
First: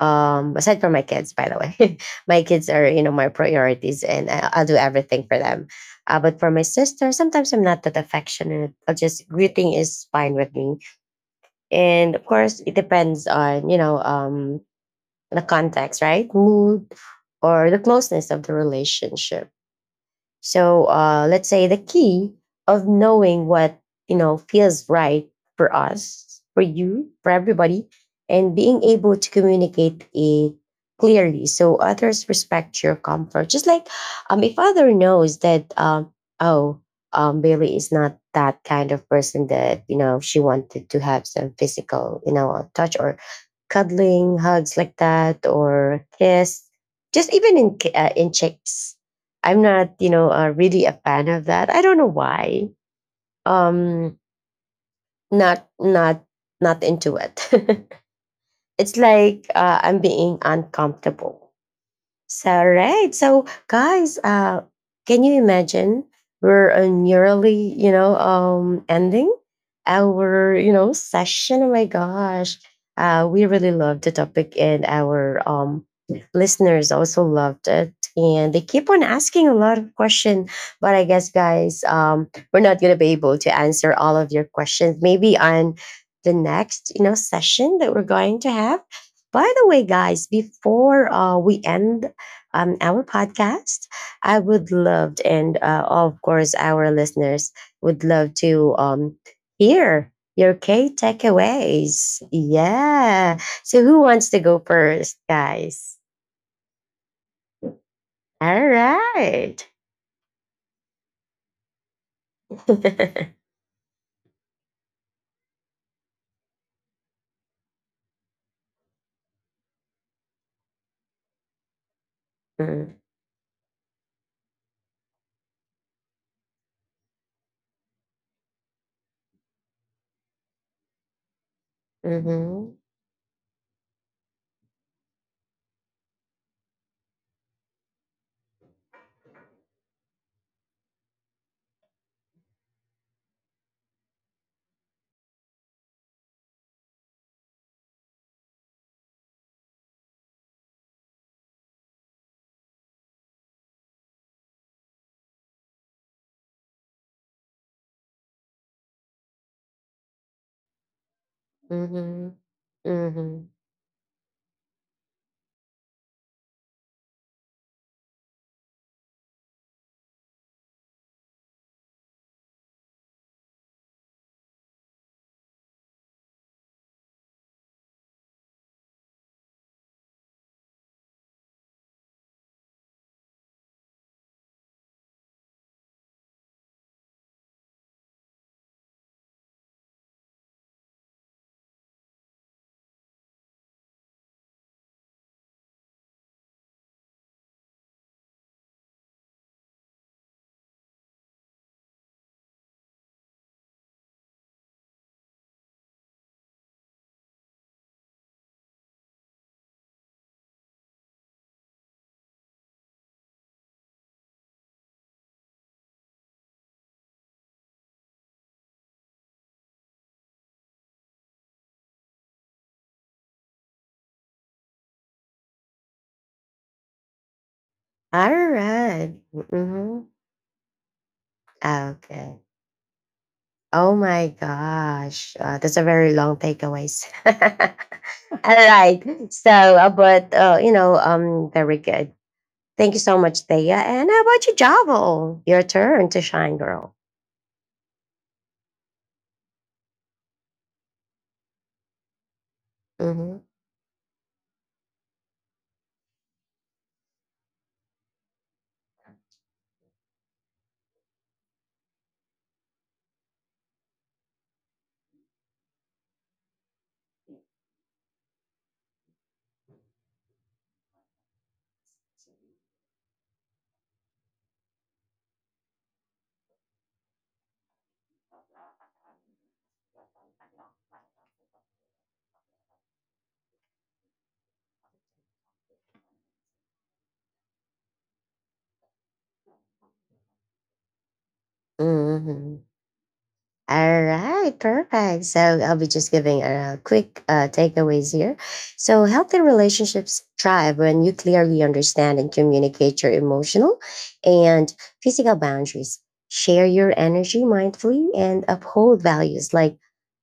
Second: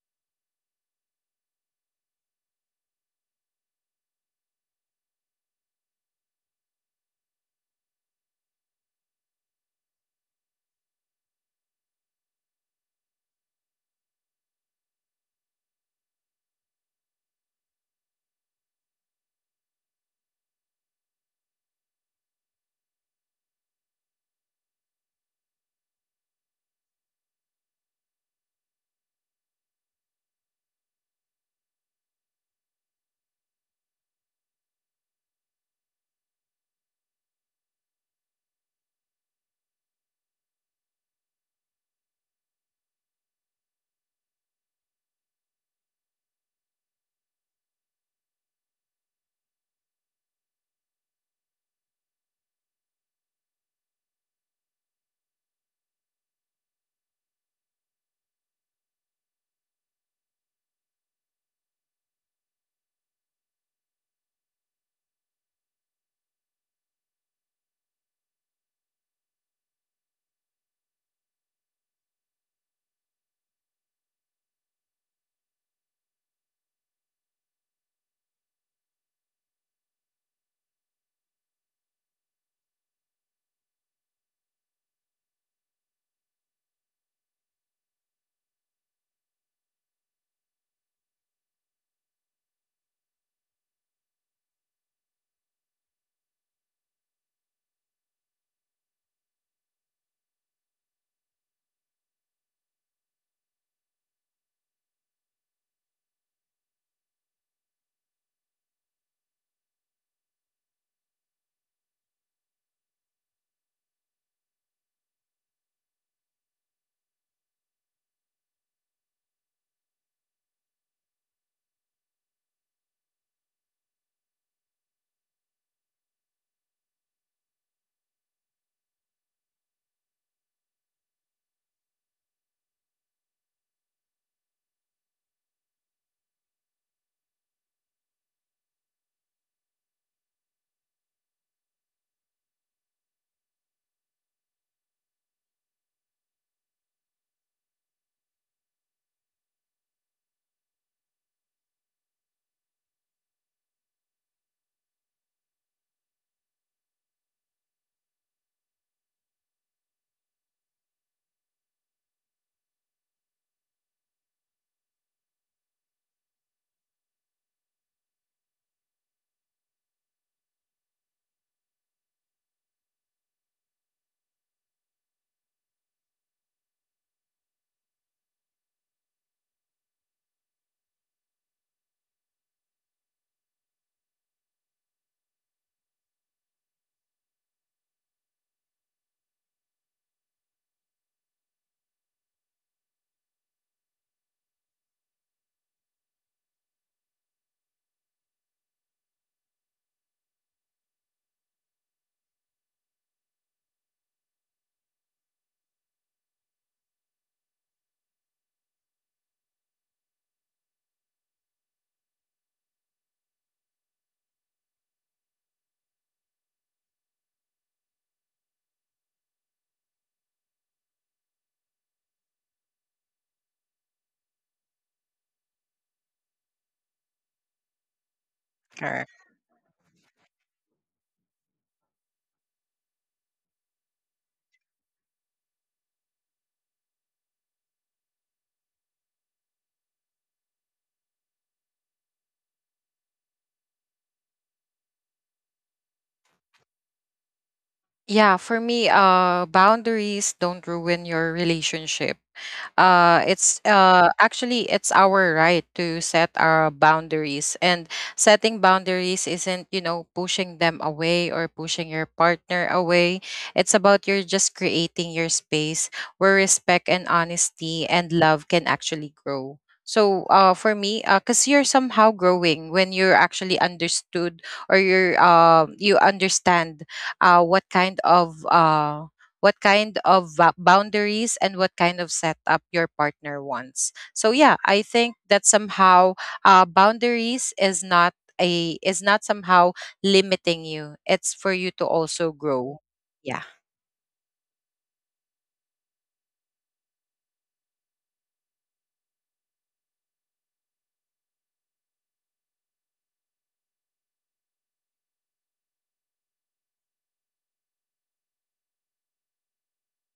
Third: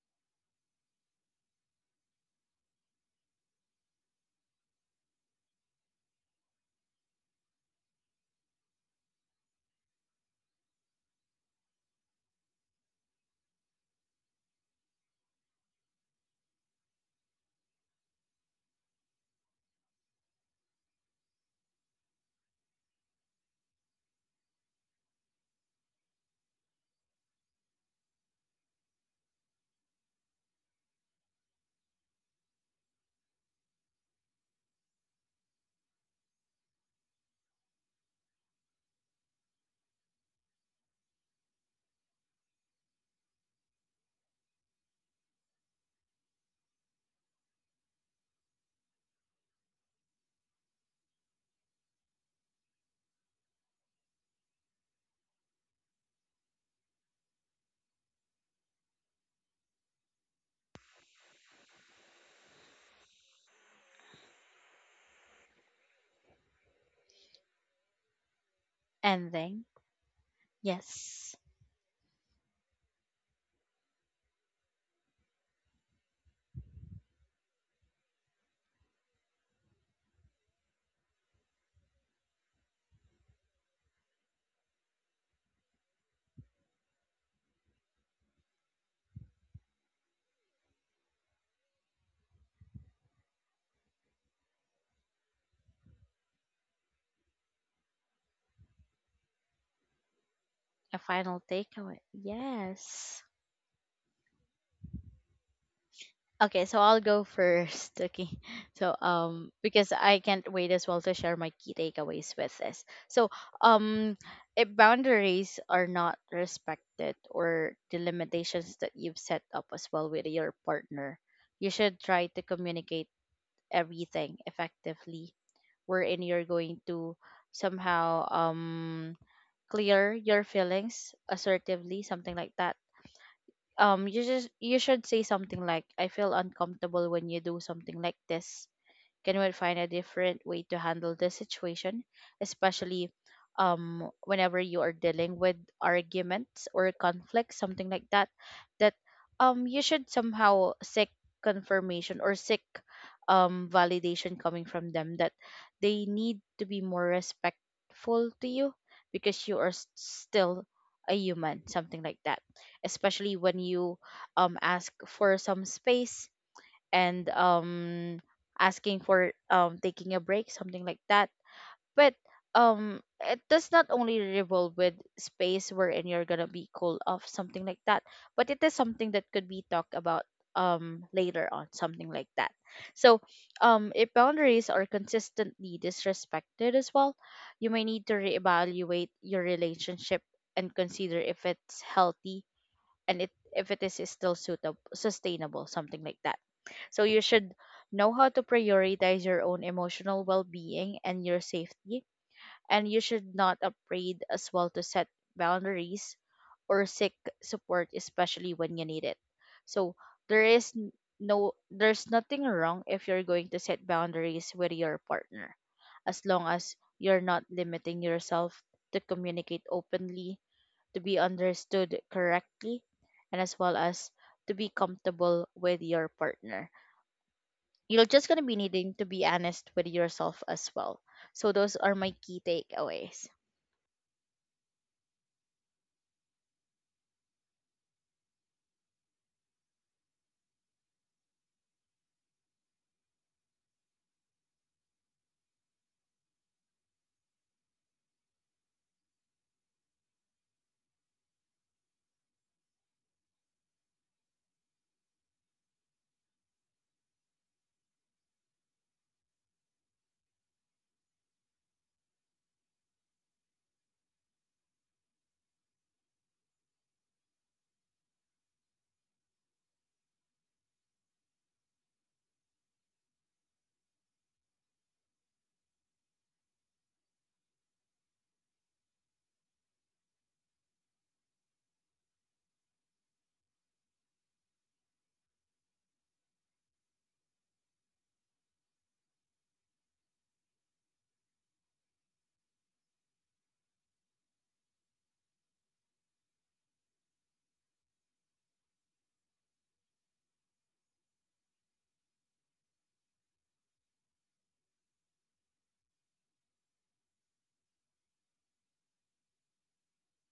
Speaker 1: Aside from my kids, by the way, my kids are, my priorities, and I'll do everything for them. But for my sister, sometimes I'm not that affectionate. I'll just greeting is fine with me. And of course, it depends on, the context, right? Mood or the closeness of the relationship. So let's say, the key of knowing what feels right for us, for you, for everybody, and being able to communicate it clearly so others respect your comfort. Just like, if other knows that, oh, Bailey is not that kind of person, that, she wanted to have some physical, touch or cuddling, hugs like that, or kiss, just even in in chicks. I'm not, really a fan of that. I don't know why. Um, not not not into it. It's like I'm being uncomfortable. So, all right. So, guys, can you imagine we're, nearly, ending
Speaker 2: Ending.
Speaker 1: our,
Speaker 2: Yes.
Speaker 1: session? Oh my gosh, we really loved the topic, and our listeners also loved it, and they keep on asking a lot of questions. But I guess, guys, we're not gonna be able to answer all of your questions. Maybe on the next, session that we're going to have. By the way, guys, before we end, our podcast, I would love, and, of course, our listeners would love to, hear your K
Speaker 2: A final takeaway.
Speaker 1: takeaways.
Speaker 2: Yes.
Speaker 1: Yeah. So, who wants to go first, guys?
Speaker 2: Okay, so I'll go first. Okay.
Speaker 1: All
Speaker 2: So,
Speaker 1: right.
Speaker 2: because I can't wait as well to share my key takeaways with this. So, if boundaries are not respected or the limitations that you've set up as well with your partner, you should try to
Speaker 1: Mm,
Speaker 2: communicate everything effectively, wherein you're going to somehow clear your feelings assertively, something like that.
Speaker 1: mhm,
Speaker 2: You just you should say something like, I feel uncomfortable when you do something like this, can we find a different way to handle this situation, especially whenever you are dealing with arguments or conflicts, something like that, that, you should somehow seek confirmation or seek, validation coming from them, that they need to be more respectful to you because you are s- still a human, something like
Speaker 1: mhm,
Speaker 2: that. Especially
Speaker 1: mhm.
Speaker 2: when you, ask for some space, and asking for taking a break, something like that. But it does not only revolve with space wherein you're gonna be cool off, something like that, but it is something that could be talked about later on, something like that. So, if boundaries are consistently disrespected as well, you may need to reevaluate your relationship and consider if it's healthy, and it if it is still suitable sustainable, something like that. So you should know how to prioritize your own emotional well-being and your safety, and you should not afraid as well to set boundaries or seek support, especially when you need it. So there is no there's nothing wrong if you're going to set boundaries with your partner, as long as you're not limiting yourself to communicate openly, to be understood correctly, and as well as to be comfortable with your partner. You're just going
Speaker 1: All
Speaker 2: to be needing to be
Speaker 1: right.
Speaker 2: honest with
Speaker 1: Mhm.
Speaker 2: yourself as well. So those are my key
Speaker 1: Okay.
Speaker 2: takeaways.
Speaker 1: Oh my gosh, that's a very long takeaways. All right, so but, very good. Thank you so much, Thea. And how about you, Javo? Your turn to shine, girl.
Speaker 3: Yeah, for me, boundaries don't ruin your relationship.
Speaker 1: Mm-hmm.
Speaker 3: It's, actually it's our right to set our boundaries, and setting boundaries isn't, you know, pushing them away or pushing your partner away. It's about, you're just creating your space where respect and honesty and love can actually grow. So for me, because you're somehow growing when you're actually understood, or you're, you understand, what kind of, what kind of boundaries, and what kind of setup your partner wants. So yeah, I think that somehow, boundaries is not, a is not somehow limiting you. It's for you to also
Speaker 1: Mm-hmm.
Speaker 3: grow. Yeah.
Speaker 1: All right, perfect. So I'll be just giving a quick takeaways here. So healthy relationships thrive when you clearly understand and communicate your emotional and physical boundaries. Share your energy mindfully and uphold values like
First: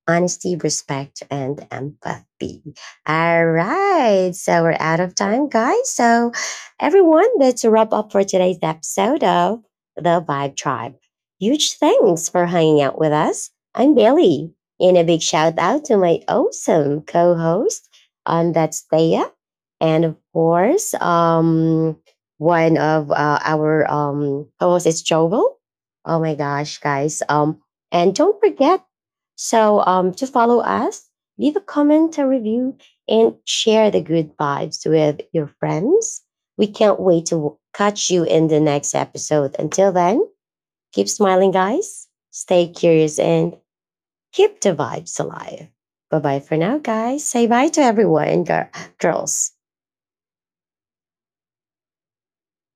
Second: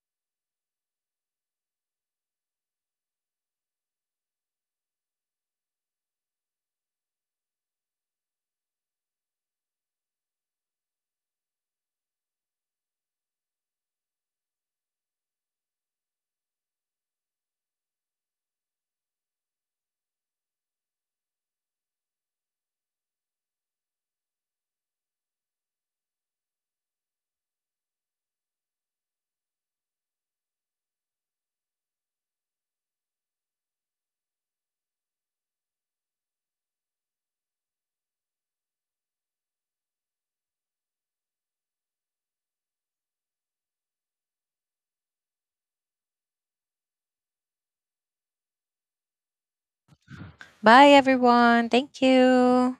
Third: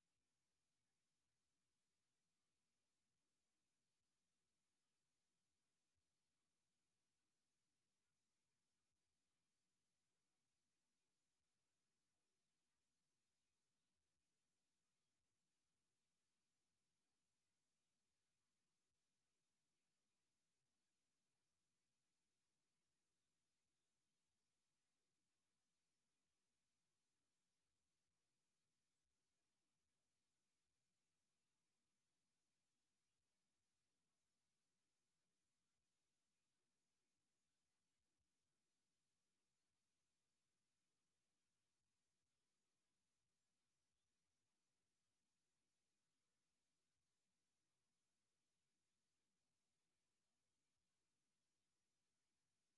Speaker 1: honesty, respect, and empathy. All right. So we're out of time, guys. So, everyone, that's a wrap up for today's episode of The Vibe Tribe. Huge thanks for hanging out with us. I'm Bailey. And a big shout out to my awesome co host, that's Thea. And of course, one of our co hosts is Joel. Oh my gosh, guys. And don't forget, so to follow us, leave a comment, a review, and share the good vibes with your friends. We can't wait to catch you in the next episode. Until then, keep smiling, guys. Stay curious and keep the vibes alive. Bye bye for now, guys. Say bye to everyone, girls.
Speaker 3: Bye, everyone. Thank you.